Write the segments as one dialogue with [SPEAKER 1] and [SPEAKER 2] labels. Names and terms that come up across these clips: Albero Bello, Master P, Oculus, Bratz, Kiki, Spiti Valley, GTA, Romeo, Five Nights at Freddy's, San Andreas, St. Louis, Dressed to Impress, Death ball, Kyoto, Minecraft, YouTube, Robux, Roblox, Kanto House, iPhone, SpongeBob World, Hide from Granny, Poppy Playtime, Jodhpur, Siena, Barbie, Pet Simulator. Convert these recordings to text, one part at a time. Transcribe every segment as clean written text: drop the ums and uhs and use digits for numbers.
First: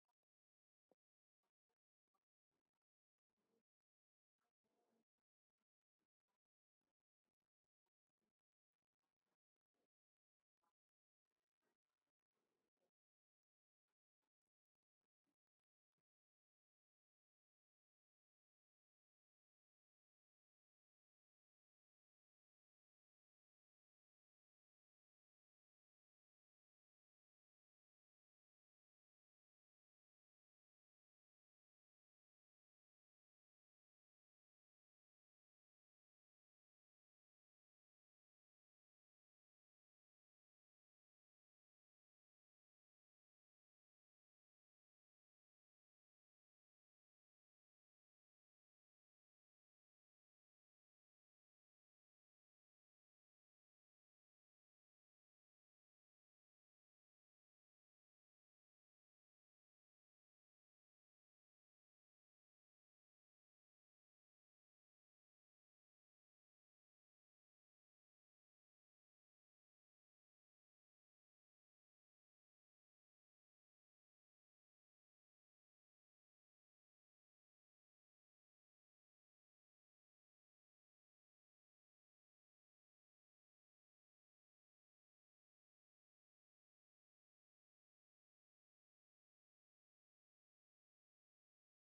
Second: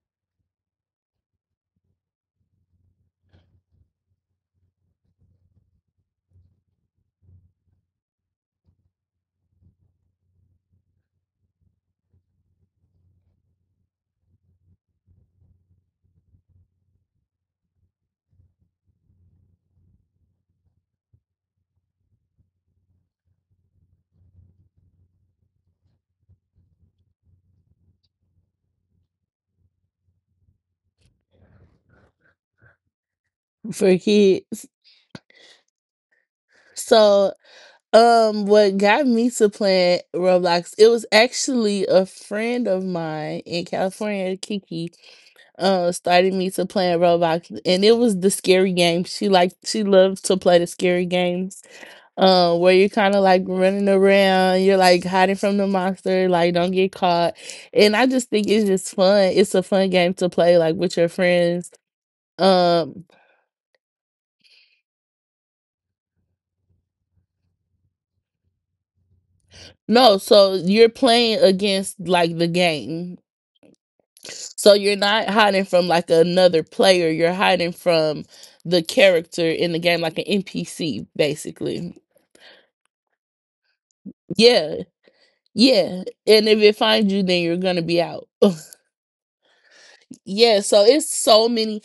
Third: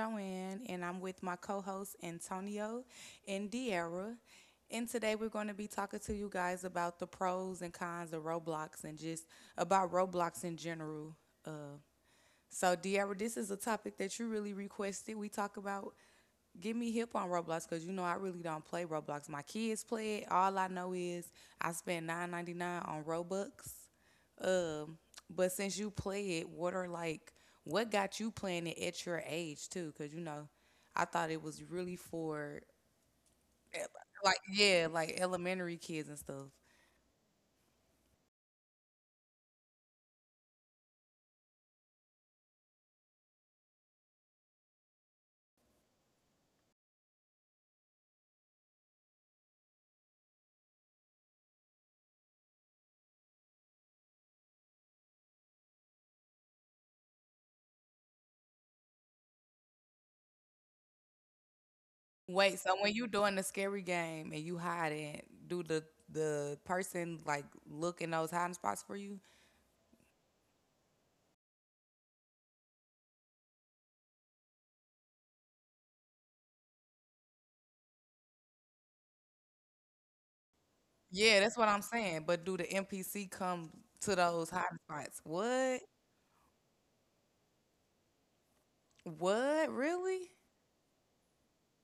[SPEAKER 1] Joanne, and I'm with my co-hosts Antonio and Deara. And today we're going to be talking to you guys about the pros and cons of Roblox and just about Roblox in general. Uh, so, Deidre, this is a topic that you really requested. We talk about get me hip on Roblox because you know I really don't play Roblox. My kids play it. All I know is I spend 9.99 on Robux. Um, but since you play it, what are like what got you playing it at your age too? Because you know, I thought it was really for,
[SPEAKER 2] For
[SPEAKER 1] like,
[SPEAKER 2] kids.
[SPEAKER 1] yeah, like elementary kids and stuff.
[SPEAKER 2] So, what got me to playing Roblox? It was actually a friend of mine in California, Kiki, started me to playing Roblox, and it was the scary game. She loved to play the scary games, where you're kind of like running around, you're like hiding from the monster, like don't get caught. And I just think it's just fun. It's a fun game to play, like with your friends.
[SPEAKER 1] Wait, so when
[SPEAKER 2] Um,
[SPEAKER 1] you doing the scary game and you hiding, do the person like look in those hiding spots for you?
[SPEAKER 2] no, so you're playing against like the game. So you're not hiding from like another player, you're hiding from the character in the game, like an NPC,
[SPEAKER 1] Yeah, that's what I'm
[SPEAKER 2] basically.
[SPEAKER 1] saying. But do the NPC come to those
[SPEAKER 2] Yeah,
[SPEAKER 1] hiding spots? What?
[SPEAKER 2] yeah. And if it finds you, then you're gonna be out.
[SPEAKER 1] What? Really?
[SPEAKER 2] Yeah, so it's so many.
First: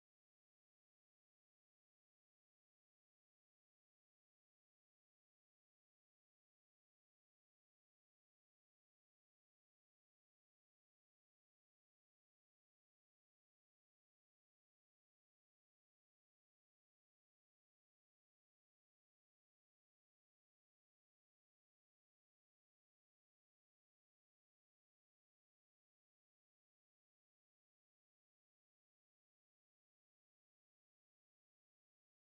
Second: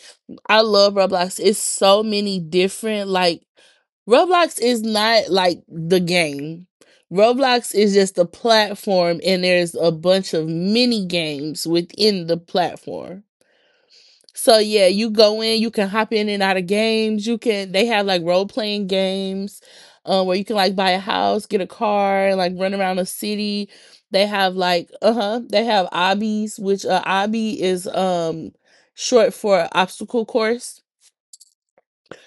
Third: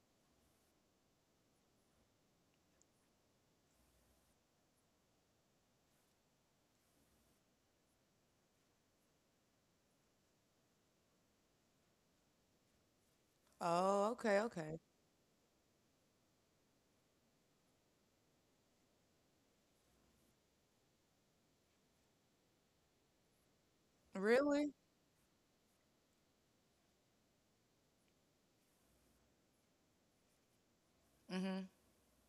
[SPEAKER 2] I love Roblox. It's so many different, like, Roblox is not like the game. Roblox is just a platform, and there's a bunch of mini games within the platform.
[SPEAKER 1] Oh, okay,
[SPEAKER 2] So
[SPEAKER 1] okay.
[SPEAKER 2] yeah, you go in, you can hop in and out of games. You can they have like role playing games where you can like buy a house, get a car, and like run around a city. They have
[SPEAKER 1] Really?
[SPEAKER 2] like they have obbies, which obby is short for obstacle course.
[SPEAKER 1] Mm-hmm.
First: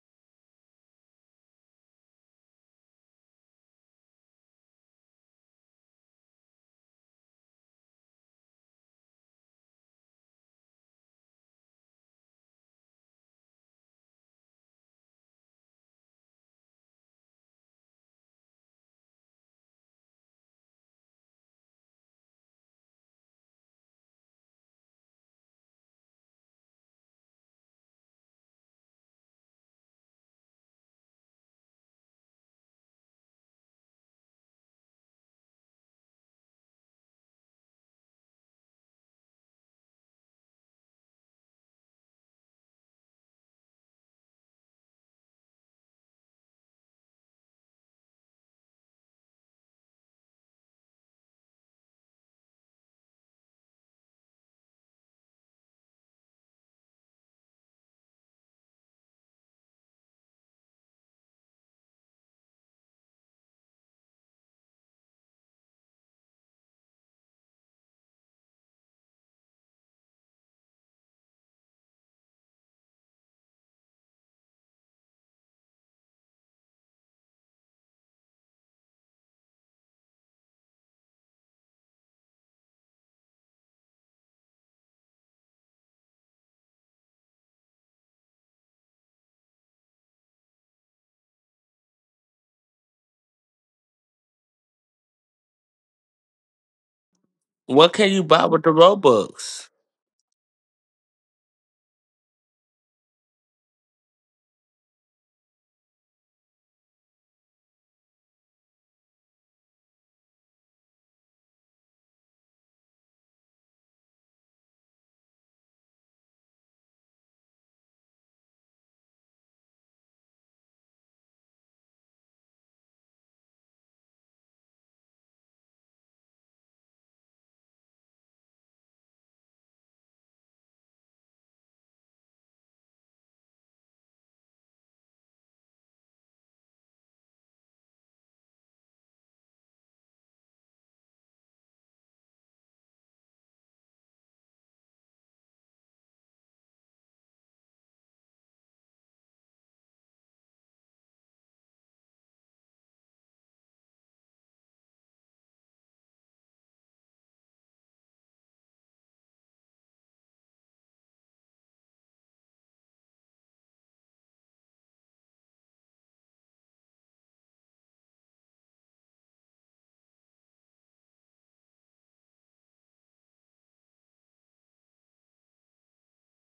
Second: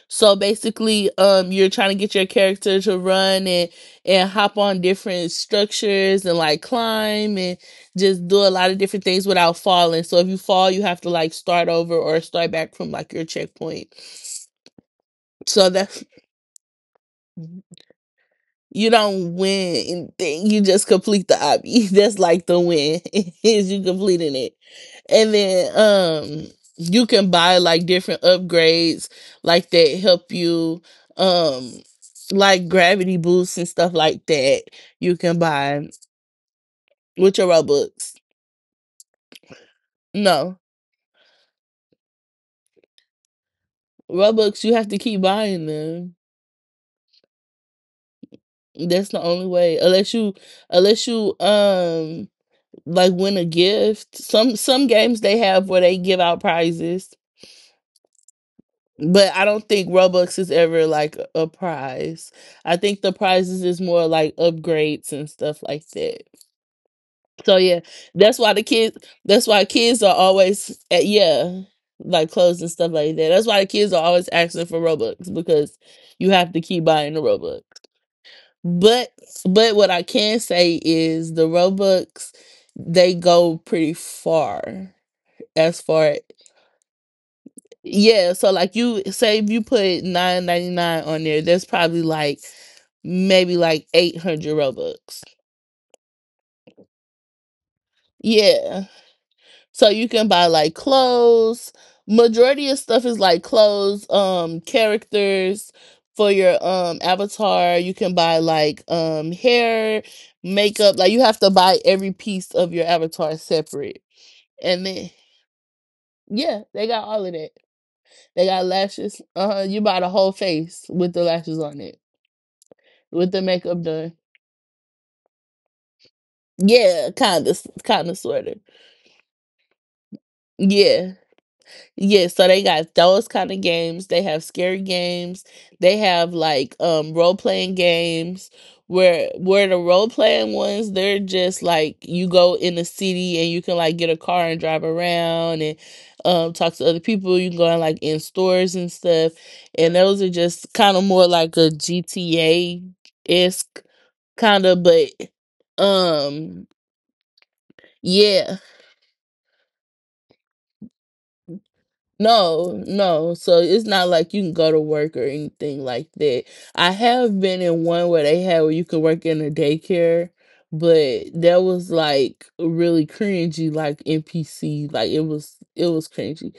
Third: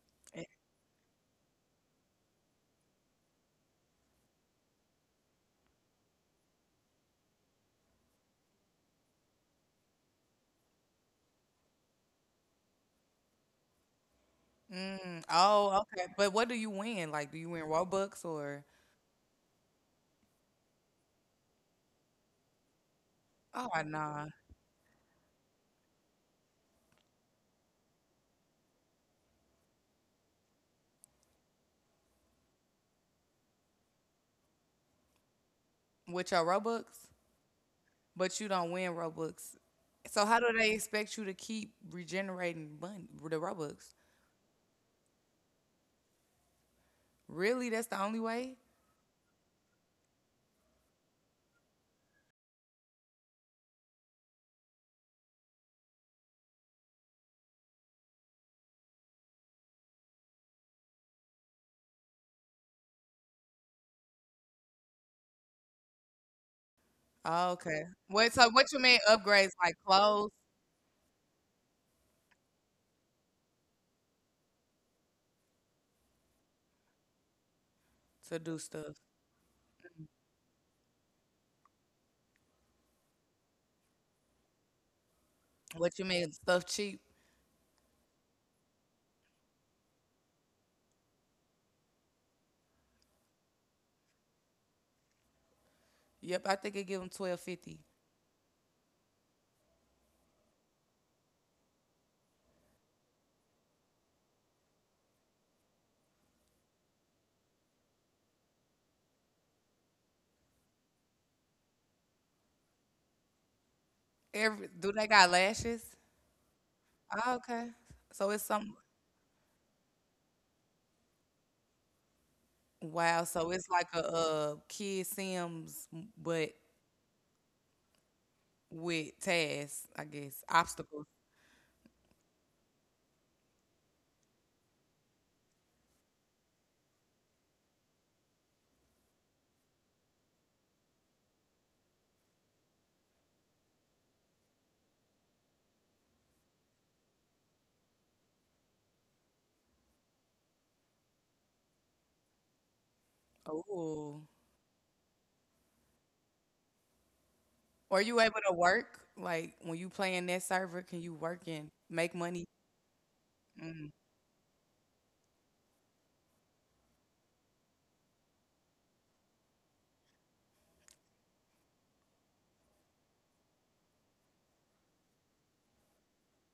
[SPEAKER 2] So
[SPEAKER 1] Eh,
[SPEAKER 2] basically, you're trying to get your character to run and hop on different structures and like climb and just do a lot of different things without falling. So if you fall, you have to like start over or start back from like your checkpoint.
[SPEAKER 1] Mm.
[SPEAKER 2] So
[SPEAKER 1] Oh,
[SPEAKER 2] that
[SPEAKER 1] okay. But what do you win? Like, do you win Robux or?
[SPEAKER 2] you don't win anything, you just complete the obby. That's like the win is
[SPEAKER 1] Oh,
[SPEAKER 2] you
[SPEAKER 1] nah.
[SPEAKER 2] completing it. And then you can buy like different upgrades like that help you um like gravity boosts and stuff like that you can buy
[SPEAKER 1] With your Robux,
[SPEAKER 2] with your robux.
[SPEAKER 1] but you don't win Robux. So how do
[SPEAKER 2] No,
[SPEAKER 1] they expect you to keep regenerating money, the Robux?
[SPEAKER 2] robux you have to keep buying them.
[SPEAKER 1] Really? That's the only way?
[SPEAKER 2] That's the only way unless you unless you um like win a gift. Some games they have where they give out prizes. But I don't think Robux is ever like a prize. I think the prizes is more like upgrades and stuff like that. So
[SPEAKER 1] Oh,
[SPEAKER 2] yeah,
[SPEAKER 1] okay. What
[SPEAKER 2] that's why
[SPEAKER 1] so
[SPEAKER 2] the
[SPEAKER 1] what you
[SPEAKER 2] kids.
[SPEAKER 1] mean
[SPEAKER 2] That's
[SPEAKER 1] upgrades
[SPEAKER 2] why
[SPEAKER 1] like
[SPEAKER 2] kids are
[SPEAKER 1] clothes
[SPEAKER 2] always at, yeah, like clothes and stuff like that. That's why the kids are always asking for Robux because you have to keep buying the Robux.
[SPEAKER 1] to do stuff?
[SPEAKER 2] But but what I can say is the Robux, they go pretty far, as
[SPEAKER 1] What you
[SPEAKER 2] far.
[SPEAKER 1] mean stuff cheap?
[SPEAKER 2] Yeah, so like you say if you put 9.99 on there, that's probably like maybe like 800 Robux.
[SPEAKER 1] Yep, I think it give them 1,250.
[SPEAKER 3] What can you buy with the
[SPEAKER 2] Yeah.
[SPEAKER 3] Robux?
[SPEAKER 2] So you can buy like clothes. Majority of stuff is like clothes, characters for your avatar. You can buy like hair, makeup. Like you have to buy every piece of your avatar separate.
[SPEAKER 1] Every
[SPEAKER 2] And
[SPEAKER 1] do
[SPEAKER 2] then
[SPEAKER 1] they got lashes?
[SPEAKER 2] yeah, they got all of
[SPEAKER 1] Oh,
[SPEAKER 2] that.
[SPEAKER 1] okay. So
[SPEAKER 2] They
[SPEAKER 1] it's
[SPEAKER 2] got
[SPEAKER 1] some
[SPEAKER 2] lashes. Uh huh. You buy the whole face with the lashes on it,
[SPEAKER 1] wow.
[SPEAKER 2] with the
[SPEAKER 1] So it's
[SPEAKER 2] makeup
[SPEAKER 1] like a
[SPEAKER 2] done.
[SPEAKER 1] kid Sims but
[SPEAKER 2] Yeah, kind of, sort of.
[SPEAKER 1] with tasks, I guess obstacles.
[SPEAKER 2] Yeah, yeah. So they got those kind of games. They have scary games. They have like role playing games where the role playing ones, they're just like you go in the city and you can like get a car and drive around and talk to other people. You can go in like in stores and stuff. And those are just kind of more like a GTA esque
[SPEAKER 1] Oh,
[SPEAKER 2] kind of, but um
[SPEAKER 1] are you able
[SPEAKER 2] yeah.
[SPEAKER 1] to work? Like when you play in that server, can you work and make money?
[SPEAKER 2] No, no. So it's
[SPEAKER 1] Mm.
[SPEAKER 2] not like you can go to work or anything like that. I have been in one where they had where you could work in a daycare, but that was like really cringy, like NPC. Like it was cringy.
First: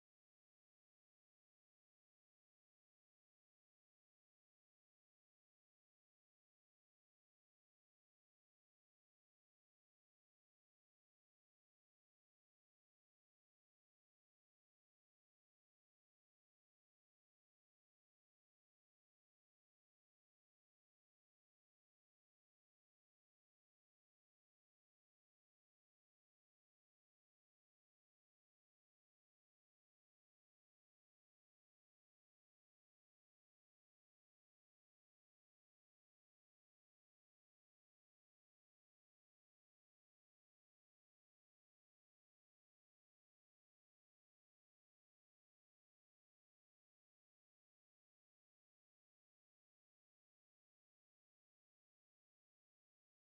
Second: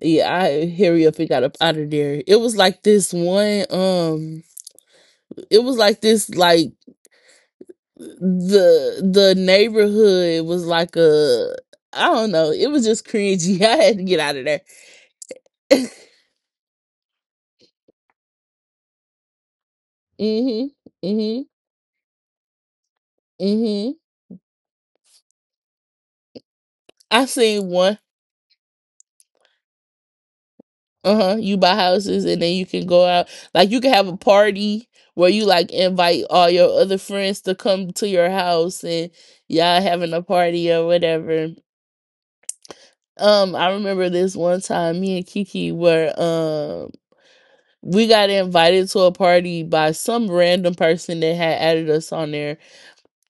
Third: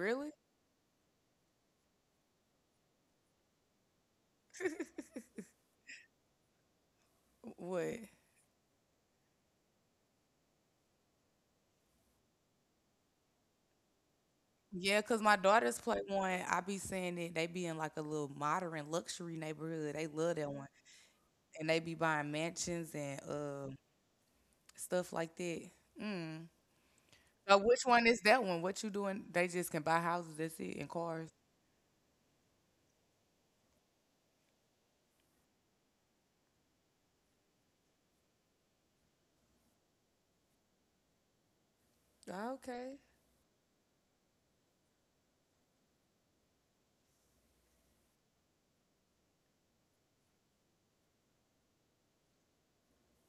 [SPEAKER 2] Yeah, I hurry up and got up out of there. It was like this one, it was like this like
[SPEAKER 1] What?
[SPEAKER 2] the neighborhood was like a, I don't know. It was just cringy. I had to get out of there.
[SPEAKER 1] Yeah, cause my daughters play one. I be seeing it. They be in like a little modern luxury neighborhood. They love that one,
[SPEAKER 2] Hmm. Hmm.
[SPEAKER 1] and they be buying mansions and
[SPEAKER 2] Mm-hmm.
[SPEAKER 1] stuff like that. Mm.
[SPEAKER 2] I
[SPEAKER 1] So
[SPEAKER 2] seen
[SPEAKER 1] which
[SPEAKER 2] one.
[SPEAKER 1] one is that one? What you doing? They just can buy houses. That's it, and cars.
[SPEAKER 2] Uh-huh. You buy houses and then you can go out. Like you can have a party where you like invite all your other friends to come to your house and y'all having a party or whatever.
[SPEAKER 1] Okay.
[SPEAKER 2] I remember this one time me and Kiki were we got invited to a party by some random person that had added us on there.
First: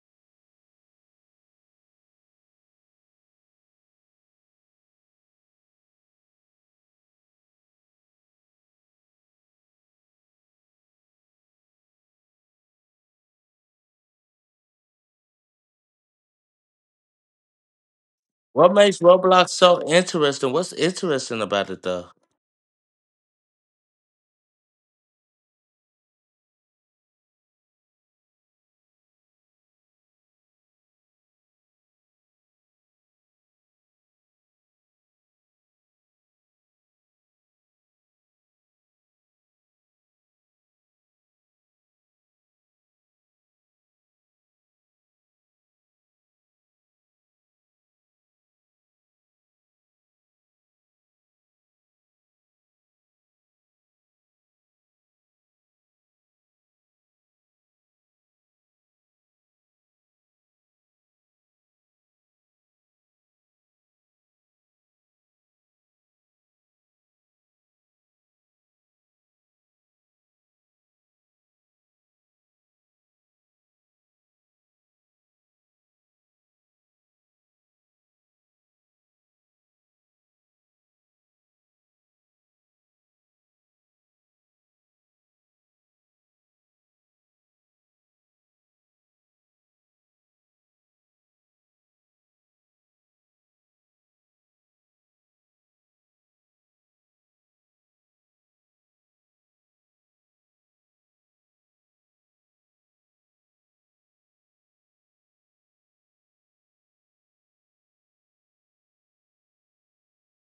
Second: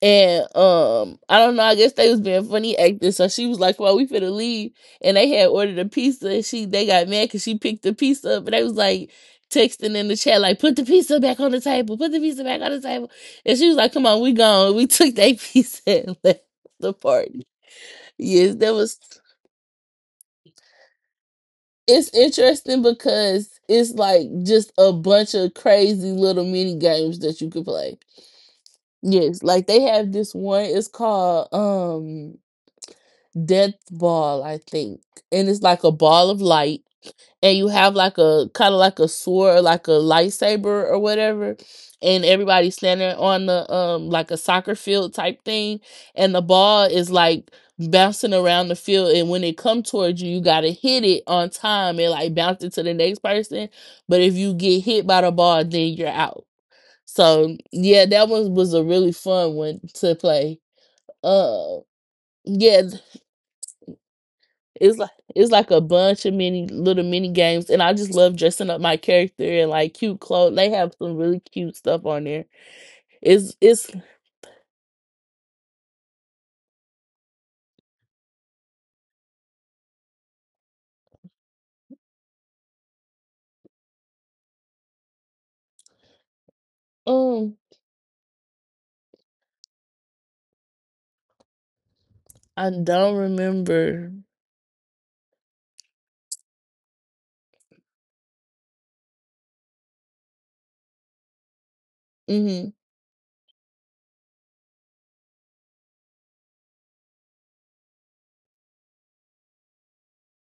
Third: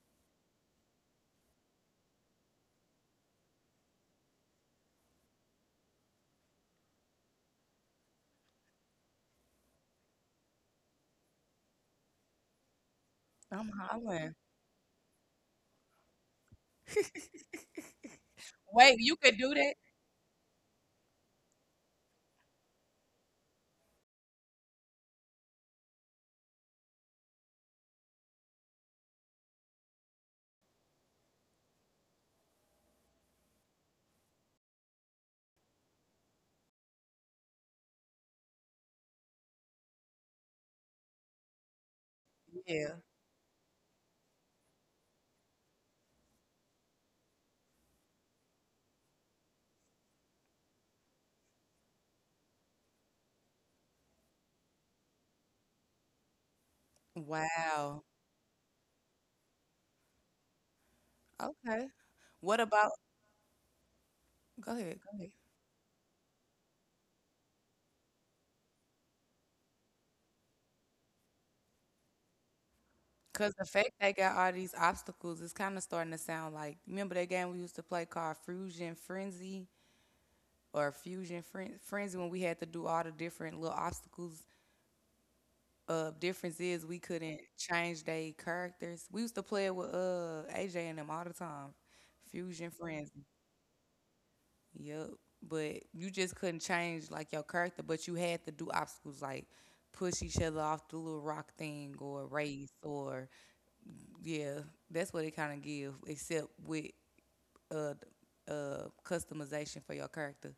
[SPEAKER 2] And I don't know. I guess they was being funny actors. So she was like, "Well, we finna leave," and they had ordered a pizza. And she they got mad because she picked the pizza up, and they was like texting in the chat, like, "Put the pizza back on the table. Put the pizza back on the table." And she
[SPEAKER 1] I'm
[SPEAKER 2] was like, "Come on, we
[SPEAKER 1] hollering.
[SPEAKER 2] gone." We took that pizza and left the party. Yes,
[SPEAKER 3] What
[SPEAKER 2] that
[SPEAKER 1] Wait,
[SPEAKER 3] makes
[SPEAKER 2] was.
[SPEAKER 1] you could
[SPEAKER 3] Roblox
[SPEAKER 1] do that?
[SPEAKER 3] so interesting? What's interesting about it though?
[SPEAKER 2] It's interesting because it's like just a bunch of crazy little mini games that you could play. Yes, like they have this one. It's called Death ball, I think. And it's like a ball of light. And you have like a kind of like a sword or like a lightsaber or whatever. And everybody's
[SPEAKER 1] Yeah.
[SPEAKER 2] standing on the like a soccer field type thing. And the ball is like bouncing around the field. And when it come towards you, you gotta hit it on time and like bounce it to the next person. But if you get hit by the ball, then you're out. So
[SPEAKER 1] Wow.
[SPEAKER 2] yeah, that one was a really fun one to play. Uh
[SPEAKER 1] Okay. What
[SPEAKER 2] yeah,
[SPEAKER 1] about? Go ahead.
[SPEAKER 2] it's
[SPEAKER 1] Go
[SPEAKER 2] like
[SPEAKER 1] ahead.
[SPEAKER 2] it's like a bunch of mini little mini games, and I just love dressing up my character in like cute clothes. They have some really cute stuff on there.
[SPEAKER 1] Cause the fact
[SPEAKER 2] It's
[SPEAKER 1] they got all these obstacles, it's kind of starting to sound like. Remember that game we used to play called Fusion Frenzy? Or Frenzy when we had to do all the different little obstacles. Difference is we couldn't
[SPEAKER 2] um
[SPEAKER 1] change their characters. We used to play it with AJ and them all the time. Fusion
[SPEAKER 2] I don't
[SPEAKER 1] Frenzy.
[SPEAKER 2] remember.
[SPEAKER 1] Yep. But you just couldn't change like your character, but you had to do obstacles like push each other off the little rock thing or race
[SPEAKER 2] Hmm.
[SPEAKER 1] or yeah, that's what it kind of give except with uh customization for your character.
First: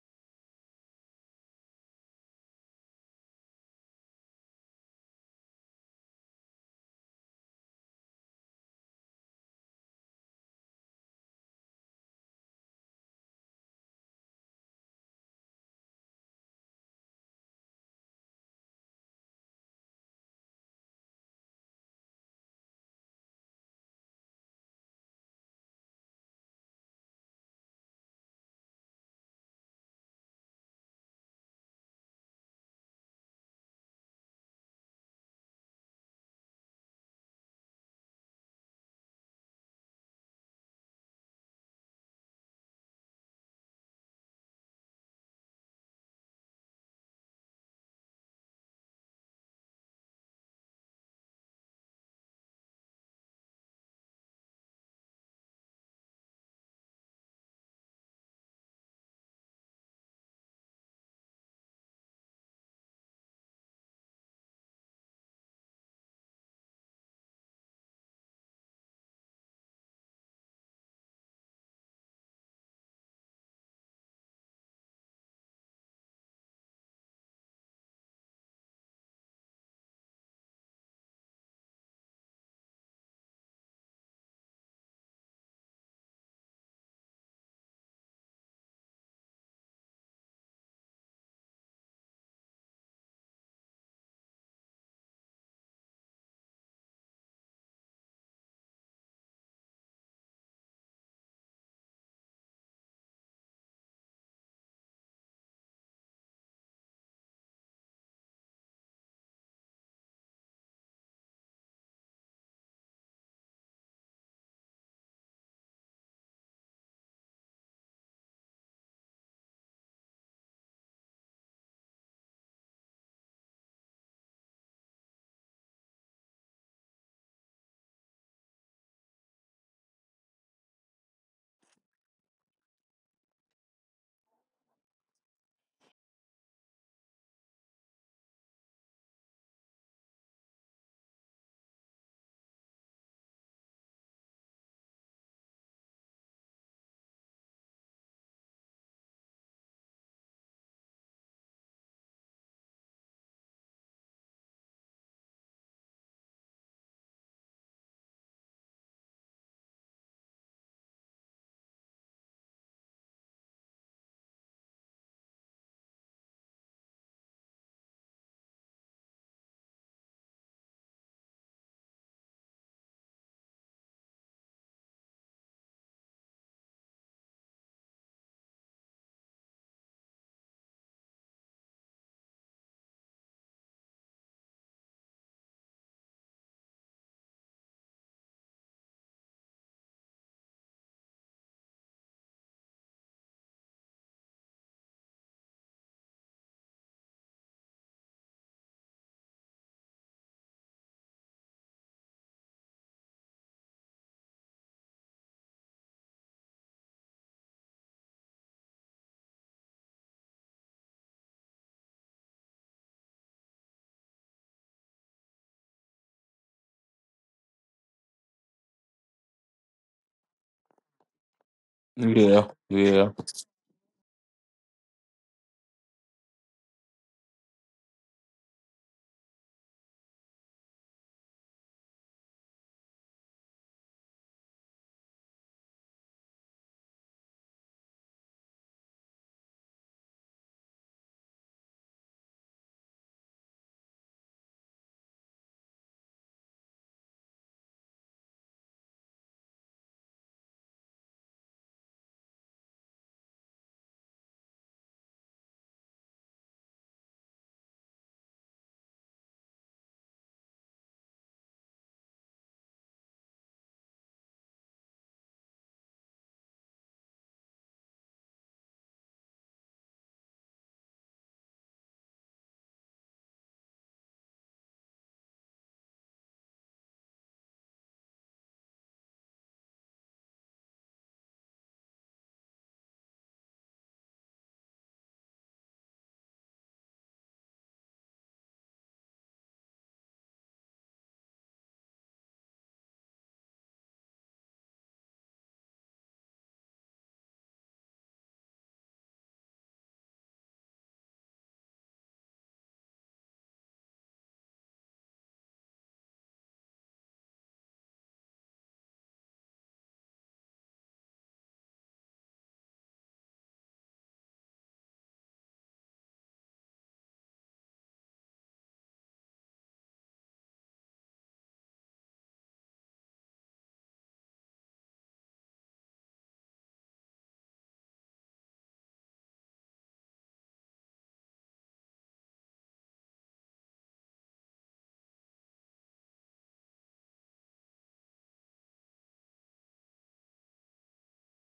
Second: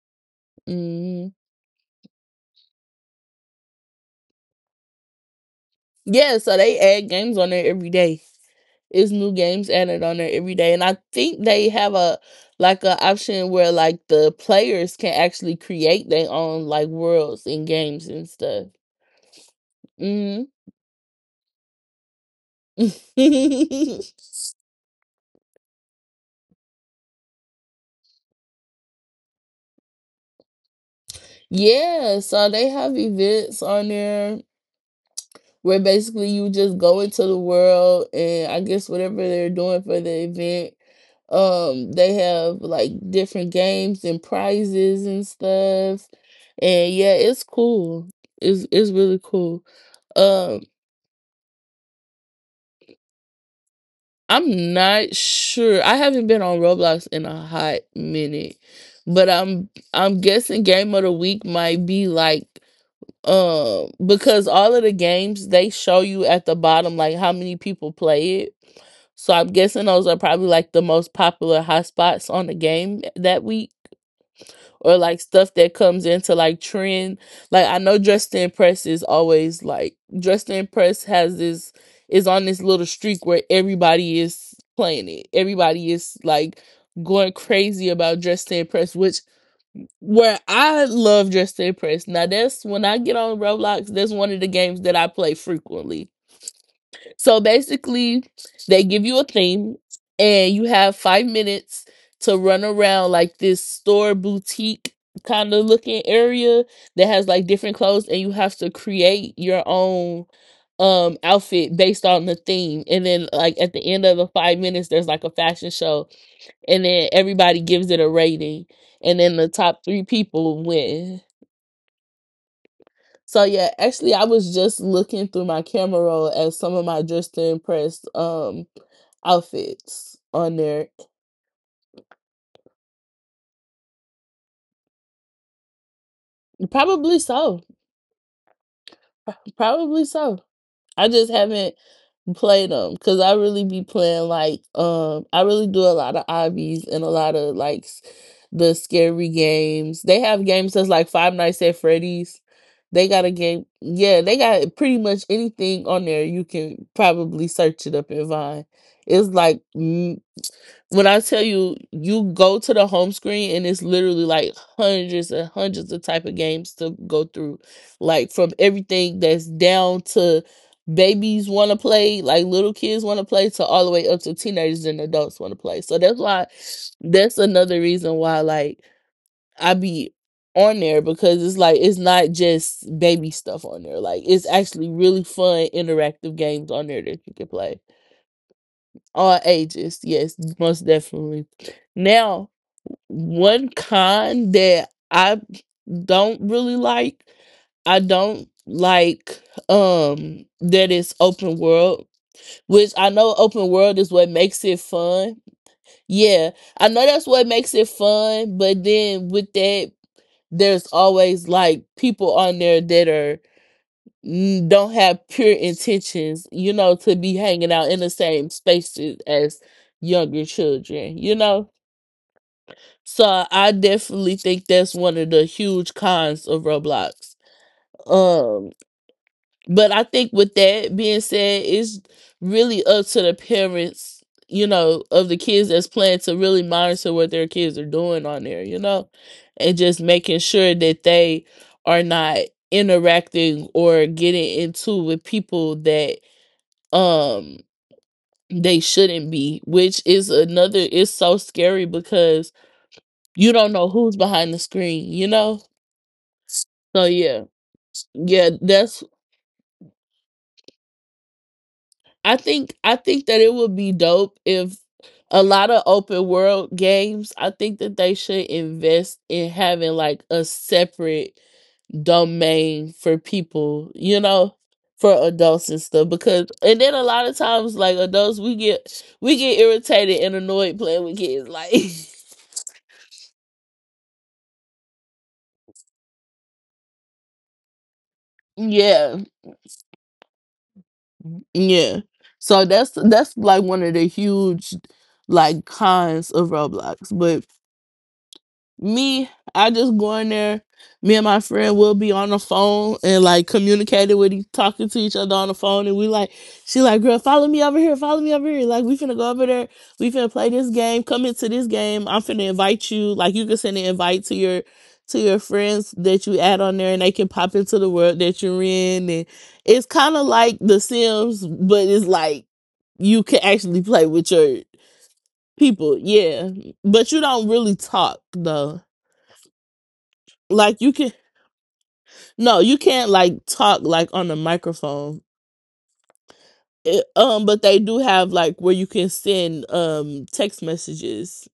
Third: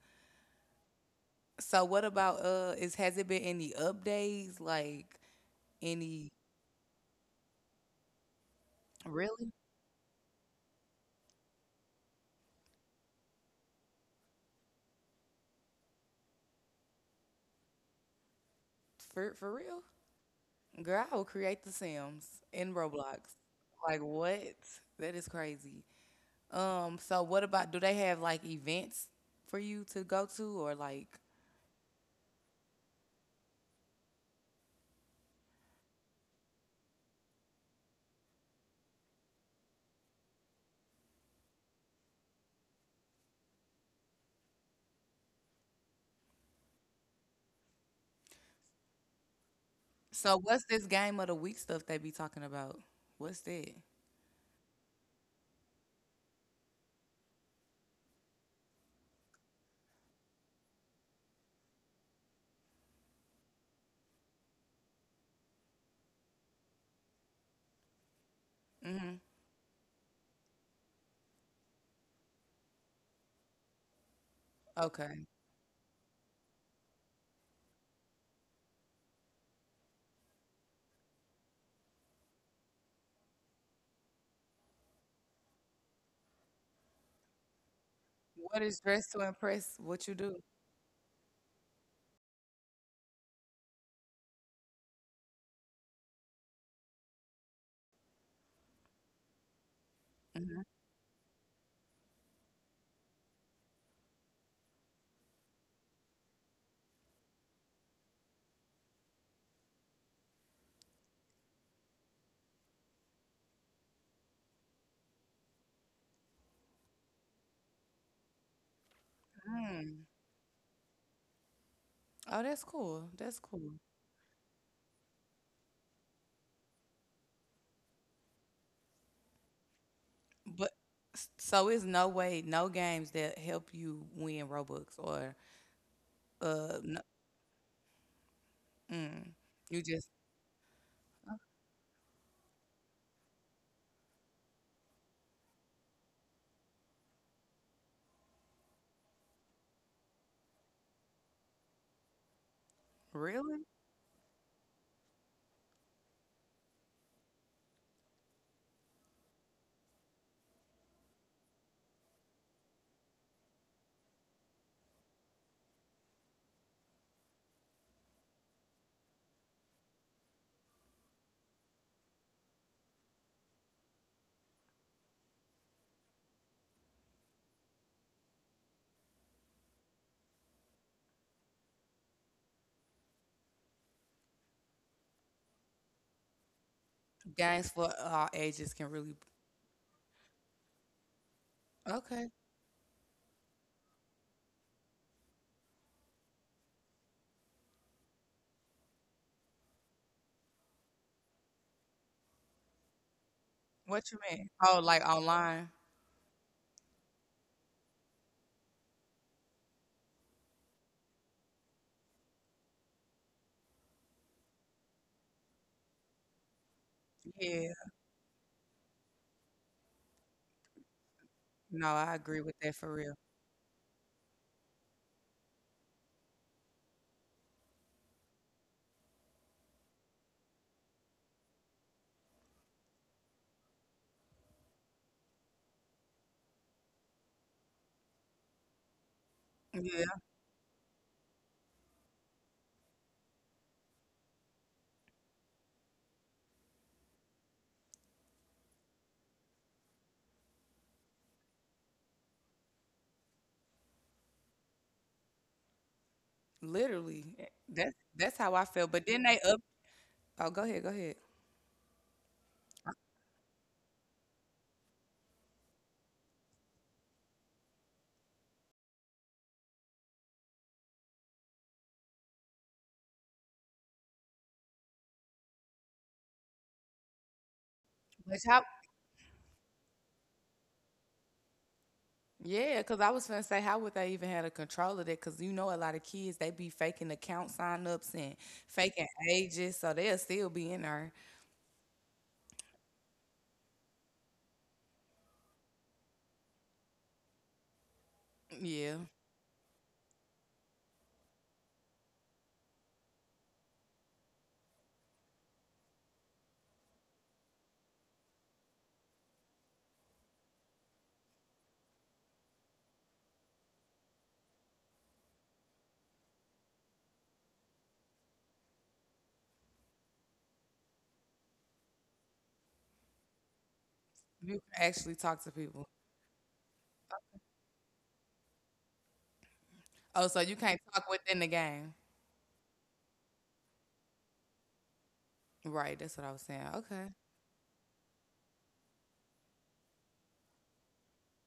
[SPEAKER 2] Hmm.
[SPEAKER 1] So what about is has it been any updates like any
[SPEAKER 2] Yeah, so they add games on there every day. It's new
[SPEAKER 1] really
[SPEAKER 2] games added on there every day, and I think they have a like a option where like the players can actually create their own like worlds and games and stuff.
[SPEAKER 1] for real?
[SPEAKER 2] Hmm.
[SPEAKER 1] Girl, I will create the Sims in Roblox. Like what? That is crazy. So what about do they have like events for you to go to or like
[SPEAKER 2] Yeah, so they have events on there where basically you just go into the world and I guess whatever they're doing for the event, they have like different games and prizes and stuff. And yeah, it's cool. It's really cool.
[SPEAKER 1] so
[SPEAKER 2] Um,
[SPEAKER 1] what's this game of the week stuff they be talking about? What's that?
[SPEAKER 2] I'm not sure. I haven't been on Roblox in a hot minute, but I'm guessing game of the week might be like because all of the games they show you at the bottom like how many people play it,
[SPEAKER 1] Mm. Mhm.
[SPEAKER 2] so I'm guessing those are probably like the most popular hotspots on the game that week or like
[SPEAKER 1] Okay.
[SPEAKER 2] stuff that comes into like trend. Like I know dressed to impress is always like, dressed to impress has this, is on this little streak where everybody is playing it, everybody is like going crazy about dressed to
[SPEAKER 1] What is
[SPEAKER 2] impress,
[SPEAKER 1] dress to
[SPEAKER 2] which,
[SPEAKER 1] impress what you
[SPEAKER 2] where
[SPEAKER 1] do?
[SPEAKER 2] I love Just to Impress. Now that's when I get on Roblox, that's one of the games that I play frequently. So basically, they give you a theme and you
[SPEAKER 1] Mm.
[SPEAKER 2] have 5 minutes to run around like this store boutique kind of looking area that has like different clothes, and you have to create your own outfit based on the theme, and then like at the end of the 5 minutes there's like a fashion show, and then everybody gives it a rating, and then the top three
[SPEAKER 1] Mhm.
[SPEAKER 2] people win.
[SPEAKER 1] Oh, that's cool. That's
[SPEAKER 2] So yeah,
[SPEAKER 1] cool.
[SPEAKER 2] actually I was just looking through my camera roll at some of my dressed to impress outfits on
[SPEAKER 1] But
[SPEAKER 2] there.
[SPEAKER 1] so it's no way, no games that help you win Robux or no,
[SPEAKER 2] Probably so,
[SPEAKER 1] you
[SPEAKER 2] probably
[SPEAKER 1] just
[SPEAKER 2] so. I just haven't play them because I really be playing like I really do a lot of obbies and a lot of like the scary games. They have games that's like Five Nights at Freddy's. They got a game,
[SPEAKER 1] really
[SPEAKER 2] yeah. They got pretty much anything on there. You can probably search it up and find. It's like when I tell you, you go to the home screen and it's literally like hundreds and hundreds of type of games to go through, like from everything that's down to babies want to play, like little kids want to play, to all the way up to teenagers and adults want to play. So that's why, that's another reason why like I be on there because it's like it's not just baby stuff on there. Like it's actually really fun interactive games on there that you can
[SPEAKER 1] games
[SPEAKER 2] play
[SPEAKER 1] for all ages can really.
[SPEAKER 2] all ages. Yes, most definitely.
[SPEAKER 1] Okay,
[SPEAKER 2] Now, one con that I don't really like, I don't like that it's open world, which I know open world is
[SPEAKER 1] what you
[SPEAKER 2] what
[SPEAKER 1] mean?
[SPEAKER 2] makes it
[SPEAKER 1] Oh, like
[SPEAKER 2] fun.
[SPEAKER 1] online?
[SPEAKER 2] Yeah, I know that's what makes it fun, but then with that, there's always like people on there that are don't have pure intentions, you know, to be hanging
[SPEAKER 1] Yeah,
[SPEAKER 2] out in the same spaces as younger children, you know?
[SPEAKER 1] no, I agree
[SPEAKER 3] Yeah,
[SPEAKER 1] with that for
[SPEAKER 3] yeah.
[SPEAKER 1] real.
[SPEAKER 2] So I definitely think that's one of the huge cons of Roblox. Um, but I think with that being said, it's really up to the parents, you know, of the kids that's playing to really monitor what their kids are doing on there, you know, and just
[SPEAKER 1] Yeah,
[SPEAKER 2] making sure that they are not interacting or getting into with people that um they shouldn't be, which is another, it's so scary because you don't know who's behind the screen, you know, so
[SPEAKER 1] literally.
[SPEAKER 2] yeah.
[SPEAKER 1] That's
[SPEAKER 2] Yeah,
[SPEAKER 1] how I feel.
[SPEAKER 2] that's,
[SPEAKER 1] But then they up. Oh, go ahead, go ahead.
[SPEAKER 2] I think that it would be dope if a lot of open world games, I think that they should invest in having like a separate domain for people, you know, for adults and stuff. Because and then a lot of times like adults,
[SPEAKER 1] But
[SPEAKER 2] we
[SPEAKER 1] how?
[SPEAKER 2] get we get irritated and annoyed playing with kids, like
[SPEAKER 1] Yeah, because I was gonna say, how would they even have a control of that? Because you know, a lot of kids they be faking account sign ups and faking
[SPEAKER 2] Yeah,
[SPEAKER 1] ages, so they'll still be in there.
[SPEAKER 2] yeah. So that's like one of the huge like cons of Roblox. But
[SPEAKER 1] Yeah.
[SPEAKER 2] me, I just go in there. Me and my friend will be on the phone and like communicating with each, talking to each other on the phone, and we like, she like, girl, follow me over here, follow me over here. Like we finna go over there, we finna play this game. Come into this game. I'm finna invite you. Like you can send an invite to your friends that you add on there, and they can pop into the world that you're in. And it's kind of like The Sims, but it's like you can actually play with
[SPEAKER 1] You
[SPEAKER 2] your
[SPEAKER 1] can actually talk to people.
[SPEAKER 2] people. Yeah, but you don't really talk though.
[SPEAKER 1] Oh, so you
[SPEAKER 2] Like
[SPEAKER 1] can't
[SPEAKER 2] you can,
[SPEAKER 1] talk within the game.
[SPEAKER 2] no, you can't like talk like on the microphone.
[SPEAKER 1] Right, that's what I was saying.
[SPEAKER 2] It,
[SPEAKER 1] Okay.
[SPEAKER 2] but they do have like where you can send text messages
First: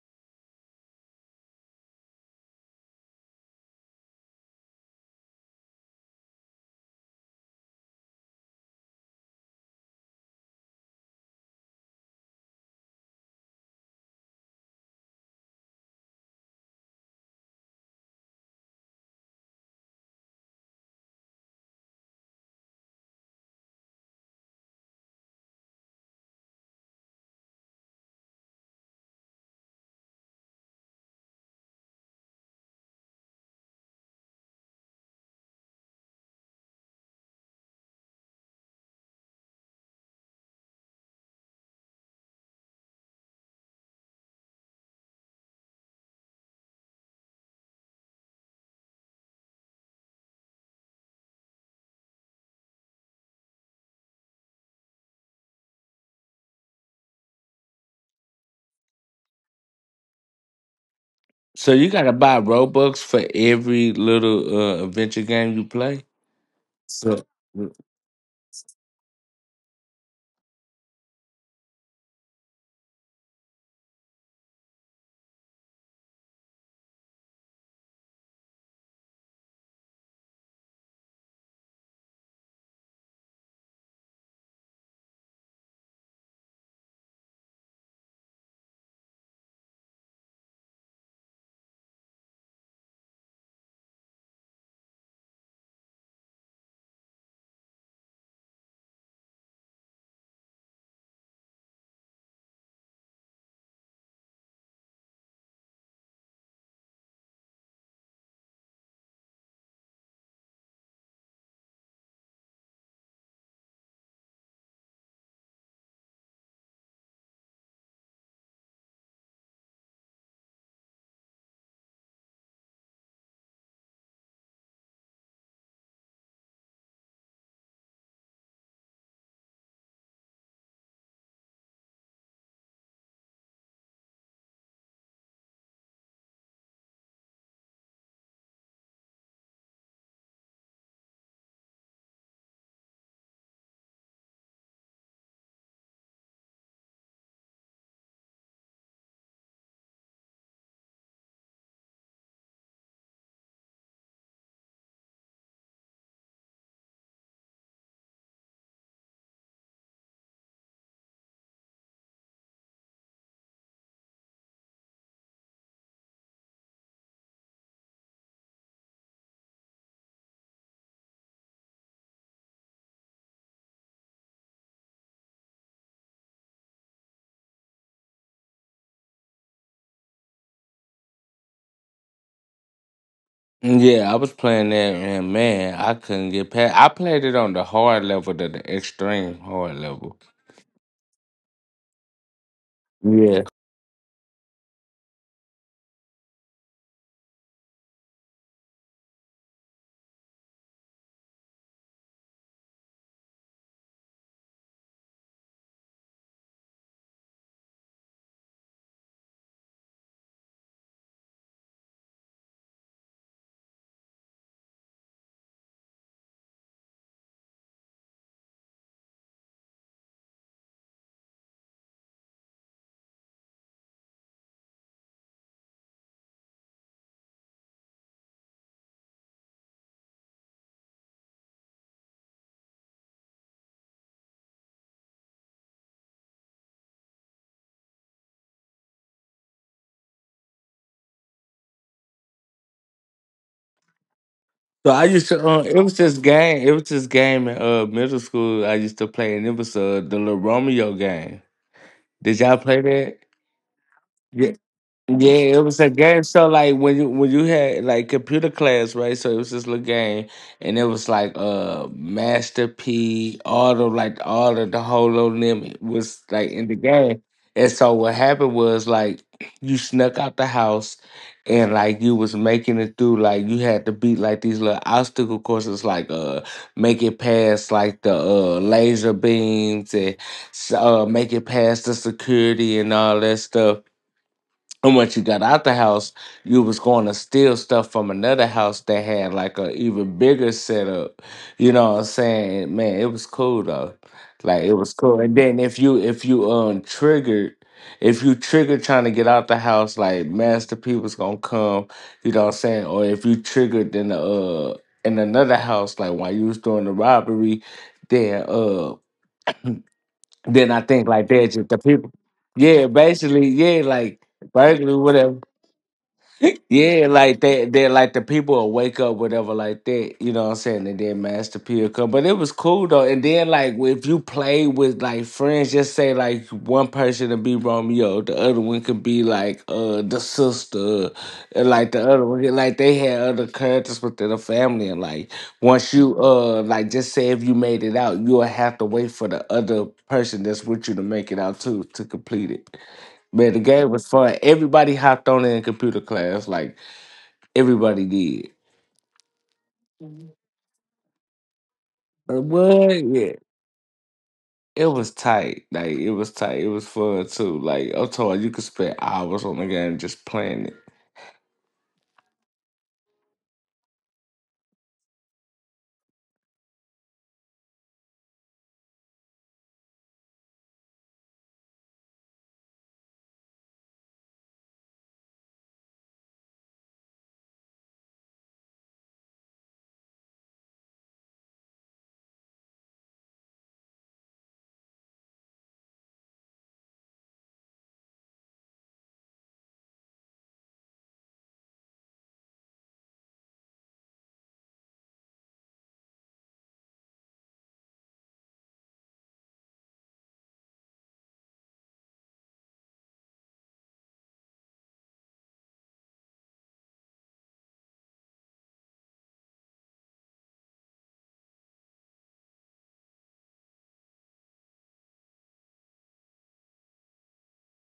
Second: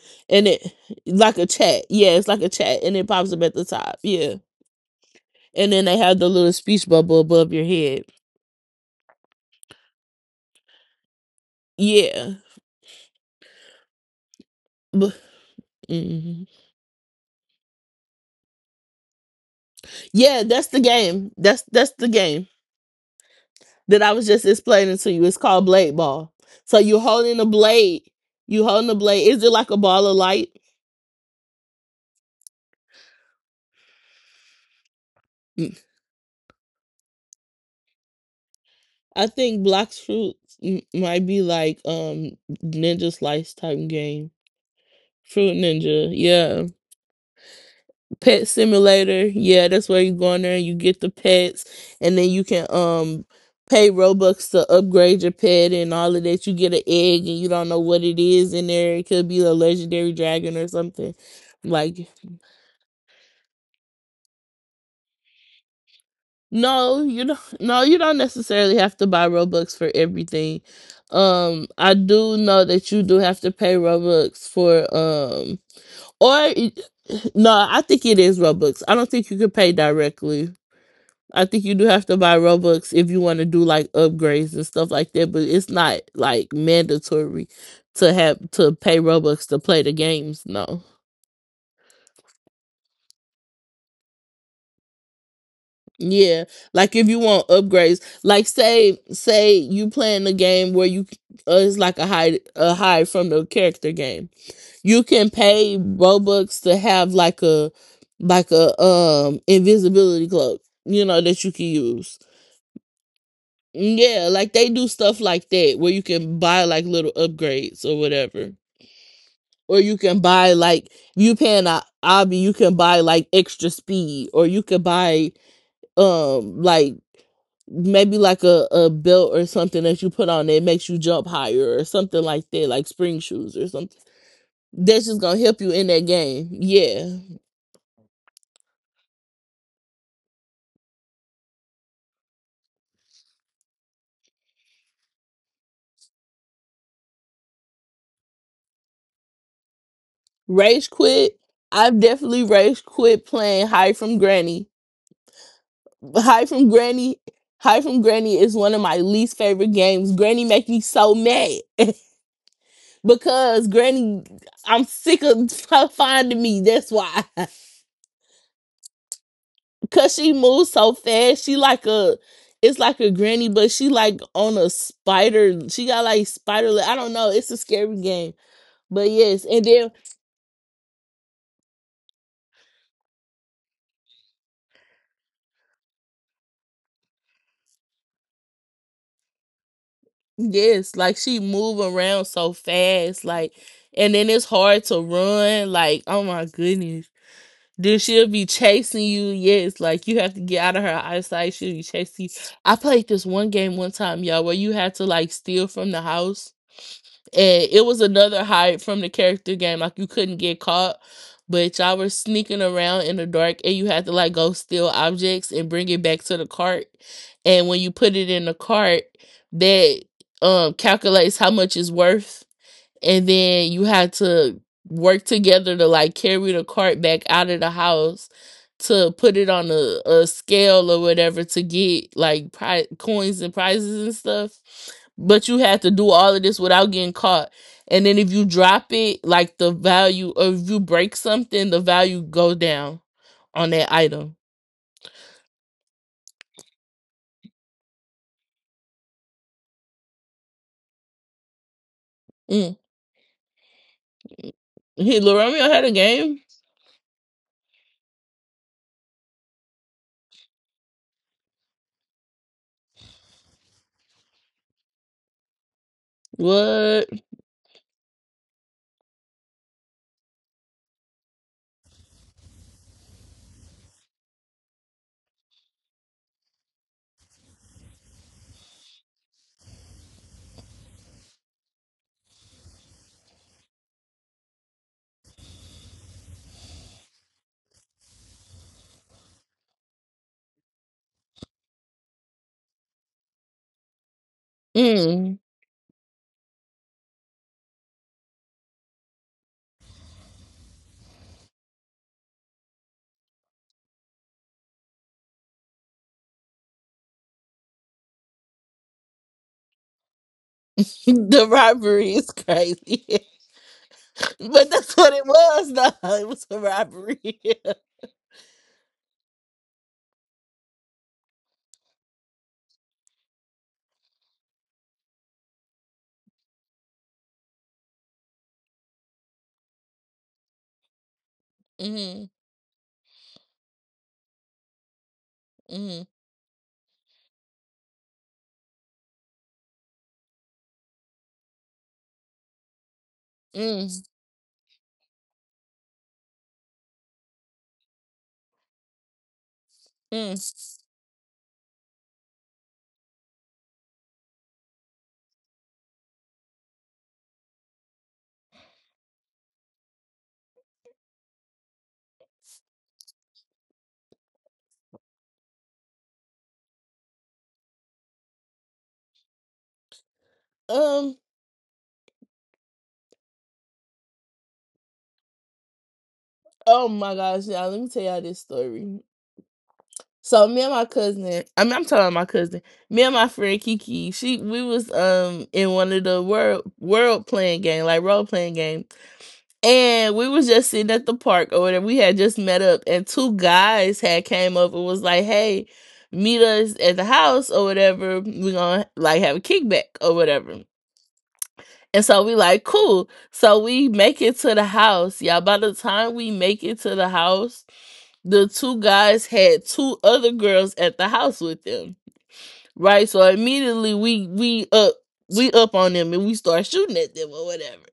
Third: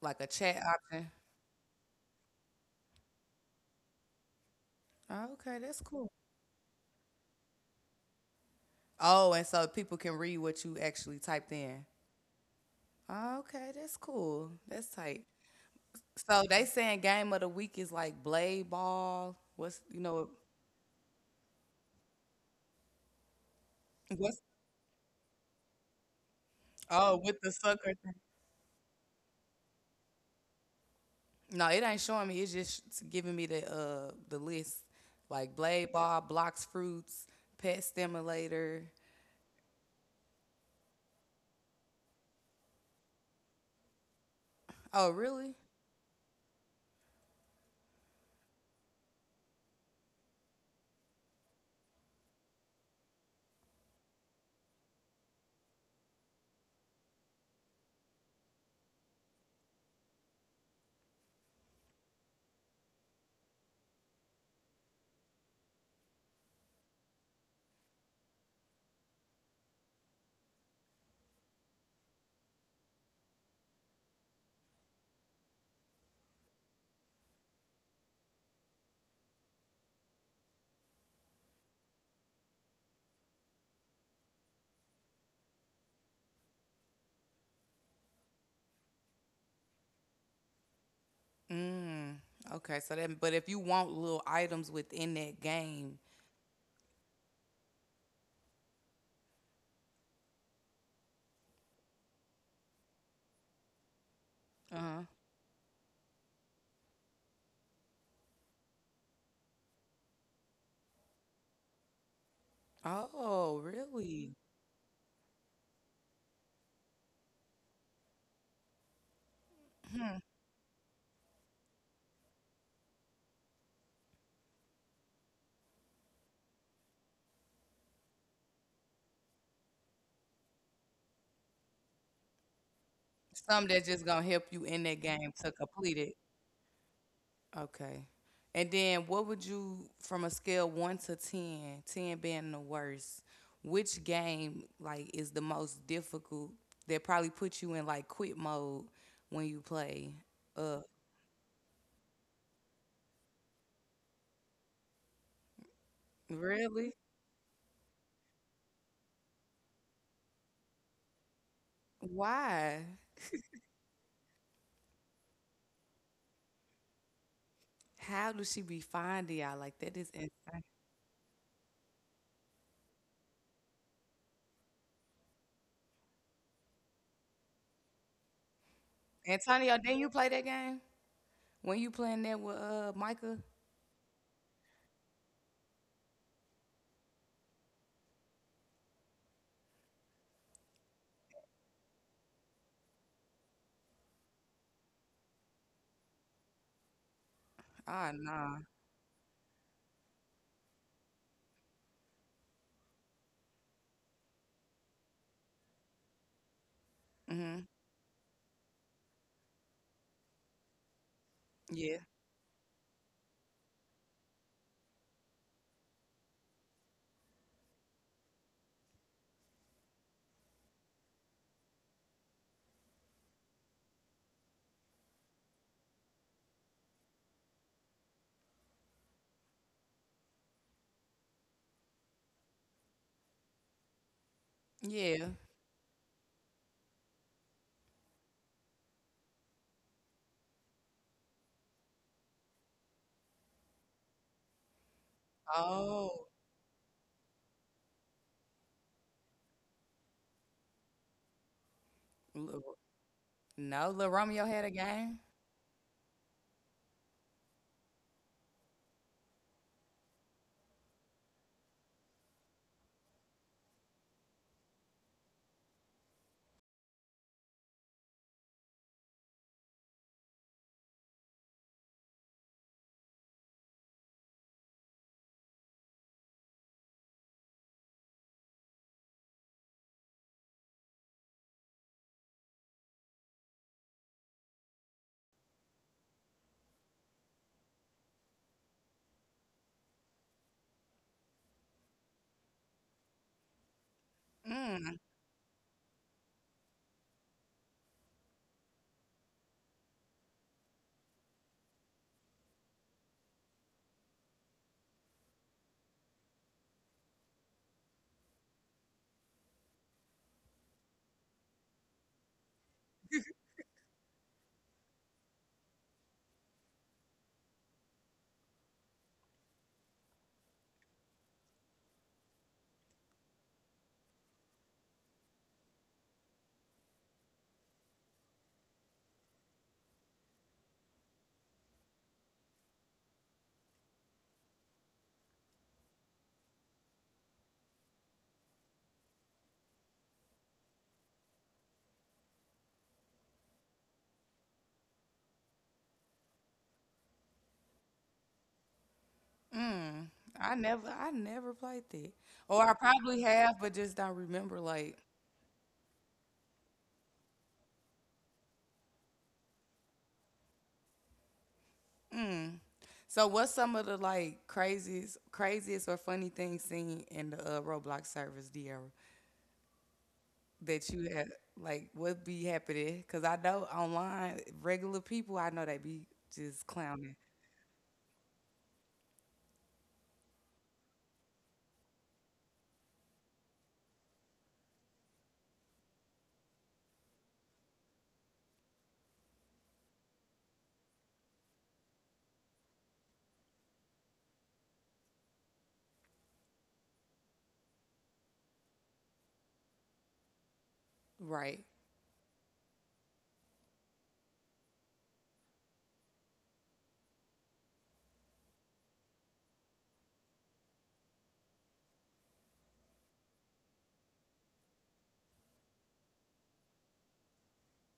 [SPEAKER 1] Like a
[SPEAKER 2] and
[SPEAKER 1] chat
[SPEAKER 2] it,
[SPEAKER 1] option.
[SPEAKER 2] like a chat, yeah, it's like a chat and it pops up at the top, yeah.
[SPEAKER 1] Oh, okay,
[SPEAKER 2] And
[SPEAKER 1] that's
[SPEAKER 2] then they
[SPEAKER 1] cool.
[SPEAKER 2] have the little speech bubble above your head,
[SPEAKER 1] Oh, and so people can read what you actually typed in.
[SPEAKER 2] yeah.
[SPEAKER 1] Oh, okay, that's cool. That's
[SPEAKER 2] Bu-
[SPEAKER 1] tight. So
[SPEAKER 2] mhm.
[SPEAKER 1] they saying game of the week is like blade ball. What's you know
[SPEAKER 2] Yeah, that's the game, that's the game that I was
[SPEAKER 1] what's
[SPEAKER 2] just explaining to you. It's called Blade Ball. So you're
[SPEAKER 1] oh with
[SPEAKER 2] holding a
[SPEAKER 1] the sucker
[SPEAKER 2] blade,
[SPEAKER 1] thing.
[SPEAKER 2] you holding a blade. Is it like a ball of light?
[SPEAKER 1] No, it ain't showing me. It's just giving me the list. Like blade ball, blocks fruits, pet stimulator.
[SPEAKER 2] I think Blox Fruit might be like Ninja Slice type game.
[SPEAKER 1] Oh, really?
[SPEAKER 2] Fruit Ninja, yeah. Pet Simulator, yeah. That's where you go in there and you get the pets, and then you can pay Robux to upgrade your pet and all of that. You get an egg and you don't know what it is in there. It could be a legendary dragon or something.
[SPEAKER 3] So you
[SPEAKER 2] Like.
[SPEAKER 3] gotta buy Robux for every little adventure game you play.
[SPEAKER 2] No,
[SPEAKER 3] So
[SPEAKER 2] you don't. No, you don't necessarily have to buy Robux for everything. I do know that you do have to pay Robux for or no, I think it is Robux. I don't think you could pay directly. I think you do have to buy Robux if you want to do like upgrades and stuff like that. But it's not like mandatory to have to pay Robux to play the games. No.
[SPEAKER 1] Mm. Okay, so then, but if you want little items within that game,
[SPEAKER 2] Yeah, like if you want upgrades, like say you playing a game where you it's like a hide from the character game.
[SPEAKER 1] uh-huh.
[SPEAKER 2] You can pay Robux to have like a invisibility cloak, you know, that you can use.
[SPEAKER 1] Oh,
[SPEAKER 2] Yeah,
[SPEAKER 1] really?
[SPEAKER 2] like they do stuff like that where you can buy like little upgrades or whatever. Or you can buy like you paying a obby, you can buy like extra speed, or you could buy like maybe like a belt or something that you put on that makes you jump higher or something like that, like spring shoes
[SPEAKER 1] Some
[SPEAKER 2] or
[SPEAKER 1] that's
[SPEAKER 2] something.
[SPEAKER 1] just gonna help you in that
[SPEAKER 2] That's just
[SPEAKER 1] game
[SPEAKER 2] gonna
[SPEAKER 1] to
[SPEAKER 2] help you in
[SPEAKER 1] complete
[SPEAKER 2] that
[SPEAKER 1] it.
[SPEAKER 2] game. Yeah.
[SPEAKER 1] Okay. And then what would you, from a scale one to 10, 10 being the worst, which game like is the most difficult that probably put you in like quit mode when you play? Uh,
[SPEAKER 2] Rage quit. I've definitely rage quit playing Hide from Granny. Hide from
[SPEAKER 1] really?
[SPEAKER 2] Granny, Hide from Granny is one of my least favorite games. Granny make me so mad
[SPEAKER 1] Why?
[SPEAKER 2] because Granny, I'm sick of finding me. That's why.
[SPEAKER 1] How does she be finding y'all? Like that is
[SPEAKER 2] Cause she
[SPEAKER 1] insane.
[SPEAKER 2] moves so fast. She like a, it's like a granny, but she like on a spider. She got like spider leg. I don't know. It's a scary game. But yes, and
[SPEAKER 1] Antonio,
[SPEAKER 2] then
[SPEAKER 1] didn't you play that game? When you playing that with Micah?
[SPEAKER 3] yeah, I was playing that and man, I couldn't get past. I played it on the hard level, to the extreme hard level.
[SPEAKER 2] yes, like she move around so fast,
[SPEAKER 3] Yeah.
[SPEAKER 2] like, and then it's hard to run. Like, oh my goodness. Then
[SPEAKER 1] Ah
[SPEAKER 2] she'll be
[SPEAKER 1] nah.
[SPEAKER 2] chasing you. Yes, like you have to get out of her eyesight. She'll be chasing you. I played this one game one time, y'all, where you had to like steal from the house,
[SPEAKER 1] Mm-hmm.
[SPEAKER 2] and it was another hide from the character game. Like you couldn't get caught, but
[SPEAKER 1] Yeah.
[SPEAKER 2] y'all were sneaking around in the dark, and you had to like go steal objects and bring it back to the cart. And when you put it in the cart, that calculates how much it's worth, and then you had to work together to like carry the cart back out of the house to put it on a scale or whatever to get like coins and prizes and stuff.
[SPEAKER 1] Yeah.
[SPEAKER 2] But you had to do all of this without getting caught, and then if you drop it, like the value, or if you break something, the value go down on that item.
[SPEAKER 3] So I used to. It was this
[SPEAKER 1] Oh.
[SPEAKER 3] game. It was this game in middle school I used to play, and it was the little Romeo game. Did y'all
[SPEAKER 1] Lil-
[SPEAKER 2] Mm.
[SPEAKER 3] play that?
[SPEAKER 1] no, Lil Romeo
[SPEAKER 3] Yeah.
[SPEAKER 1] had a game.
[SPEAKER 2] Hey,
[SPEAKER 3] Yeah, it
[SPEAKER 2] Romeo
[SPEAKER 3] was
[SPEAKER 2] had
[SPEAKER 3] a
[SPEAKER 2] a
[SPEAKER 3] game.
[SPEAKER 2] game.
[SPEAKER 3] So like when you had like computer class, right? So it was this little game, and it was like Master P, all of like all of the whole of them was like in the
[SPEAKER 2] What?
[SPEAKER 3] game. And so what happened was like you snuck out the house, and like you was making it through. Like you had to beat like these little obstacle courses, like make it past like the laser beams and make it past the security and all that stuff, and once you got out the house, you was going to steal stuff from another house that had like a even bigger setup. You know what I'm saying? Man, it was cool though. Like it
[SPEAKER 1] Mm,
[SPEAKER 3] was cool.
[SPEAKER 2] Mm.
[SPEAKER 3] And then if you triggered, if you triggered trying to get out the house, like Master P was gonna come, you know what I'm saying? Or if you triggered in the in another house, like while you was doing the robbery, then uh then I think like
[SPEAKER 2] The
[SPEAKER 3] that just the people.
[SPEAKER 2] robbery is
[SPEAKER 3] Yeah,
[SPEAKER 2] crazy.
[SPEAKER 3] basically, yeah, like
[SPEAKER 2] But that's
[SPEAKER 3] burglary,
[SPEAKER 2] what it
[SPEAKER 3] whatever.
[SPEAKER 2] was, though. It was a
[SPEAKER 3] Yeah, like
[SPEAKER 2] robbery.
[SPEAKER 3] they like the people will wake up, whatever, like that. You know what I'm saying? And then Master P will come. But it was cool though. And then like if you play with like friends, just say like one person to be Romeo, the other one could be like the sister, and like the other
[SPEAKER 2] Mm,
[SPEAKER 3] one like they had other characters within the family. And like once
[SPEAKER 2] mm,
[SPEAKER 3] you like just say if you made it out, you'll have to wait for the other person that's with you to make it out too to complete it. Man, the
[SPEAKER 2] mm,
[SPEAKER 3] game was fun. Everybody hopped on in computer class. Like everybody did.
[SPEAKER 1] mm.
[SPEAKER 3] Uh,
[SPEAKER 2] mm.
[SPEAKER 1] I never played that. Or I
[SPEAKER 3] What?
[SPEAKER 1] probably
[SPEAKER 3] Yeah.
[SPEAKER 1] have, but just don't remember
[SPEAKER 3] It
[SPEAKER 1] like
[SPEAKER 3] was tight. Like it was tight. It was fun too. Like I'm told you could spend hours on the game just playing it.
[SPEAKER 1] so what's some of the like craziest or funny things seen in the Roblox service, De'Ara, that you
[SPEAKER 2] Um.
[SPEAKER 1] had like what be happening? Cause I know online regular people I know they be just
[SPEAKER 2] Oh
[SPEAKER 1] clowning.
[SPEAKER 2] my gosh, y'all! Let me tell y'all this story. So me and my cousin, I mean, I'm talking about my cousin. Me and my friend Kiki, she, we was in one of the world playing game, like role playing game, and we was just sitting at the park or whatever. We had just met up, and two guys had came up and was like, "Hey, meet us at the house or whatever. We gonna like have a kickback or whatever."
[SPEAKER 1] Right.
[SPEAKER 2] And so we like, cool. So we make it to the house. Yeah, by the time we make it to the house, the two guys had two other girls at the house with them. Right? So immediately we up, we up on them and we start shooting at them or whatever.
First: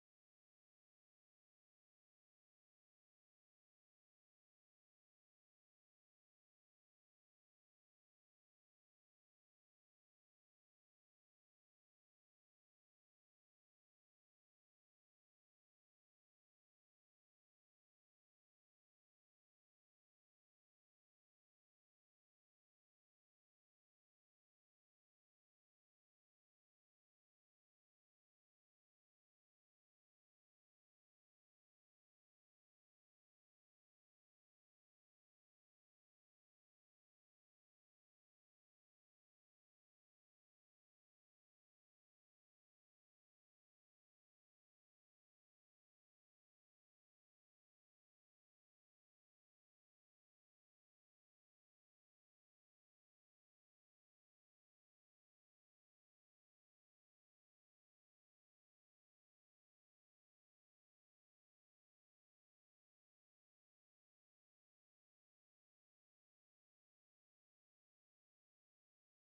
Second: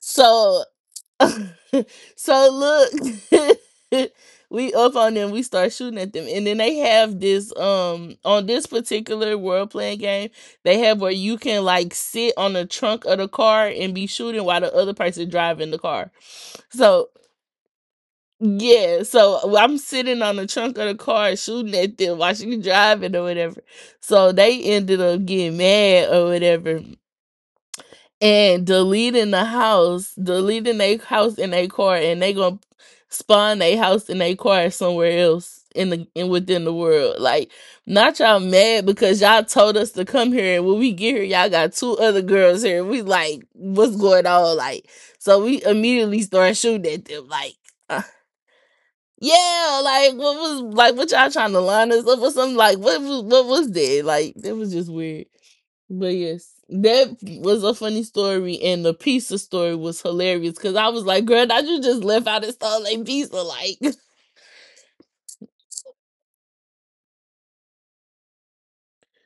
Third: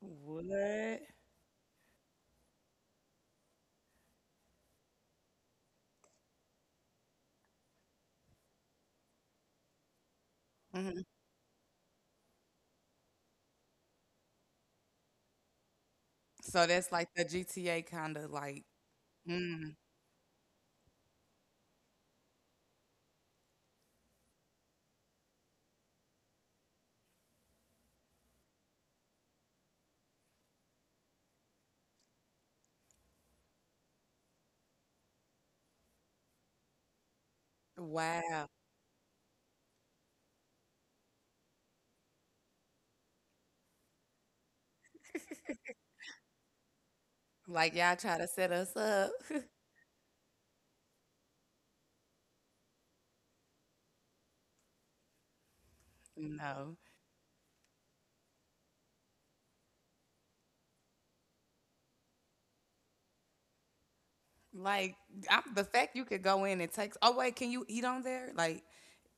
[SPEAKER 2] So
[SPEAKER 1] What?
[SPEAKER 2] so look, we up on them. We start shooting at them, and then they have this on this particular world playing game. They have
[SPEAKER 1] Mhm.
[SPEAKER 2] where you can like sit on the trunk of the car and be shooting while the other person driving the car.
[SPEAKER 1] So that's
[SPEAKER 2] So
[SPEAKER 1] like the GTA kinda like
[SPEAKER 2] yeah, so
[SPEAKER 1] mm,
[SPEAKER 2] I'm sitting on the trunk of the car shooting at them while she's driving or whatever. So they ended up getting mad or whatever and deleting the house, deleting their house in their car, and they gonna spawn their house in their car somewhere else in the, in within the world. Like, not y'all
[SPEAKER 1] wow.
[SPEAKER 2] mad because y'all told us to come here, and when we get here, y'all got two other girls here. We like, what's going on? Like, so we immediately start shooting at them. Like,
[SPEAKER 1] Like,
[SPEAKER 2] uh,
[SPEAKER 1] y'all try to set us up.
[SPEAKER 2] yeah, like what was, like what y'all trying to line us up or something? Like, what was, what was that? Like, that was just weird. But yes,
[SPEAKER 1] No.
[SPEAKER 2] that was a funny story, and the pizza story was hilarious because I was like, "Girl, I, you just left out and stole a pizza?" Like,
[SPEAKER 1] Like, I'm the fact you could go in and take oh, wait, can you eat on there? Like,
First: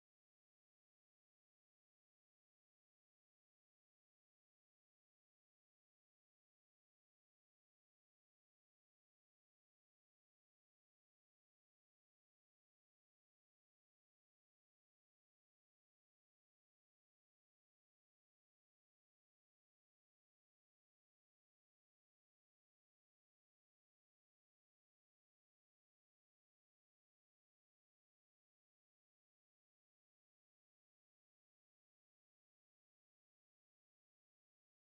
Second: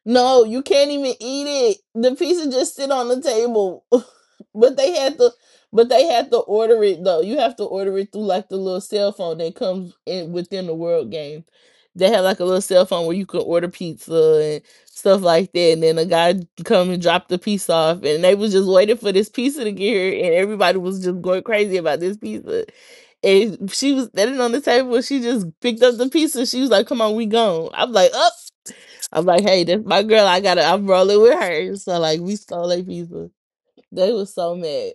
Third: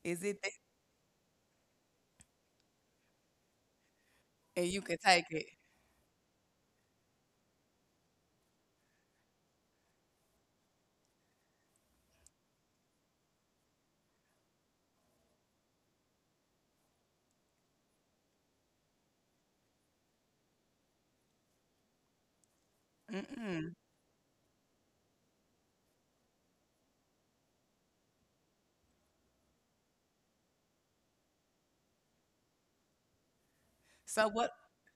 [SPEAKER 1] is it
[SPEAKER 2] No,
[SPEAKER 1] that
[SPEAKER 2] you can't even eat it. The pizza just sit on the table.
[SPEAKER 1] and
[SPEAKER 2] But
[SPEAKER 1] you
[SPEAKER 2] they
[SPEAKER 1] could
[SPEAKER 2] had
[SPEAKER 1] take
[SPEAKER 2] to,
[SPEAKER 1] it?
[SPEAKER 2] but they had to order it though. You have to order it through like the little cell phone that comes in within the world Games. They had like a little cell phone where you can order pizza and stuff like that. And then a guy come and drop the piece off, and they was just waiting for this pizza to get here and everybody was just going crazy about this pizza. And
[SPEAKER 1] Mm-mm.
[SPEAKER 2] she was standing on the table. She just picked up the pizza. She was like, "Come on, we gone." I'm like, "Up." I'm like, hey, this my girl. I gotta, I'm rolling with her. So like, we stole a pizza. They
[SPEAKER 1] So
[SPEAKER 2] was
[SPEAKER 1] what
[SPEAKER 2] so mad.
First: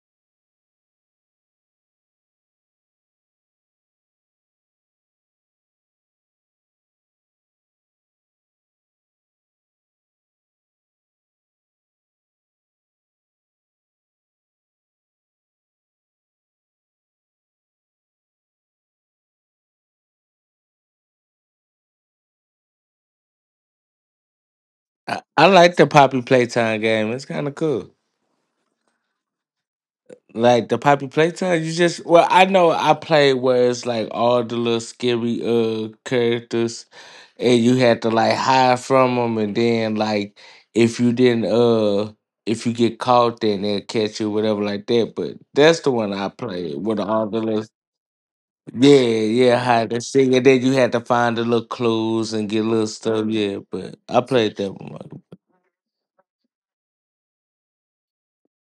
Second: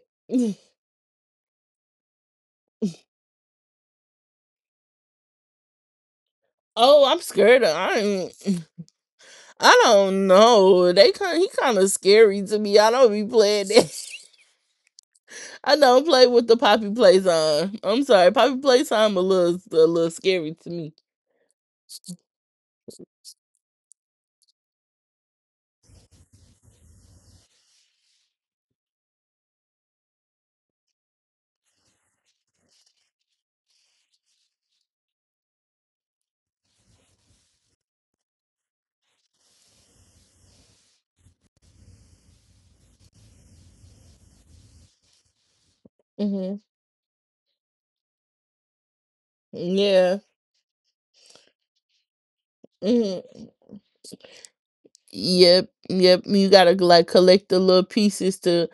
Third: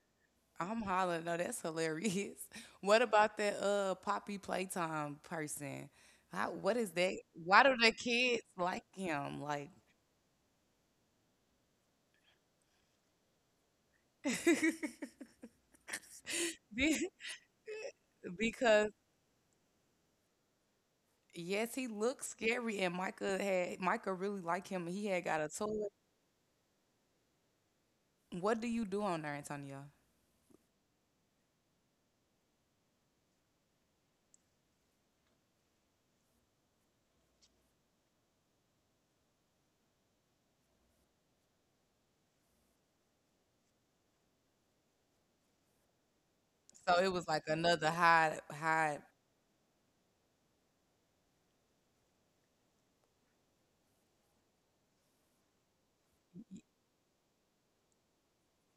[SPEAKER 1] I'm hollering. No, that's hilarious. What about that, Poppy Playtime person? How what is
[SPEAKER 2] Oh,
[SPEAKER 1] that?
[SPEAKER 2] I'm scared.
[SPEAKER 1] Why do
[SPEAKER 2] Of,
[SPEAKER 1] the kids like him? Like
[SPEAKER 2] I don't know. They kind, he kind of scary to me. I don't be playing that. I don't play with the Poppy
[SPEAKER 1] did,
[SPEAKER 2] Playtime. I'm sorry, Poppy
[SPEAKER 1] because
[SPEAKER 2] Playtime a little scary to me.
[SPEAKER 1] yes, he looked scary, and Micah really liked him, and he
[SPEAKER 3] I,
[SPEAKER 1] had got
[SPEAKER 3] I
[SPEAKER 1] a
[SPEAKER 3] like
[SPEAKER 1] toy.
[SPEAKER 3] the Poppy Playtime game. It's kind of cool.
[SPEAKER 1] What do you do on there, Antonio?
[SPEAKER 3] Like the Poppy Playtime, you just well, I know I played where it's like all the little scary characters, and you had to like hide from them, and then like if you didn't if you get caught, then they'll catch you, whatever like that. But that's the one I
[SPEAKER 2] Hmm.
[SPEAKER 3] played
[SPEAKER 1] So
[SPEAKER 3] with
[SPEAKER 1] it was
[SPEAKER 3] all
[SPEAKER 1] like
[SPEAKER 3] the little.
[SPEAKER 1] another
[SPEAKER 3] Yeah,
[SPEAKER 1] hide.
[SPEAKER 3] yeah, I had to
[SPEAKER 2] Yeah.
[SPEAKER 3] sing, and then you had to find the little clues and get little stuff.
[SPEAKER 2] Mm-hmm.
[SPEAKER 3] Yeah, but I played that one. Like,
[SPEAKER 2] Yep, yep. You gotta like collect the little pieces to,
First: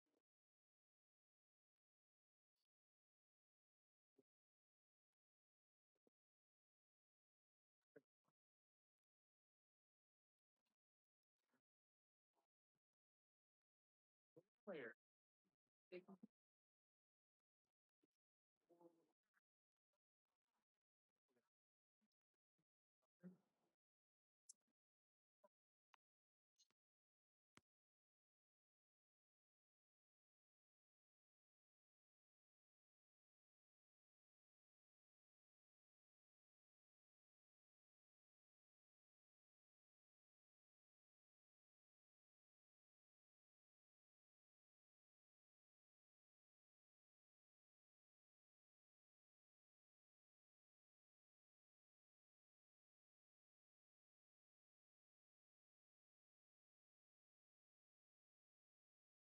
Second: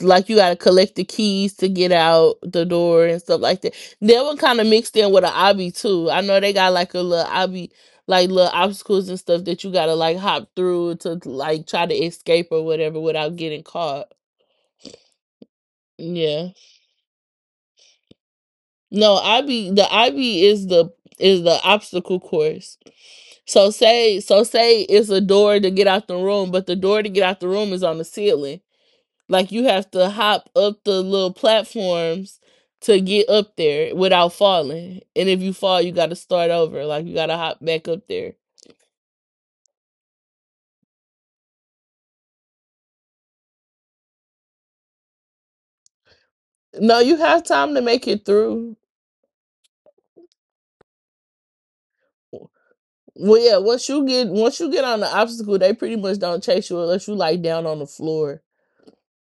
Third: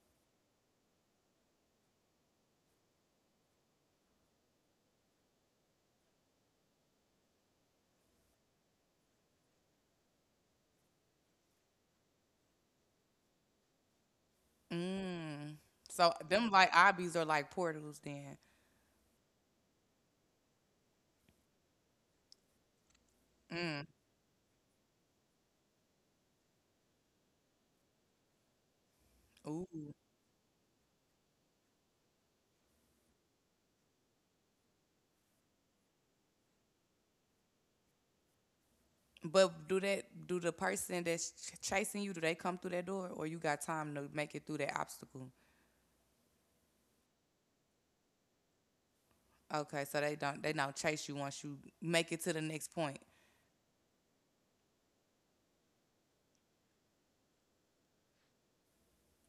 [SPEAKER 2] like you gotta collect the keys to get out the door and stuff like that. That one kind of mixed in with an obby too. I know they got like a little obby, like little obstacles and stuff that you gotta like hop through to like try to escape or whatever without getting caught.
[SPEAKER 1] Mm. So them
[SPEAKER 2] Yeah.
[SPEAKER 1] like obbies are like portals then.
[SPEAKER 2] No, Ivy. The Ivy is the, is the obstacle course. So
[SPEAKER 1] Mm.
[SPEAKER 2] say, so say it's a door to get out the room, but the door to get out the room is on the ceiling. Like you have
[SPEAKER 1] Ooh.
[SPEAKER 2] to hop up the little platforms to get up there without falling. And if you fall, you got to start over. Like you got to hop back up there.
[SPEAKER 1] But do that do the person that's chasing you, do they come through that door or you got time to make it through that obstacle?
[SPEAKER 2] No, you have time to make it through.
[SPEAKER 1] Okay, so they don't chase you once you make it to the next point.
[SPEAKER 2] Well, yeah. Once you get on the obstacle, they pretty much don't chase you unless you like down on the floor.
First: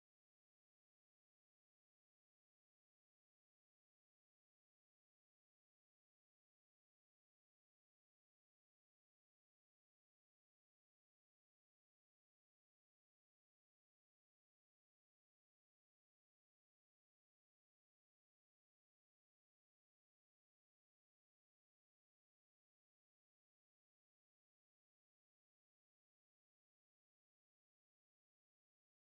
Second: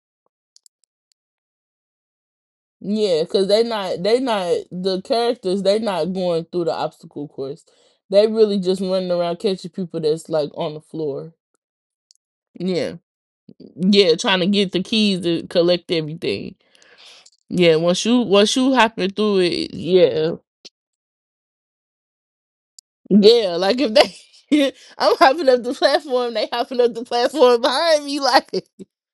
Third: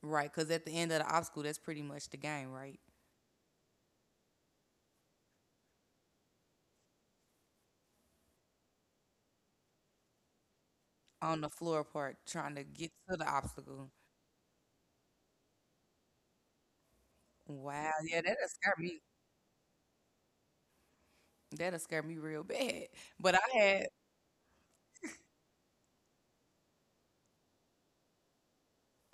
[SPEAKER 1] Right, cuz at the end of the obstacle, that's pretty much the game, right?
[SPEAKER 2] Yeah, cause they not the characters. They not going through the obstacle course. They really just running around catching people that's like on the floor.
[SPEAKER 1] On the floor part trying to get
[SPEAKER 2] Yeah,
[SPEAKER 1] to the obstacle.
[SPEAKER 2] yeah, trying to get the keys to collect everything. Yeah,
[SPEAKER 1] Wow,
[SPEAKER 2] once you
[SPEAKER 1] yeah, that'll
[SPEAKER 2] once
[SPEAKER 1] scare
[SPEAKER 2] you
[SPEAKER 1] me.
[SPEAKER 2] hopping through it, yeah,
[SPEAKER 1] That'll scare me real bad. But
[SPEAKER 2] yeah.
[SPEAKER 1] I
[SPEAKER 2] Like
[SPEAKER 1] had
[SPEAKER 2] if they, I'm hopping up the platform, they hopping up the platform behind me. Like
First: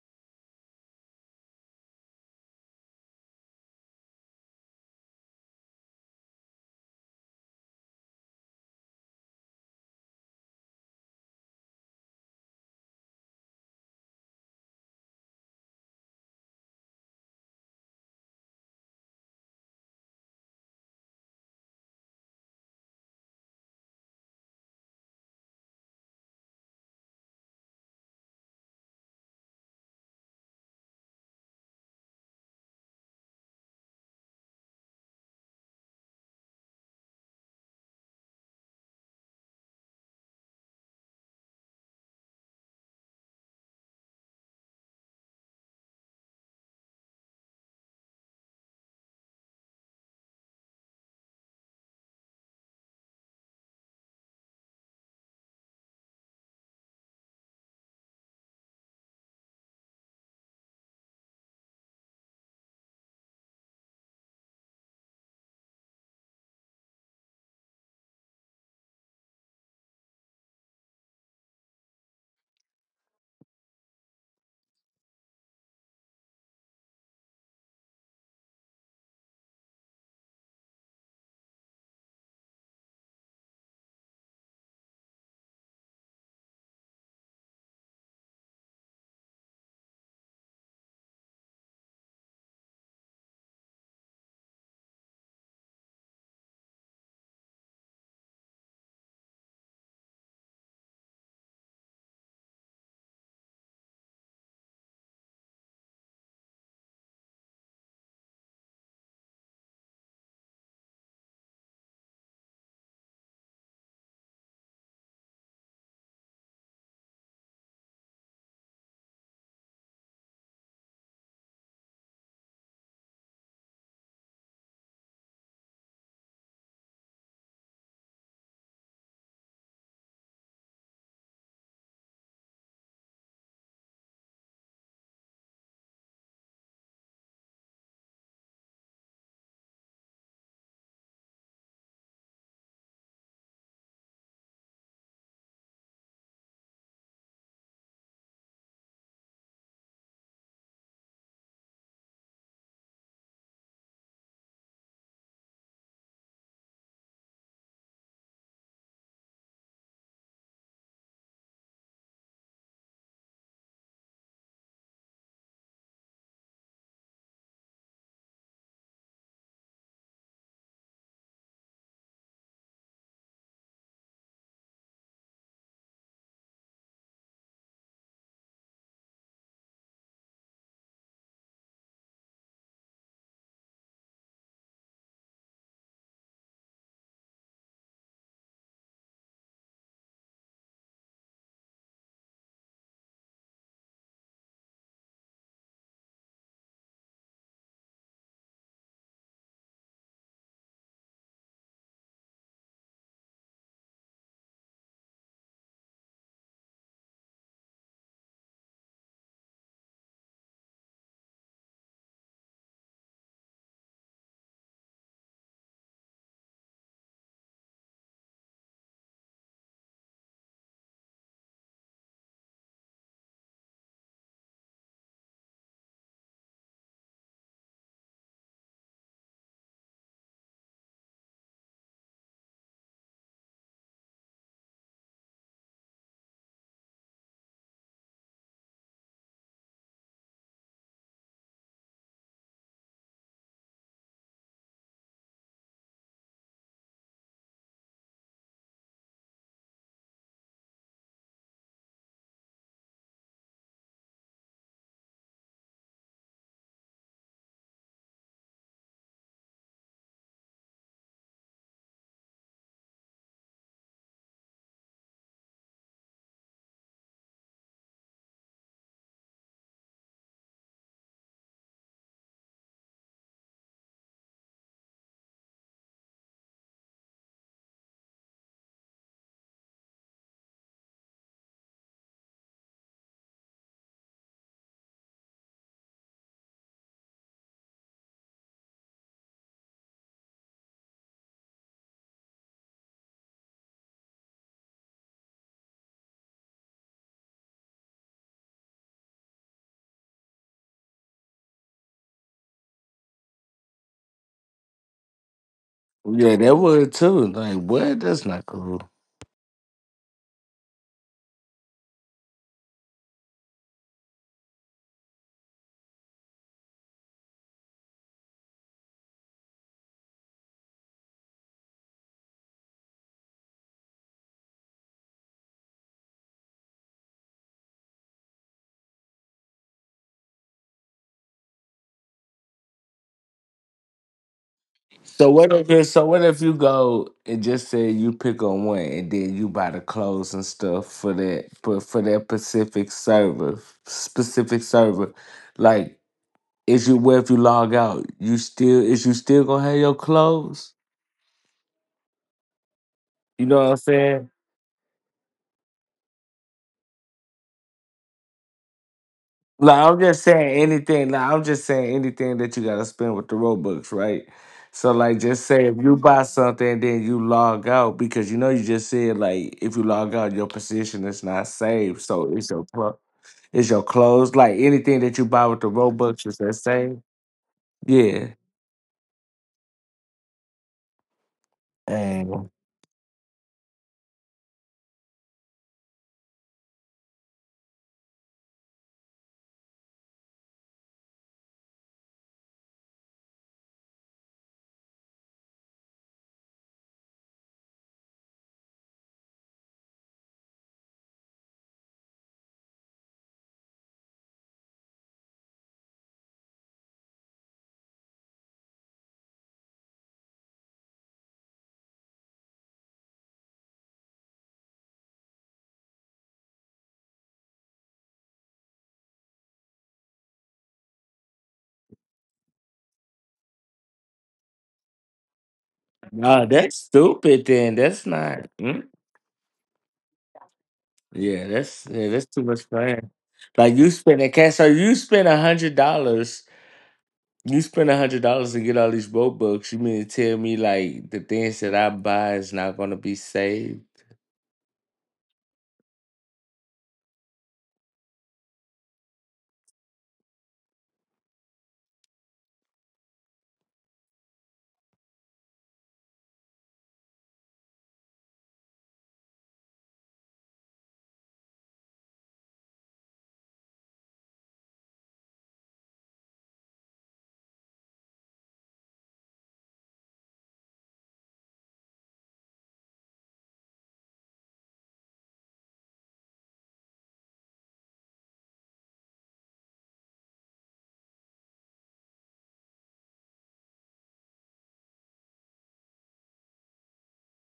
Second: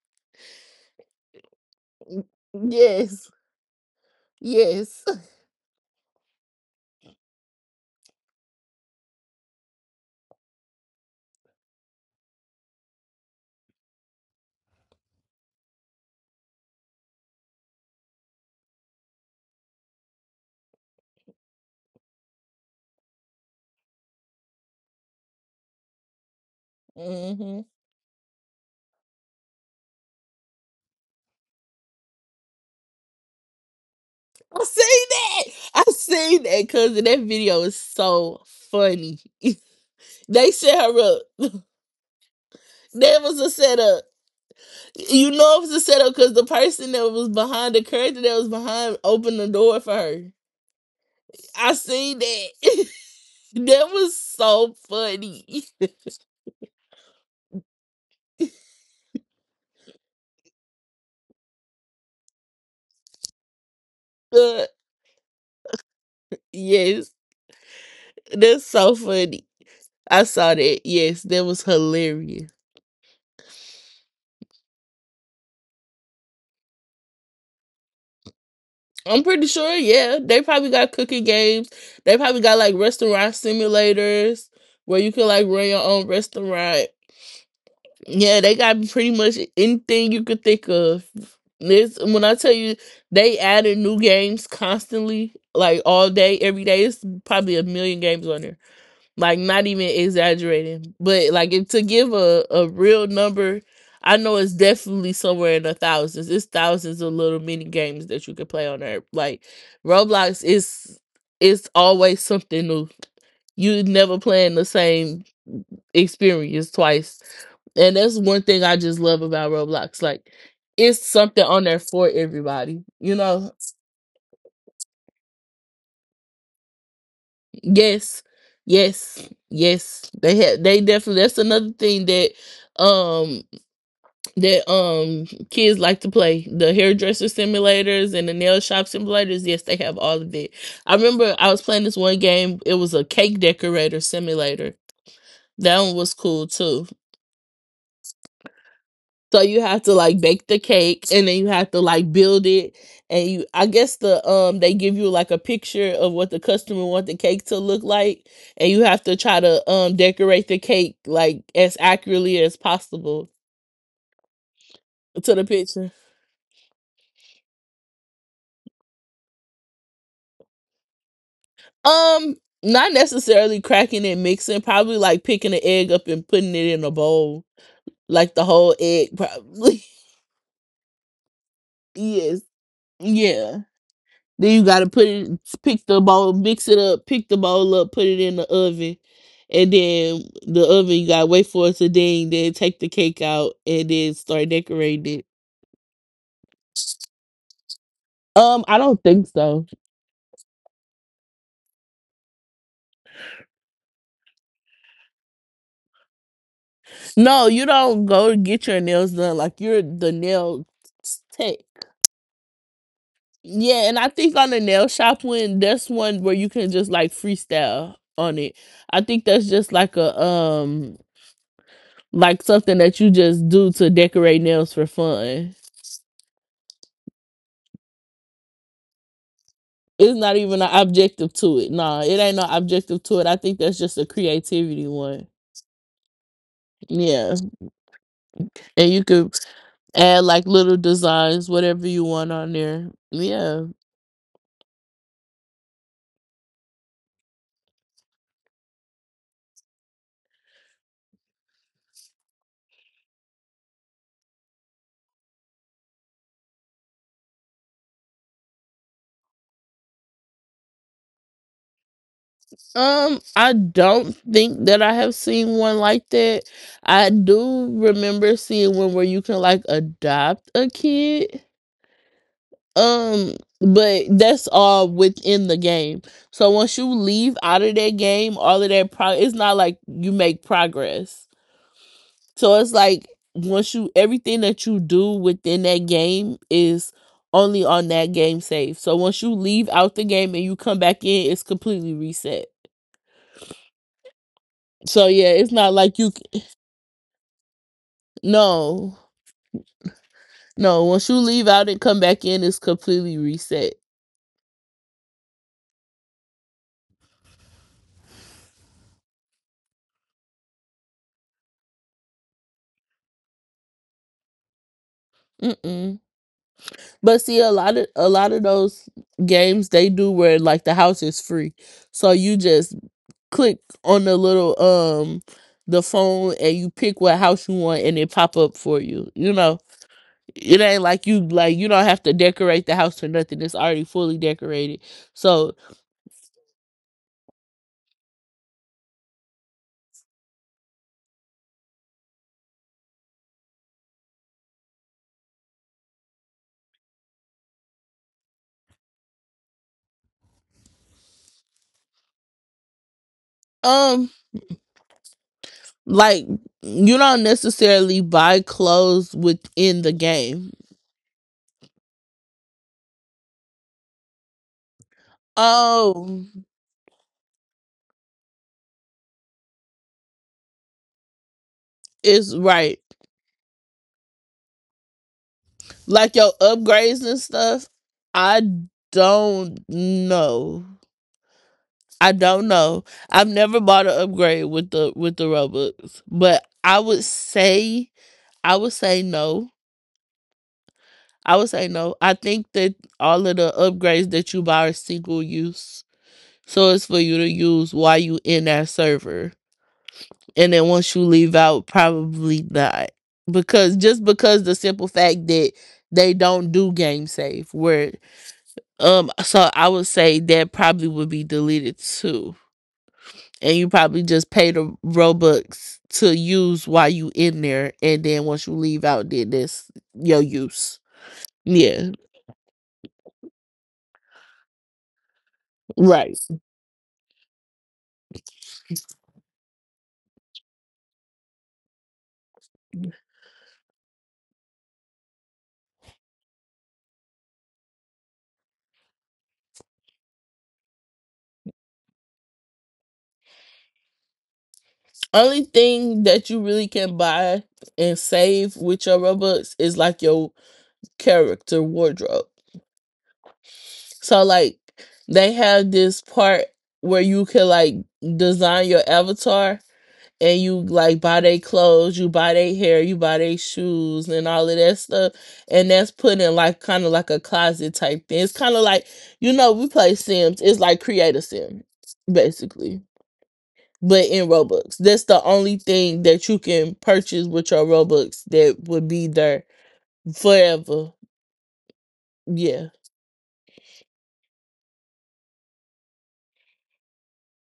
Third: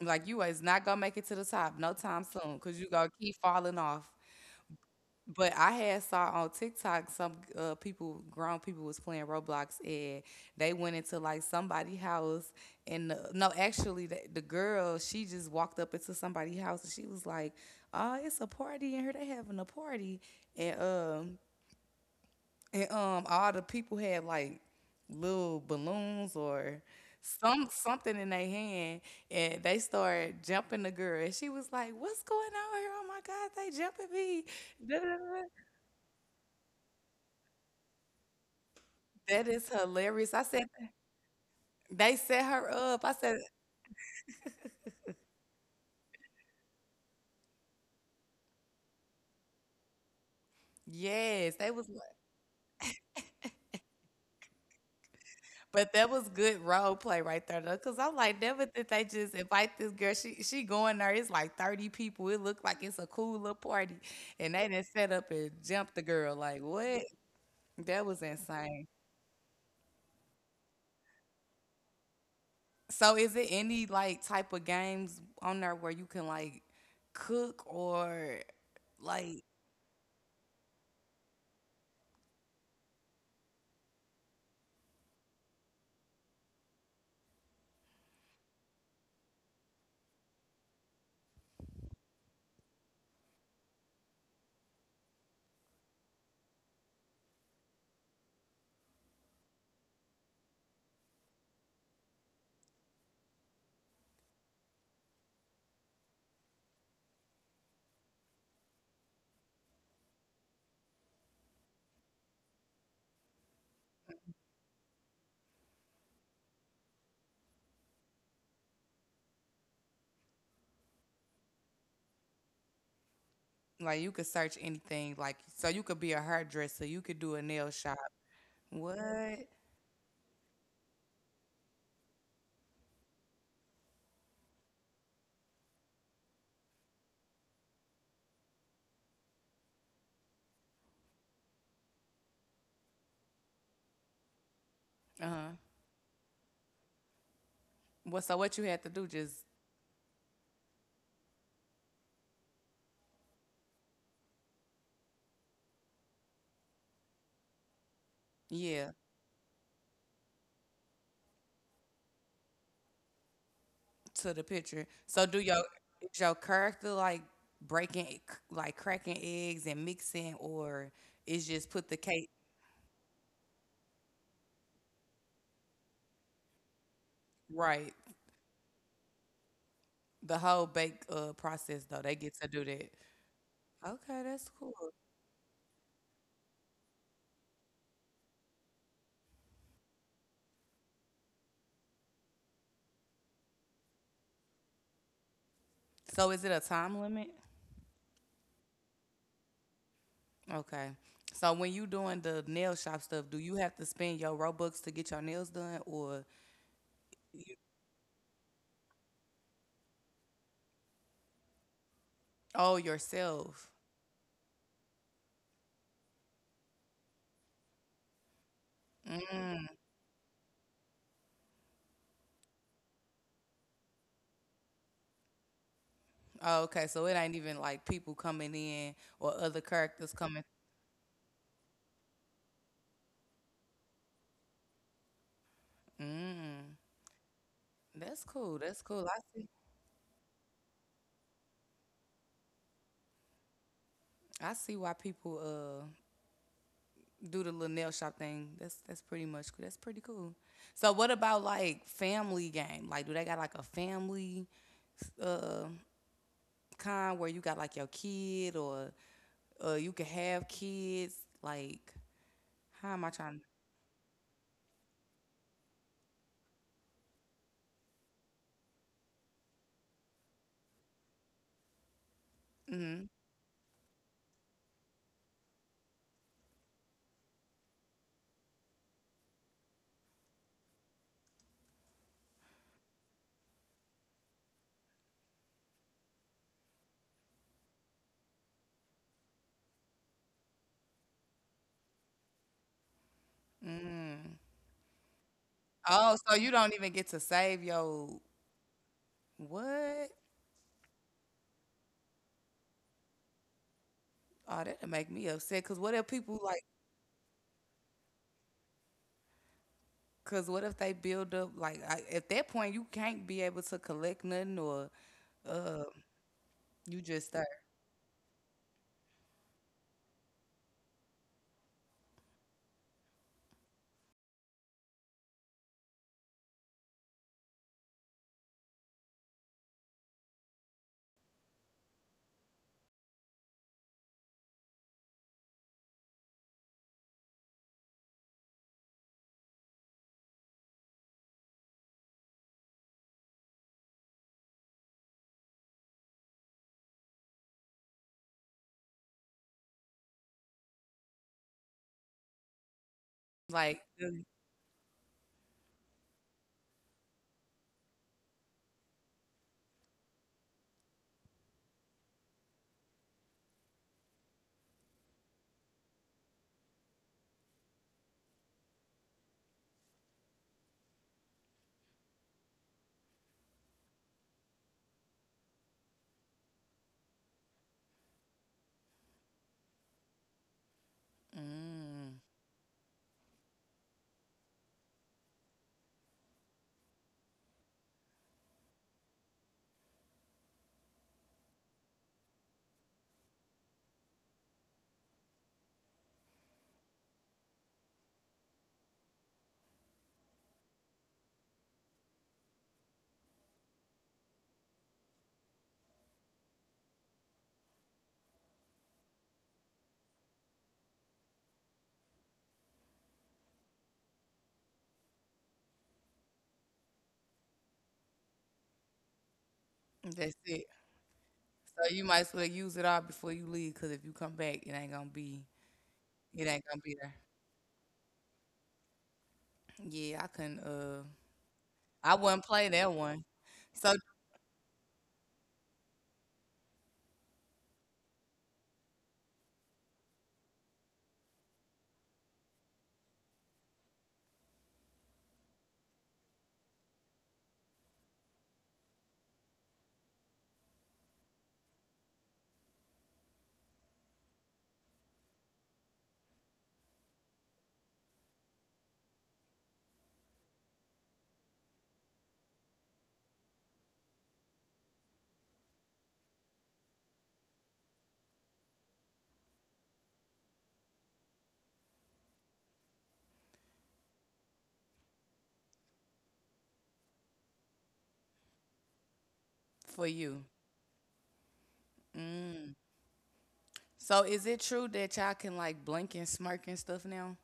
[SPEAKER 1] like you is not gonna make it to the top no time soon because you gonna
[SPEAKER 2] yes,
[SPEAKER 1] keep falling off.
[SPEAKER 2] yes.
[SPEAKER 1] But I had saw on TikTok some people, grown people, was playing Roblox and they went into like somebody's house and the, no, actually the girl she just walked up into somebody's house and she was like, "Oh, it's a party in here. They having a party." And um, And all the people had like little balloons or
[SPEAKER 2] hmm
[SPEAKER 1] something in their hand, and they started jumping the girl. And she was like, "What's going on here? Oh my God, they jumping me!"
[SPEAKER 2] I
[SPEAKER 1] Da, da,
[SPEAKER 2] seen
[SPEAKER 1] da.
[SPEAKER 2] that. I seen that because that video is so funny.
[SPEAKER 1] That is hilarious. I
[SPEAKER 2] They
[SPEAKER 1] said
[SPEAKER 2] set her up.
[SPEAKER 1] they set her up. I
[SPEAKER 2] That
[SPEAKER 1] said.
[SPEAKER 2] was a setup. You know it was a setup because the character that was behind opened the door for her.
[SPEAKER 1] Yes, they
[SPEAKER 2] I
[SPEAKER 1] was, like,
[SPEAKER 2] seen that. That was so funny.
[SPEAKER 1] but that was good role play right there though, cause I'm like, never did they just invite this girl. She going there. It's like 30 people. It looked like it's a cool little party, and they
[SPEAKER 2] Uh,
[SPEAKER 1] didn't set up and jump the girl. Like what?
[SPEAKER 2] yes,
[SPEAKER 1] That was
[SPEAKER 2] that's
[SPEAKER 1] insane.
[SPEAKER 2] so funny. I saw that. Yes, that was hilarious.
[SPEAKER 1] So is it any like type of games on there where you can like cook or
[SPEAKER 2] I'm
[SPEAKER 1] like
[SPEAKER 2] pretty sure, yeah. They probably got cooking games. They probably got like restaurant simulators where you can like run your own restaurant. Yeah, they got pretty much anything you could think of. This when I tell you they added new games constantly, like all day, every day. It's probably a million games on there. Like not even exaggerating, but like if to give a real number, I know it's definitely somewhere in the thousands. It's thousands of little mini games that you can play on there. Like Roblox is, it's always something new. You never playing the same experience twice, and that's one thing I just love about Roblox. Like it's something on there for everybody, you know?
[SPEAKER 1] like you could search anything like so you could be a hairdresser, you could do a nail shop.
[SPEAKER 2] Yes,
[SPEAKER 1] What?
[SPEAKER 2] yes, yes. They definitely, that's another thing that um kids like to play. The hairdresser simulators and the nail shop simulators, yes, they have all of it. I remember I was playing this one game, it was a cake decorator simulator.
[SPEAKER 1] Uh-huh.
[SPEAKER 2] That one was cool too.
[SPEAKER 1] Well, so what you had to do just
[SPEAKER 2] So you have to like bake the cake and then you have to like build it, and you, I guess the they give you like a picture of what the customer want the cake to look like, and you
[SPEAKER 1] yeah,
[SPEAKER 2] have to try to decorate the cake like as accurately as possible
[SPEAKER 1] to the picture. So
[SPEAKER 2] to
[SPEAKER 1] do
[SPEAKER 2] the
[SPEAKER 1] your
[SPEAKER 2] picture.
[SPEAKER 1] is your character like breaking like cracking eggs and mixing or is just put the cake
[SPEAKER 2] Um Not necessarily cracking and mixing, probably like picking an egg up and putting it in a bowl,
[SPEAKER 1] right.
[SPEAKER 2] like the whole egg probably.
[SPEAKER 1] The whole bake process though, they get
[SPEAKER 2] Yes.
[SPEAKER 1] to do that.
[SPEAKER 2] Yeah.
[SPEAKER 1] Okay, that's
[SPEAKER 2] Then you
[SPEAKER 1] cool.
[SPEAKER 2] gotta put it, pick the bowl, mix it up, pick the bowl up, put it in the oven, and then the oven you gotta wait for it to ding. Then take the cake out and then start decorating it.
[SPEAKER 1] So is it a time limit?
[SPEAKER 2] I don't think so.
[SPEAKER 1] Okay. So when you doing the nail shop stuff, do you have to spend your Robux to get your nails done or
[SPEAKER 2] No, you don't go get your nails done. Like you're the nail tech.
[SPEAKER 1] oh yourself?
[SPEAKER 2] Yeah, and I think on the nail shop one, that's one where you can just like freestyle on it. I think
[SPEAKER 1] Mm.
[SPEAKER 2] that's just like a like something that you just do to decorate nails for fun.
[SPEAKER 1] Oh, okay. So it ain't even like people coming in or other characters
[SPEAKER 2] It's not
[SPEAKER 1] coming.
[SPEAKER 2] even an objective to it. No, it ain't no objective to it. I think that's just a creativity one.
[SPEAKER 1] Mm.
[SPEAKER 2] Yeah.
[SPEAKER 1] That's cool. That's
[SPEAKER 2] And you
[SPEAKER 1] cool. I
[SPEAKER 2] could
[SPEAKER 1] see.
[SPEAKER 2] add like little designs, whatever you want on there. Yeah.
[SPEAKER 1] I see why people uh do the little nail shop thing. That's Pretty much cool. That's pretty cool. So what about like family game? Like do they got like a family? uh? Kind where you got like your kid or you can have kids? Like, how am I trying?
[SPEAKER 2] I don't think that I have seen one like that. I do remember seeing one where you can like adopt a kid.
[SPEAKER 1] Mm-hmm.
[SPEAKER 2] Um, but that's all within the game. So once you leave out of that game, all of that pro, it's not like you make progress. So it's like once you, everything that you do within that game is only on that game save. So once you leave out the game and you come back in, it's completely reset. So yeah, it's not like you
[SPEAKER 1] Oh,
[SPEAKER 2] c-
[SPEAKER 1] so you don't even get to save your
[SPEAKER 2] no,
[SPEAKER 1] what?
[SPEAKER 2] no. Once you leave out and come back in, it's completely reset.
[SPEAKER 1] Oh, that'll make me upset. Cause what if
[SPEAKER 3] yeah,
[SPEAKER 1] people
[SPEAKER 3] that
[SPEAKER 1] like?
[SPEAKER 3] one too. Like, what? That's not cool.
[SPEAKER 1] Cause what if they build up like at that point you can't be able to collect nothing or uh
[SPEAKER 2] Mm-mm.
[SPEAKER 1] you
[SPEAKER 2] But
[SPEAKER 1] just
[SPEAKER 2] see, a
[SPEAKER 1] start
[SPEAKER 2] lot of a lot of those games they do where like the house is free, so you just click on the little the phone and you pick what house you want and it pop up for you. You know, it ain't like you, like you don't have to decorate the house or nothing. It's already fully decorated.
[SPEAKER 3] So what
[SPEAKER 2] So
[SPEAKER 3] if it- so what if you go and just say you pick on one, and then you buy the clothes and stuff for that, but for that Pacific server, specific server, like is you what if you log out, you still is you still gonna have your clothes? You know what I'm
[SPEAKER 1] like
[SPEAKER 2] um
[SPEAKER 3] saying?
[SPEAKER 2] like you don't necessarily buy clothes
[SPEAKER 3] No,
[SPEAKER 2] within the
[SPEAKER 3] I'm just
[SPEAKER 2] game.
[SPEAKER 3] saying anything. No, I'm just saying anything that you gotta spend with the Robux, right? So like, just say if you
[SPEAKER 2] Oh,
[SPEAKER 3] buy something and then you log out because you know you just said like if you log out your position is not saved, so
[SPEAKER 2] it's
[SPEAKER 3] it's your
[SPEAKER 2] right.
[SPEAKER 3] it's your clothes. Like anything that you buy with the
[SPEAKER 2] Like
[SPEAKER 3] Robux,
[SPEAKER 2] your
[SPEAKER 3] is that
[SPEAKER 2] upgrades
[SPEAKER 3] saved.
[SPEAKER 2] and stuff,
[SPEAKER 3] Yeah.
[SPEAKER 2] I don't know. I
[SPEAKER 1] mm,
[SPEAKER 2] don't
[SPEAKER 3] And
[SPEAKER 2] know. I've never bought an upgrade with the Robux. But I would say, I would say no I would say no. I think that all of the upgrades that you buy are single use. So it's for you to use while you in that server. And then once you leave out, probably not. Because just because the simple fact that they don't do game save where so I would say that probably would be deleted too. And you probably just pay the Robux to use while you in there, and then once you leave out then that's your
[SPEAKER 1] that's it.
[SPEAKER 2] use. Yeah.
[SPEAKER 1] So you might as well use it all before you leave. Cause if you come back,
[SPEAKER 2] Right.
[SPEAKER 1] it
[SPEAKER 3] no,
[SPEAKER 1] ain't
[SPEAKER 3] that's
[SPEAKER 1] gonna be there.
[SPEAKER 3] stupid. Then that's not. Mm.
[SPEAKER 1] Yeah, I couldn't.
[SPEAKER 3] Yeah,
[SPEAKER 1] I
[SPEAKER 3] that's
[SPEAKER 1] wouldn't
[SPEAKER 3] too much
[SPEAKER 1] play that
[SPEAKER 3] fun.
[SPEAKER 1] one.
[SPEAKER 3] Like you
[SPEAKER 1] So
[SPEAKER 3] spending cash, so you spend $100. You spend $100 to get all these road books. You mean to tell me like the things that I buy is not gonna be saved?
[SPEAKER 2] Only thing that you really can buy and save with your Robux is like your character wardrobe. So like they have this part where you can like design your avatar, and you like buy their clothes, you buy their hair, you buy their shoes and all of that stuff. And that's put in like kind of like a closet type thing. It's kind of like, you know, we play Sims. It's like create a Sim, basically, but in Robux. That's the only thing that you can purchase with your Robux that would be there
[SPEAKER 1] for you.
[SPEAKER 2] forever. Yeah.
[SPEAKER 1] So is it true that y'all can like blink and smirk and stuff now?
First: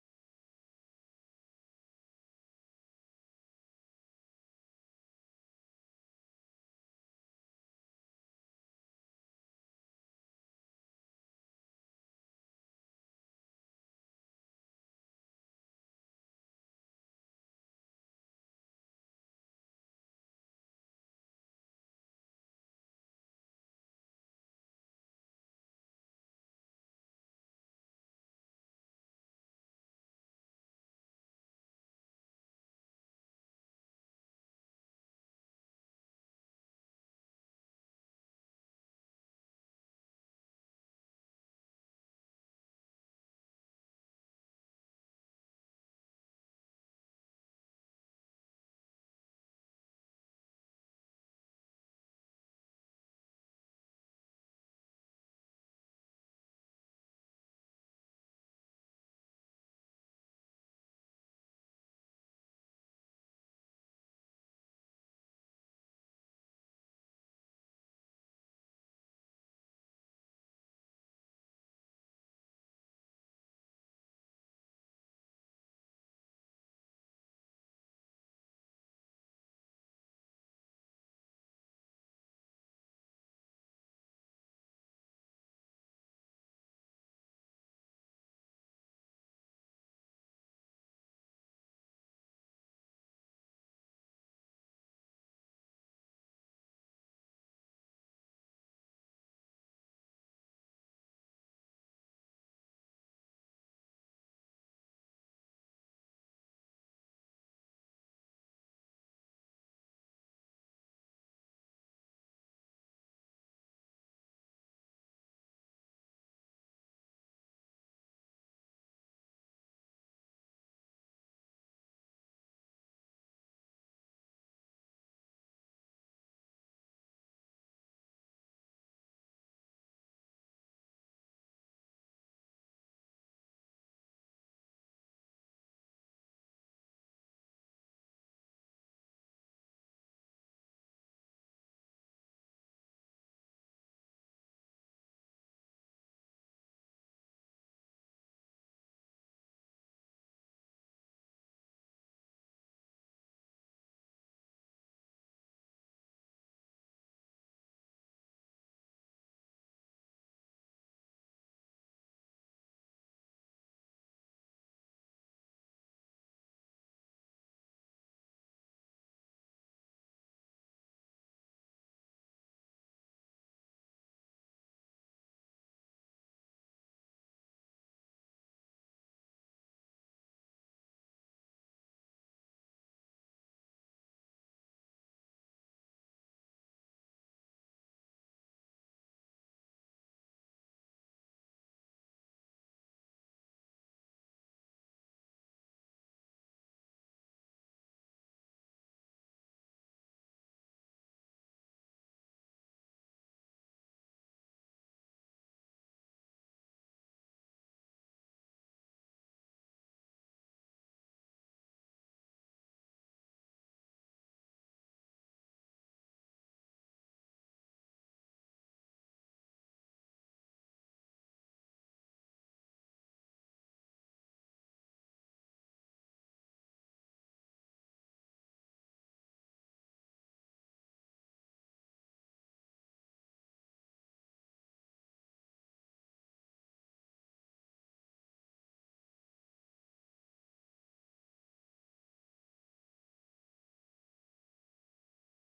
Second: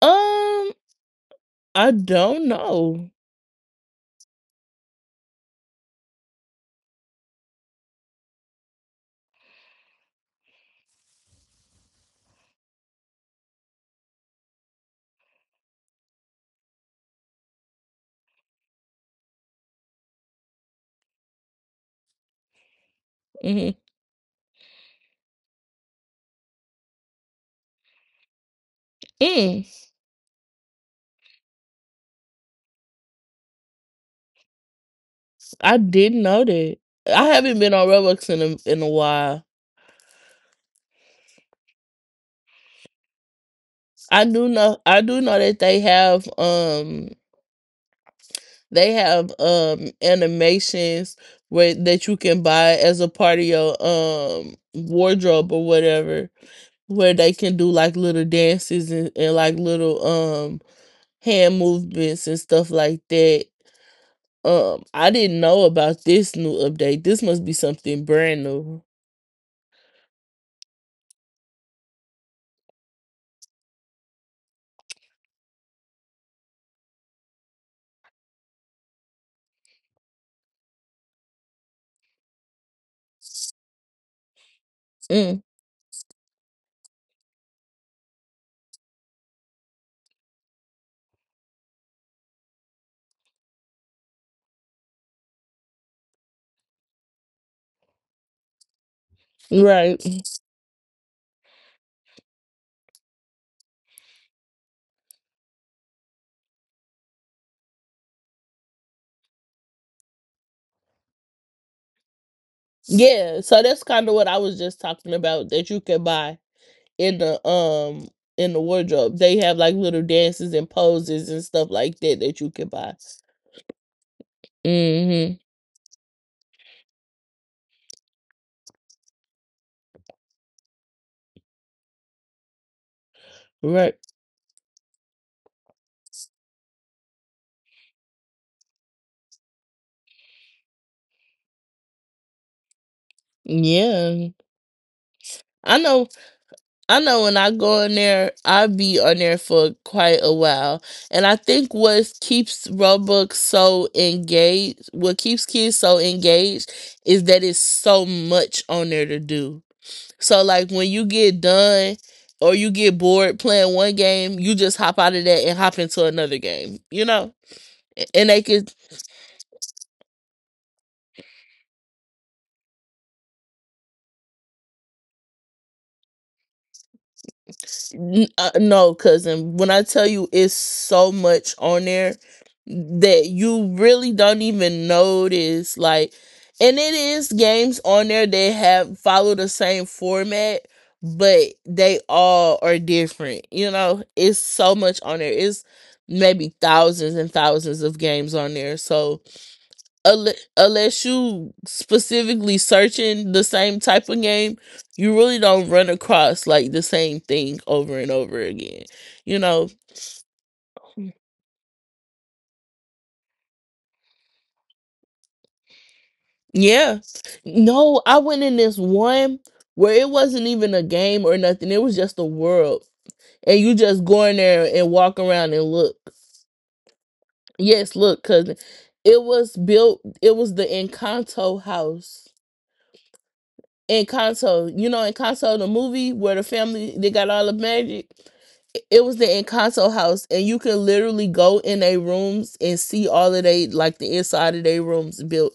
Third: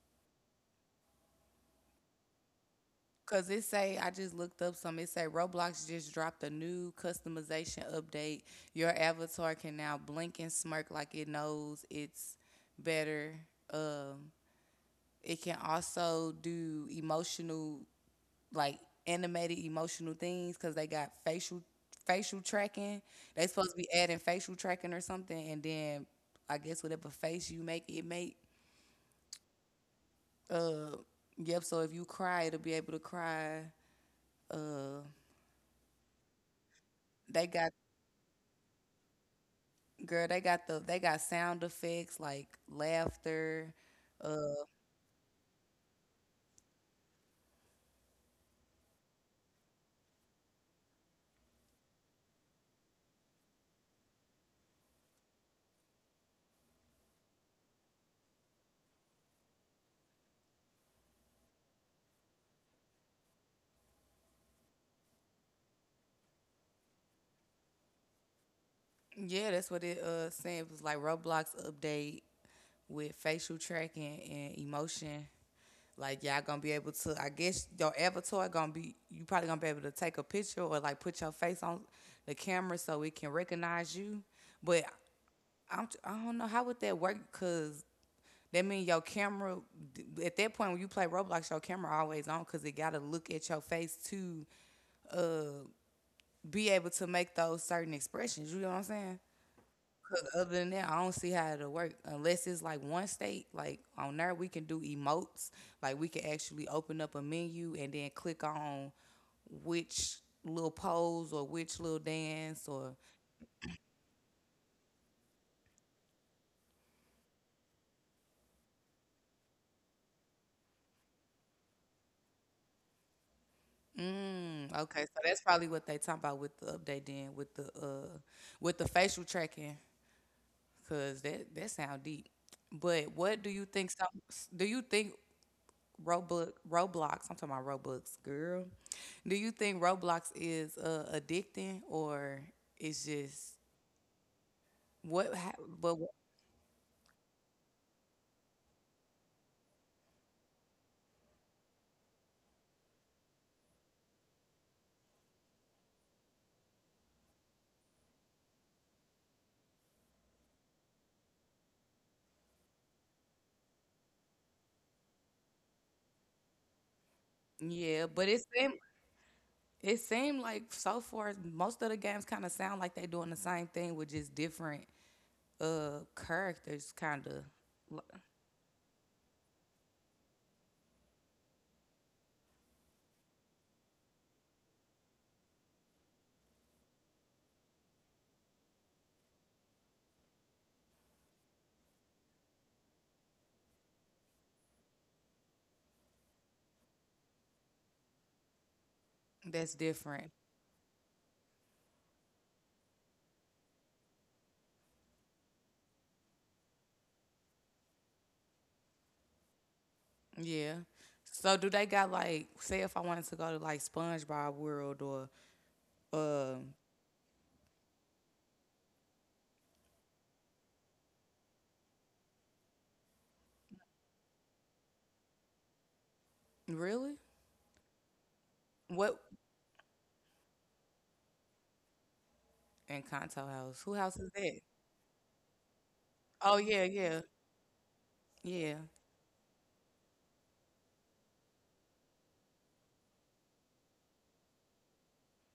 [SPEAKER 2] Um, I don't know.
[SPEAKER 1] Cause it say I just looked up some. It say Roblox just dropped a new customization update. Your avatar can now blink and smirk like it knows it's better. Um, it can also do emotional like animated emotional things because they got facial tracking. They
[SPEAKER 2] hmm
[SPEAKER 1] supposed to be adding facial tracking or something, and then I guess whatever face you make, it make.
[SPEAKER 2] Mm,
[SPEAKER 1] Uh, yep. So if you cry, it'll be able to cry. Uh,
[SPEAKER 2] I didn't know that. I
[SPEAKER 1] they
[SPEAKER 2] haven't
[SPEAKER 1] got
[SPEAKER 2] been on Robux in in a while.
[SPEAKER 1] girl. They got the they got sound effects like laughter.
[SPEAKER 2] I do know. I do know that they have animations where that you can buy as a part of your wardrobe or whatever, where they can do like little dances and like little hand movements and stuff like that. I didn't know about this new update. This must be something brand new.
[SPEAKER 1] Yeah, that's what it saying. It was like Roblox update with facial tracking and emotion. Like y'all gonna be able to I guess your avatar gonna be you probably gonna be able to take a picture or like put your face on the camera so it can recognize you. But
[SPEAKER 2] Mm,
[SPEAKER 1] I don't know how would that work cuz that mean your camera at that point when you play Roblox, your camera always on because it gotta look at your face to uh be able to make those certain expressions. You know what I'm saying?
[SPEAKER 2] right.
[SPEAKER 1] But other than that, I don't see how it'll work unless it's like one state. Like on there, we can do emotes. Like we can actually open up a menu and then click on which little pose or which little dance or
[SPEAKER 2] Yeah. So that's kind of what I was just talking about that you can buy in the um in the wardrobe. They have like little dances and poses and stuff like that that you can buy.
[SPEAKER 1] mm, okay. So
[SPEAKER 2] Mm-hmm.
[SPEAKER 1] that's probably what they talking about with the update then with the facial tracking because that sound deep. But what do you think?
[SPEAKER 2] Right.
[SPEAKER 1] Some do you think Roblox. I'm talking about Roblox, girl. Do you think Roblox is addicting or it's just
[SPEAKER 2] Yeah.
[SPEAKER 1] what?
[SPEAKER 2] I know, I know when I go in there, I be on there for quite a while. And I think what keeps Roblox so engaged, what keeps kids so engaged is that it's so much on there to do. So like when you get done or you get bored playing one game, you just hop out of that and hop into another game, you know?
[SPEAKER 1] Yeah,
[SPEAKER 2] And
[SPEAKER 1] but
[SPEAKER 2] they could.
[SPEAKER 1] it seemed like so far most of the games kind of sound like they're doing the same thing with just different characters, kind of.
[SPEAKER 2] N- no, cousin. When I tell you it's so much on there that you really don't even notice. Like, and it is games on there that have follow the same format, but they all are different. You know, it's so much on there. It's maybe thousands and thousands of games on there. So,
[SPEAKER 1] That's different.
[SPEAKER 2] unle- unless you specifically searching the same type of game, you really don't run across like the same thing over and over again. You know,
[SPEAKER 1] Yeah. So do they got like say if I wanted to go to like SpongeBob World or um
[SPEAKER 2] yeah. No, I went in this one where it wasn't even a game or nothing. It was just a world. And you just go in there and walk around and look.
[SPEAKER 1] really
[SPEAKER 2] Yes, look, cousin.
[SPEAKER 1] what?
[SPEAKER 2] It was built, it was the Encanto house.
[SPEAKER 1] And Kanto House. Who house is that?
[SPEAKER 2] Encanto, you know Encanto the movie where the
[SPEAKER 1] Oh, yeah,
[SPEAKER 2] family they
[SPEAKER 1] yeah,
[SPEAKER 2] got all the magic.
[SPEAKER 1] yeah.
[SPEAKER 2] It was the Encanto house, and you can literally go in their rooms and see all of they, like the inside of their rooms built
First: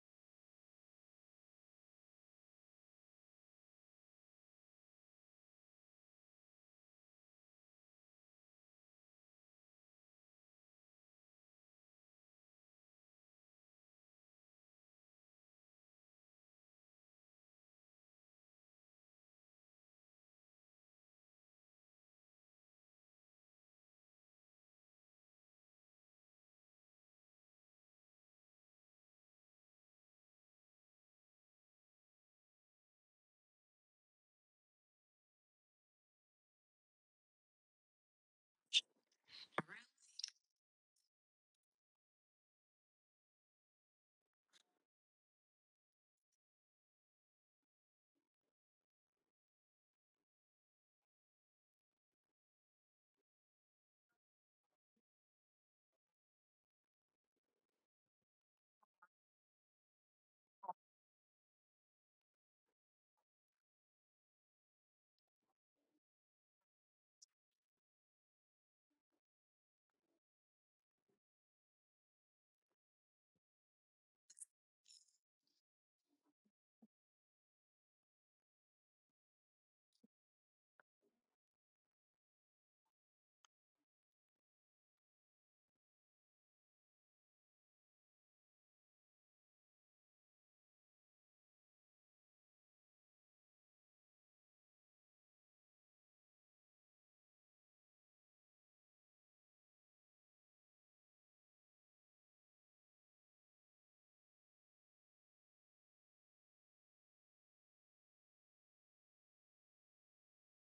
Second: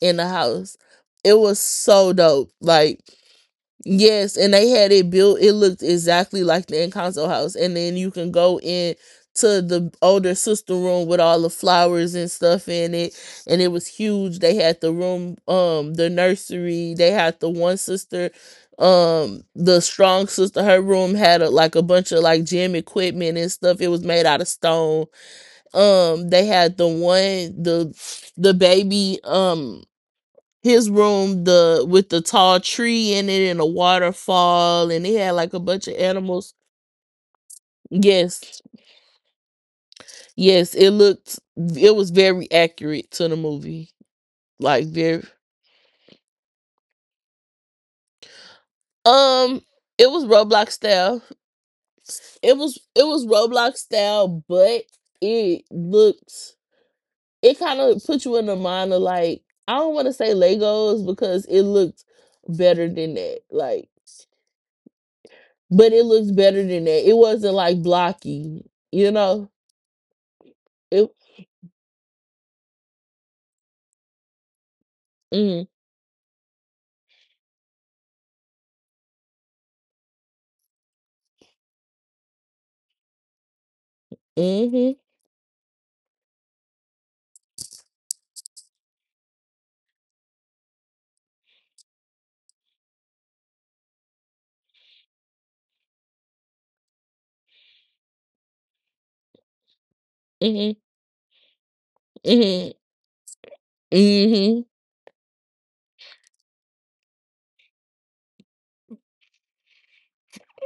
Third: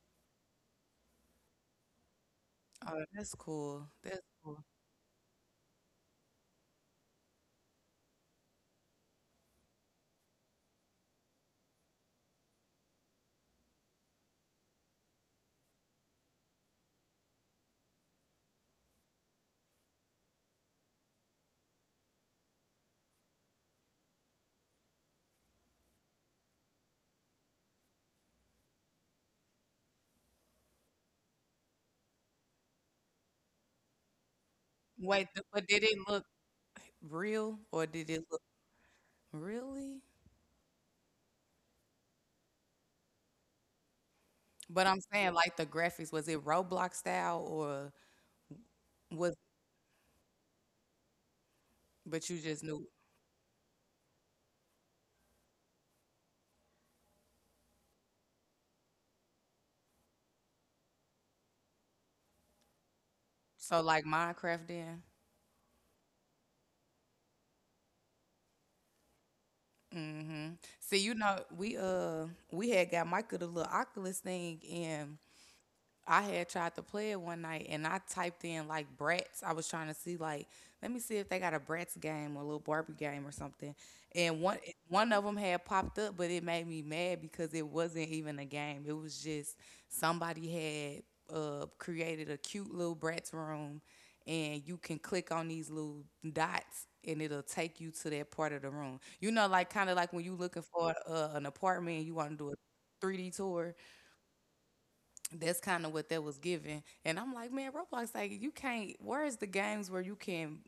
[SPEAKER 2] in the house. It was so dope. Like
[SPEAKER 1] Oh, that's cool. That's
[SPEAKER 2] yes, and
[SPEAKER 1] cool.
[SPEAKER 2] they had it built. It looked exactly like the Encanto house, and then you can go in to the older sister room with all the flowers and stuff in it, and it was huge. They had the room, the nursery. They had the one sister, the strong sister. Her room had a, like a bunch of like gym equipment and stuff. It was made out of stone. They had the baby. His room, the with the tall tree in it and a waterfall, and it
[SPEAKER 1] Wait,
[SPEAKER 2] had like a
[SPEAKER 1] but did
[SPEAKER 2] bunch of
[SPEAKER 1] it look
[SPEAKER 2] animals.
[SPEAKER 1] real or did it look
[SPEAKER 2] Yes,
[SPEAKER 1] really?
[SPEAKER 2] yes, it looked, it was very accurate to the movie,
[SPEAKER 1] But
[SPEAKER 2] like
[SPEAKER 1] I'm
[SPEAKER 2] very.
[SPEAKER 1] saying, like, the graphics, was it Roblox style or was,
[SPEAKER 2] um it was Roblox style.
[SPEAKER 1] but you
[SPEAKER 2] it
[SPEAKER 1] just
[SPEAKER 2] was
[SPEAKER 1] knew.
[SPEAKER 2] it was Roblox style, but it looked, it kind of put you in the mind of like, I don't want to say Legos because it looked better than that.
[SPEAKER 1] So,
[SPEAKER 2] Like
[SPEAKER 1] like Minecraft then?
[SPEAKER 2] but it looks better than that, it wasn't like blocky, you know?
[SPEAKER 1] Mm-hmm. See, you
[SPEAKER 2] It,
[SPEAKER 1] know, we had got Micah the little Oculus thing and
[SPEAKER 2] mm,
[SPEAKER 1] I had tried to play it one night and I typed in like Bratz. I was trying to see like, let me see if they got a Bratz game or a little Barbie game or something. And one
[SPEAKER 2] mhm,
[SPEAKER 1] one of them had popped up, but it made me mad because it wasn't even a game. It was just somebody had created a cute little Bratz room, and you can click on these little dots and it'll take you to that part of the room. You know, like kind of like when you looking
[SPEAKER 2] mhm,
[SPEAKER 1] for an apartment, and you want to do a
[SPEAKER 2] mhm,
[SPEAKER 1] 3D tour
[SPEAKER 2] mhm,
[SPEAKER 1] that's kind of what that was given. And I'm like, man, Roblox, like you can't. Where's the games where you can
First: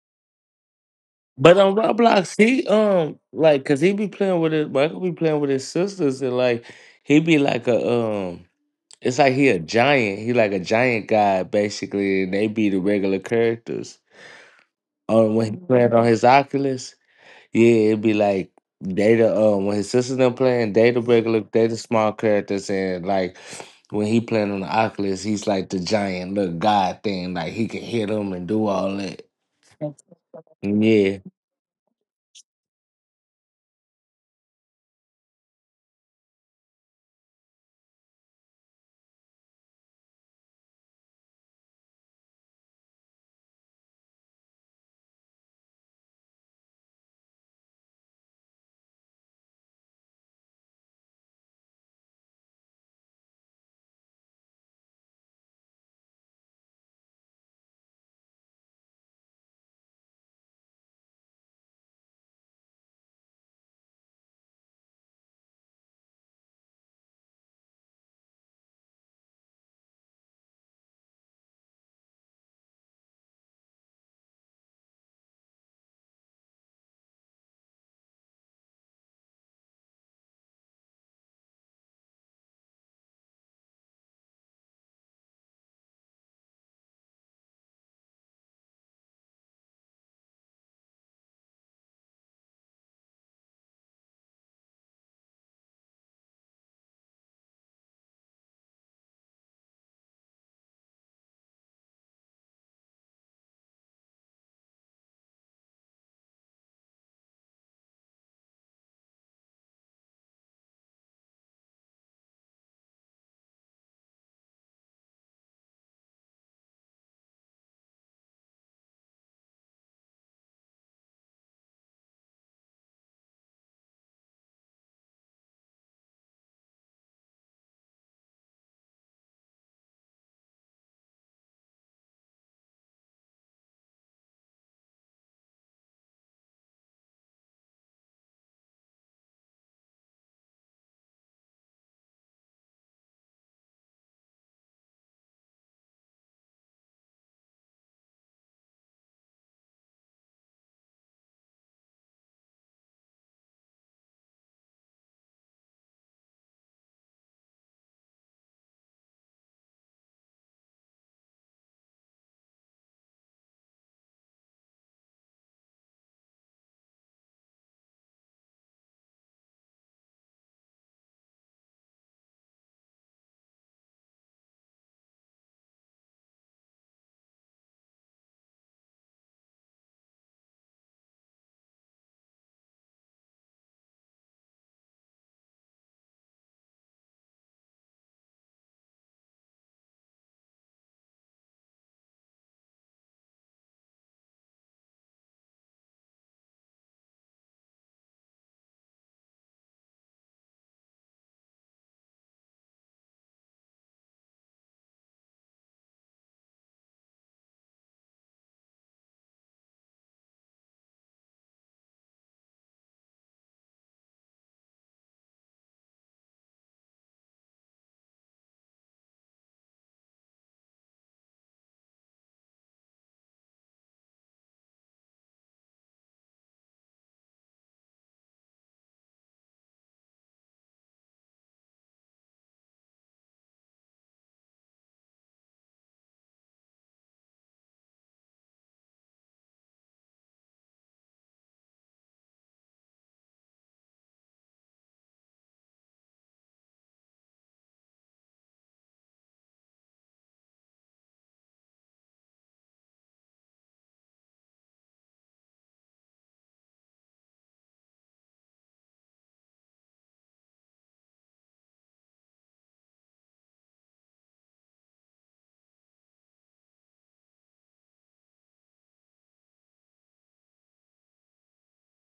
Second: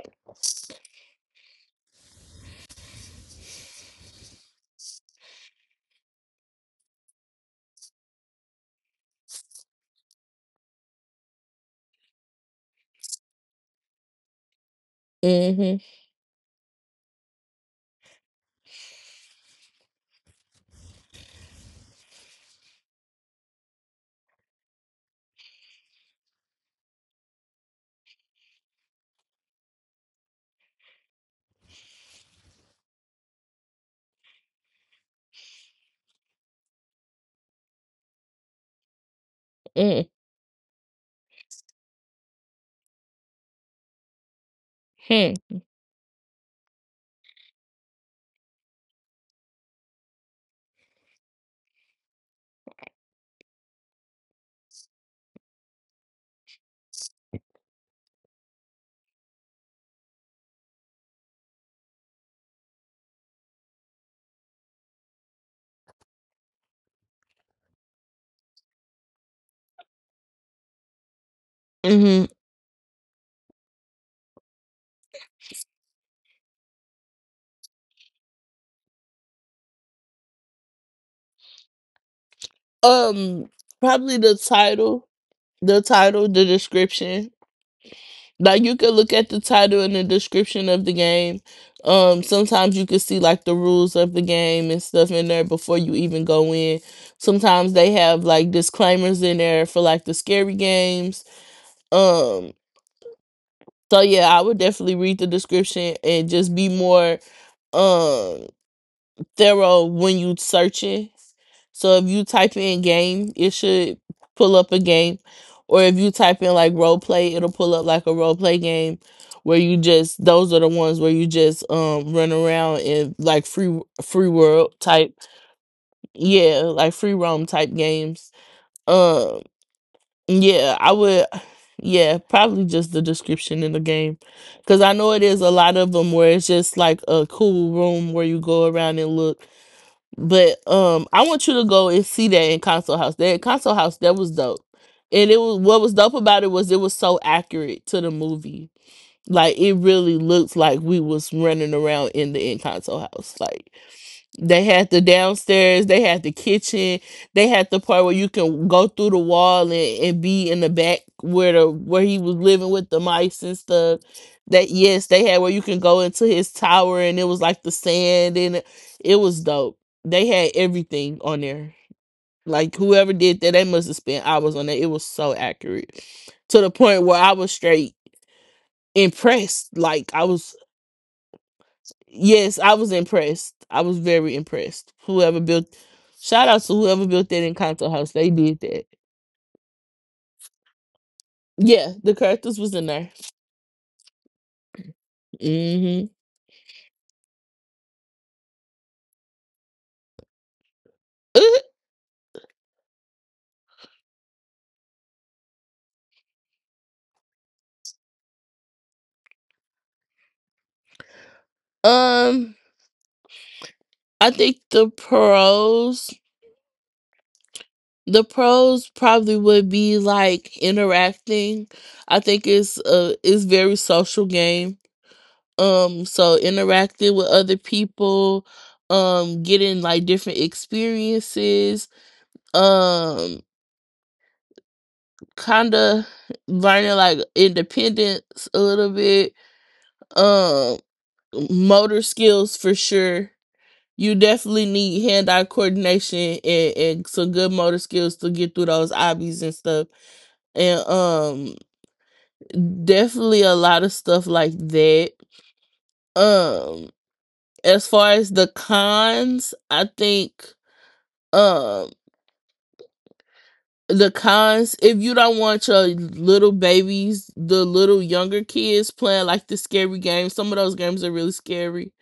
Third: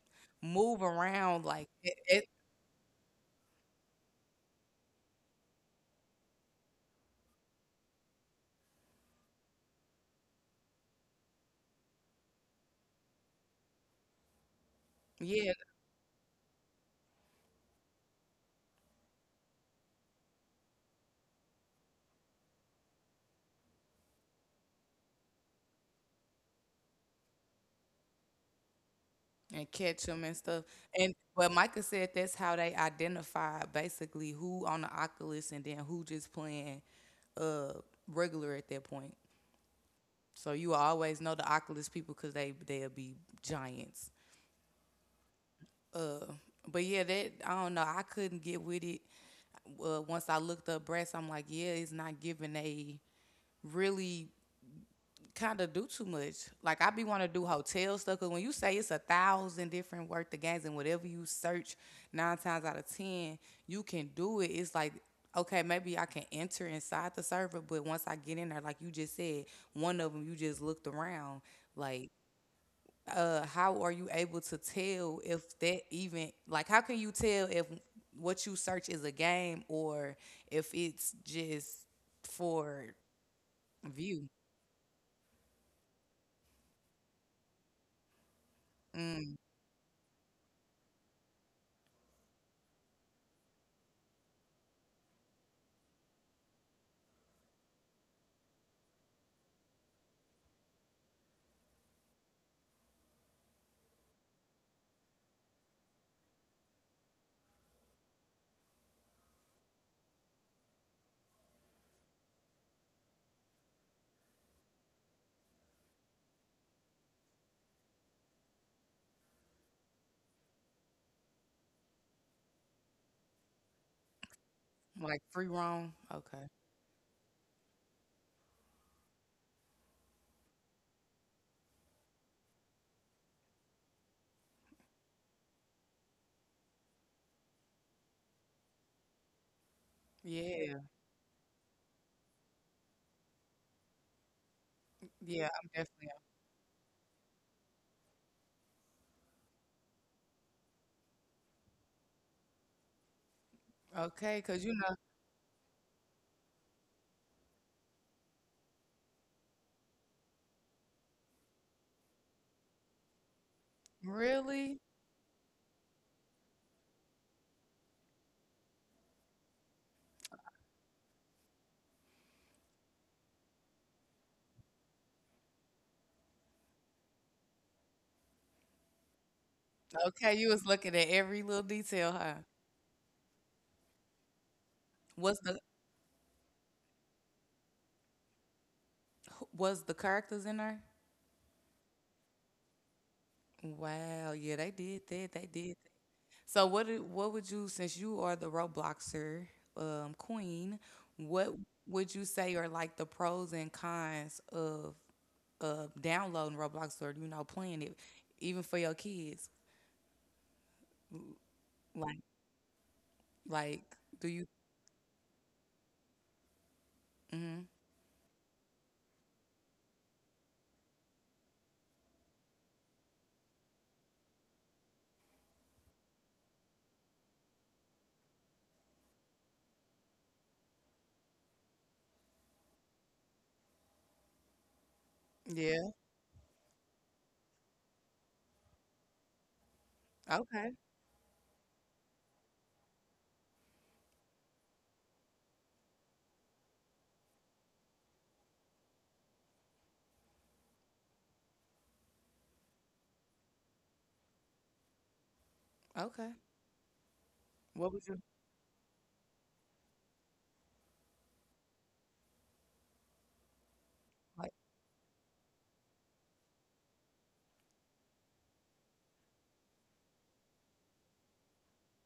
[SPEAKER 1] move around
[SPEAKER 3] But
[SPEAKER 1] like
[SPEAKER 3] on
[SPEAKER 1] it
[SPEAKER 3] Roblox, he like cause he be playing with his Michael be playing with his sisters and like he be like a um it's like he a giant. He like a giant guy basically and they be the regular characters.
[SPEAKER 1] yeah,
[SPEAKER 3] When he
[SPEAKER 2] mhm,
[SPEAKER 3] playing on his Oculus. Yeah, it'd be like Data. When his sister's them playing, Data regular, Data small characters, and like when he playing on the Oculus, he's like the giant little god thing. Like he can hit him and do all that.
[SPEAKER 1] and catch them and stuff. And
[SPEAKER 3] Yeah.
[SPEAKER 1] but Micah said that's how they identify basically who on the Oculus and then who just playing uh regular at that point.
[SPEAKER 2] mhm,
[SPEAKER 1] So you always know the Oculus people because they'll be giants.
[SPEAKER 2] mhm,
[SPEAKER 1] Uh, but yeah, that I don't know. I couldn't get with it. Once I looked up breasts, I'm like, yeah, it's not giving a really kind of do too much. Like I be want to do hotel stuff. Cause when you say it's a thousand different worth of games and whatever you search, nine times out of ten you can do it. It's like okay, maybe I can enter inside the server, but once I get in there, like you just said, one of them you just looked around. Like
[SPEAKER 2] mhm.
[SPEAKER 1] how are you able to tell if that even like how can you tell if what you search is a game or if it's just for
[SPEAKER 2] Um, probably
[SPEAKER 1] view
[SPEAKER 2] the title, the title, the description. Like you could look at the title and the description of the game. Sometimes you could see like the rules of the game and stuff in there before you even go in. Sometimes they have like disclaimers in there for like the scary games. Um, so yeah, I would definitely read the description and just be more. Um thorough when you searching. So if you type in game, it should pull up a game. Or if you type in like role play, it'll pull up like a role play game where you just those are the ones where you just run around in like free world type
[SPEAKER 1] like free roam okay
[SPEAKER 2] yeah, like free roam type games. Um yeah, I would yeah, probably just the description in the game. Cause I know it is a lot of them where it's just like a cool room where you go around and look but
[SPEAKER 1] yeah
[SPEAKER 2] I want you to go and see that in Console House. That Console House, that was dope. And it
[SPEAKER 1] yeah
[SPEAKER 2] was
[SPEAKER 1] I'm
[SPEAKER 2] what was
[SPEAKER 1] definitely
[SPEAKER 2] dope about it was so accurate to the movie. Like it really looked like we was running around in the in console house. Like
[SPEAKER 1] okay
[SPEAKER 2] they
[SPEAKER 1] because you
[SPEAKER 2] had
[SPEAKER 1] know
[SPEAKER 2] the downstairs, they had the kitchen, they had the part where you can go through the wall and be in the back where the where he was living with the mice and stuff. That
[SPEAKER 1] really
[SPEAKER 2] yes, they had where you can go into his tower and it was like the sand it was dope. They had everything on there. Like whoever did that, they must have spent hours on that. It was so accurate. To the point where I was straight impressed. Like I
[SPEAKER 1] okay you
[SPEAKER 2] was.
[SPEAKER 1] was looking at every little detail huh
[SPEAKER 2] Yes, I was impressed. I was very impressed.
[SPEAKER 1] was
[SPEAKER 2] Whoever
[SPEAKER 1] the
[SPEAKER 2] built, shout out to whoever built that Encanto house. They did that.
[SPEAKER 1] was the characters in there
[SPEAKER 2] Yeah, the characters was in there.
[SPEAKER 1] wow yeah they did that they did.
[SPEAKER 2] Hmm.
[SPEAKER 1] So what would you since you are the Robloxer queen, what would you say are like the pros and cons of downloading Roblox or you know playing it even for your kids? Like
[SPEAKER 2] Um,
[SPEAKER 1] like do
[SPEAKER 2] I
[SPEAKER 1] you
[SPEAKER 2] think
[SPEAKER 1] mhm.
[SPEAKER 2] the pros probably would be like interacting. I think it's a it's very social game. So interacting with other people, getting like different experiences. um. Kind
[SPEAKER 1] Yeah.
[SPEAKER 2] of learning like independence a little bit,
[SPEAKER 1] Okay.
[SPEAKER 2] um motor skills for sure. You definitely need hand-eye coordination and some good motor skills to get through those obbies and stuff, and definitely a lot of stuff like that.
[SPEAKER 1] Okay.
[SPEAKER 2] um as
[SPEAKER 1] What would
[SPEAKER 2] far
[SPEAKER 1] you
[SPEAKER 2] as the cons, I think um the
[SPEAKER 1] like?
[SPEAKER 2] cons if you don't want your little babies, the little younger kids, playing like the scary games, some of those games are really scary.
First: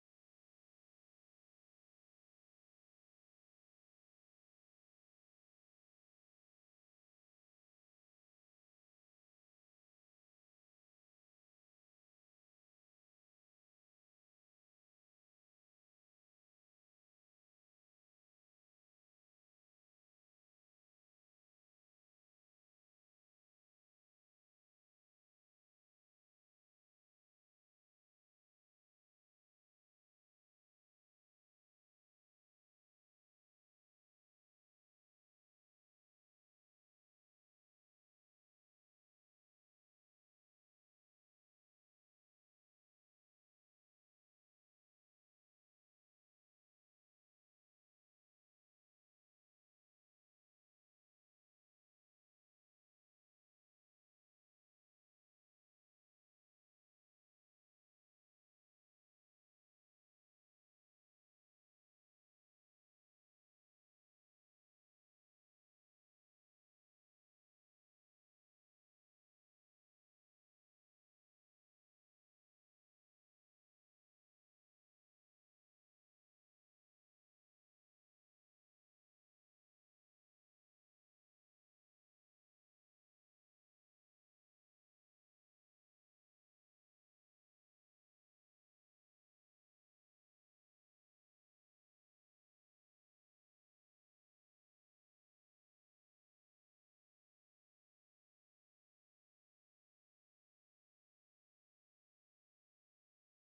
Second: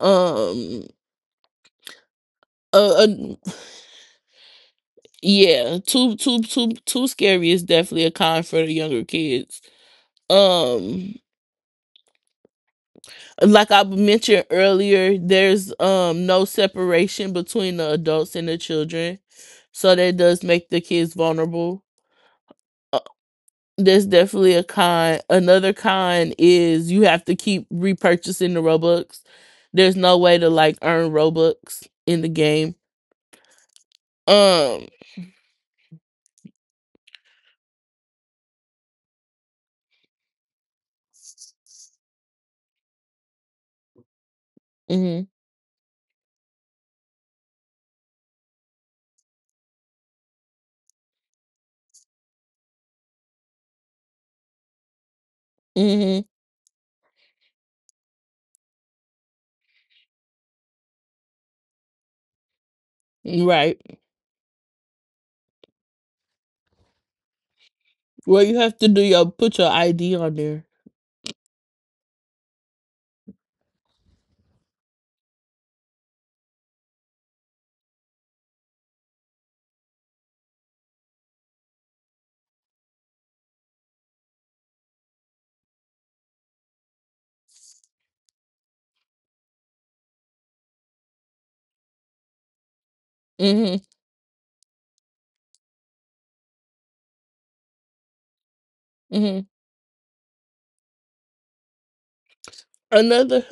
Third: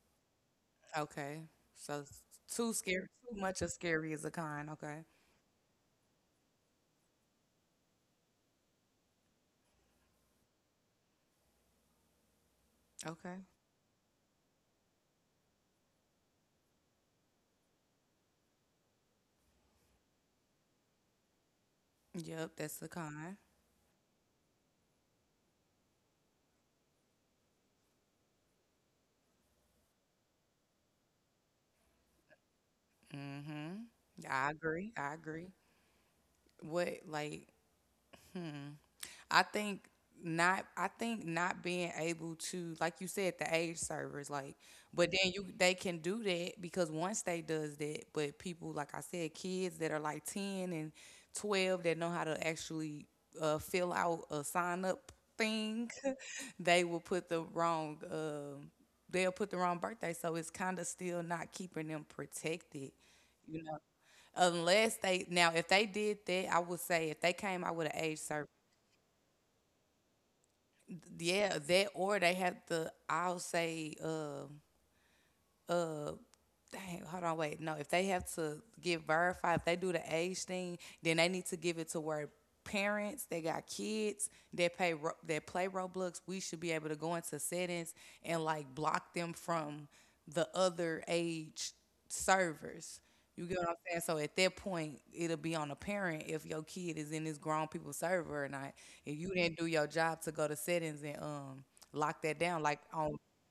[SPEAKER 2] um
[SPEAKER 1] Okay. So s- Too
[SPEAKER 2] uh,
[SPEAKER 1] scary, too
[SPEAKER 2] uh
[SPEAKER 1] much of scary is a con. Okay.
[SPEAKER 2] yeah, too scary is definitely a con for the younger kids. um
[SPEAKER 1] Okay.
[SPEAKER 2] like I mentioned earlier, there's no separation between the adults and the children, so that does make the kids vulnerable.
[SPEAKER 1] Yep, that's the con.
[SPEAKER 2] That's definitely a con. Another con is you have to keep repurchasing the Robux. There's no way to like earn Robux in the game.
[SPEAKER 1] Mm. Mhm. I
[SPEAKER 2] Um,
[SPEAKER 1] agree. I agree. What like? Hmm. I think I think not being able to like you said the age servers like but
[SPEAKER 2] mhm,
[SPEAKER 1] then you they can do that because once they does that but people like I said kids that are like 10 and 12 that know how to actually fill out a sign up thing
[SPEAKER 2] mhm,
[SPEAKER 1] they will put the wrong they'll put the wrong birthday so it's kind of still not keeping them protected you know
[SPEAKER 2] right.
[SPEAKER 1] unless they now if they did that I would say if they came out with an age
[SPEAKER 2] Well,
[SPEAKER 1] service
[SPEAKER 2] you have to do your put your ID on there.
[SPEAKER 1] yeah, that or they have to. I'll say uh Dang, hold on, wait. No, if they have to get verified, if they do the age thing, then they need to give it to where parents they got kids that that play Roblox. We should be able to go into settings and like block them from the other age servers. You get what I'm
[SPEAKER 2] Mhm,
[SPEAKER 1] saying? So at that point, it'll be on a parent if your kid is in this grown people server or not. If you
[SPEAKER 2] mhm.
[SPEAKER 1] didn't do your job to go to settings and lock that down, like on
[SPEAKER 2] Another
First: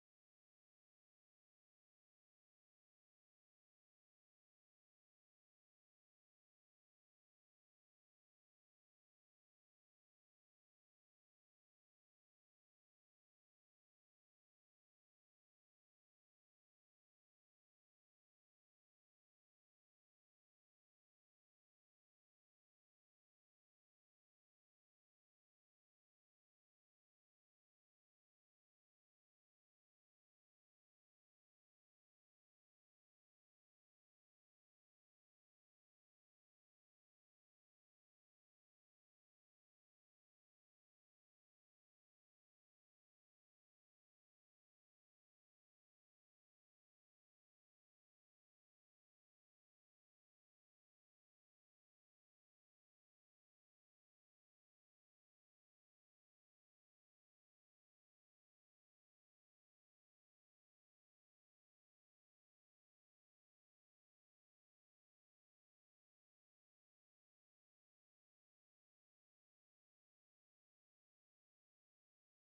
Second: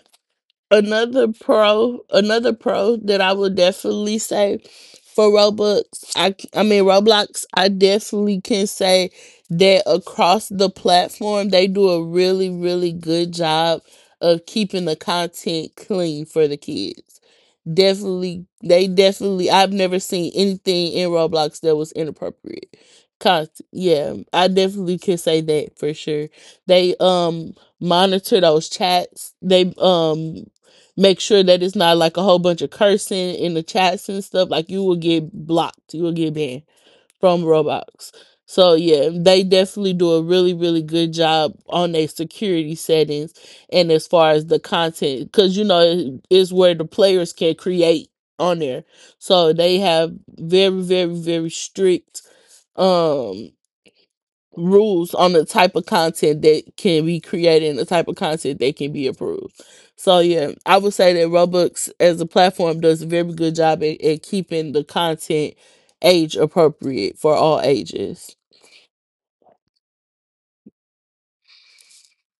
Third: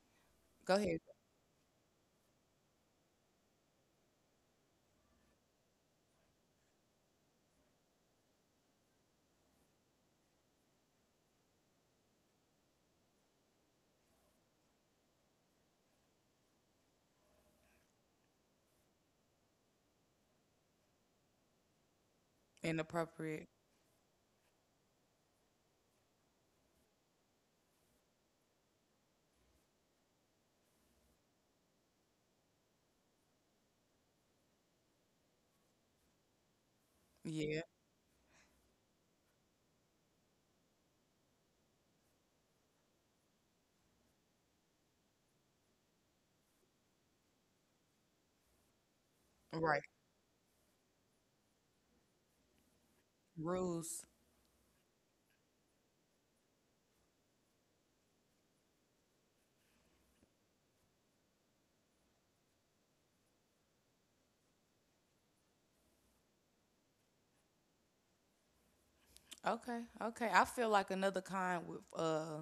[SPEAKER 1] go ahead
[SPEAKER 2] another pro, another pro that I would definitely say for Roblox, I mean Roblox, I definitely can say that across the platform, they do a really really good job of keeping the content clean for the kids. Definitely they definitely I've never seen anything in Roblox that was inappropriate. Con-
[SPEAKER 1] inappropriate.
[SPEAKER 2] yeah, I definitely can say that for sure. They monitor those chats. They make sure that it's not like a whole bunch of cursing in the chats and stuff. Like you will get blocked, you will get banned from
[SPEAKER 1] Yeah,
[SPEAKER 2] Roblox. So yeah, they definitely do a really really good job on their security settings, and as far as the content, because you know it is where the players can create on there. So they
[SPEAKER 1] right.
[SPEAKER 2] have very strict, Um,
[SPEAKER 1] Rules.
[SPEAKER 2] rules on the type of content that can be created and the type of content that can be approved. So yeah, I would say that Robux as a platform does a very good job at keeping the content age appropriate for all ages.
[SPEAKER 1] Okay, okay. I feel like another kind with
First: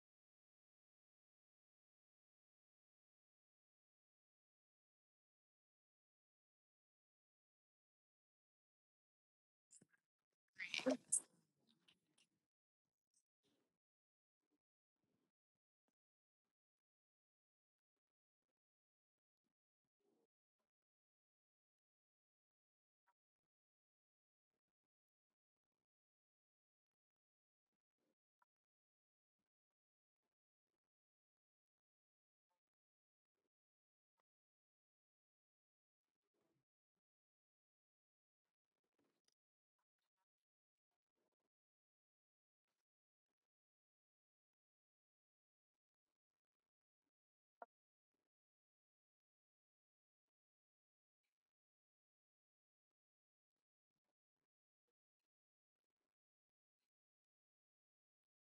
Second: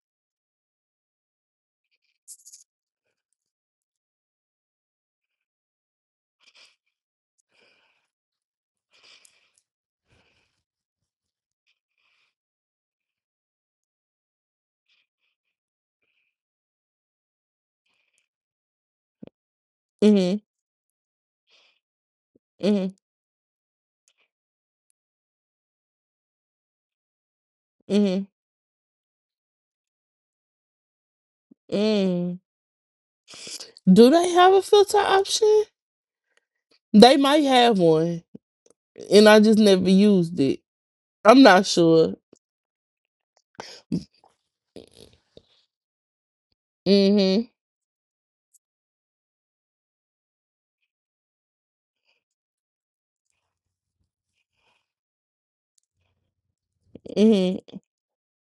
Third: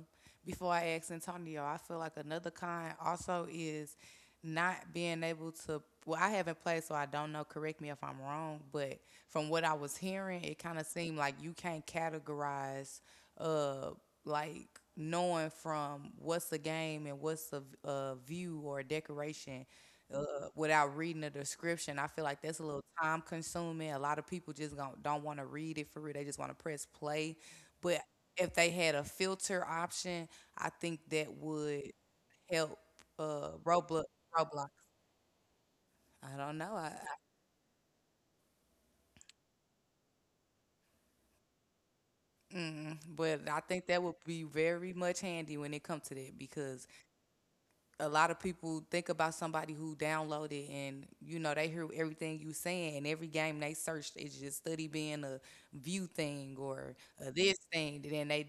[SPEAKER 1] before I ask Antonio, I feel like another kind also is not being able to well, I haven't played so I don't know, correct me if I'm wrong, but from what I was hearing, it kind of seemed like you can't categorize uh, like knowing from what's a game and what's a, a view or a decoration
[SPEAKER 2] Mhm.
[SPEAKER 1] uh, without reading the description. I feel like that's a little
[SPEAKER 2] Mhm.
[SPEAKER 1] time consuming. A lot of people just don't want to read it for real. They just want to press play. But
[SPEAKER 2] Mhm.
[SPEAKER 1] if they had a filter option, I think that would
[SPEAKER 2] Mm.
[SPEAKER 1] help Roblox.
[SPEAKER 2] Do they have a
[SPEAKER 1] Roblox.
[SPEAKER 2] filter option?
[SPEAKER 1] I don't know.
[SPEAKER 2] They might have one, and I just never used it. I'm not sure.
[SPEAKER 1] Mm, but I think that would be very much handy when it comes to that because
[SPEAKER 2] Mhm.
[SPEAKER 1] a lot of people think about somebody who downloaded and you know they hear everything you saying and every game they searched is just study being a view thing or a this
[SPEAKER 2] Mhm.
[SPEAKER 1] thing then they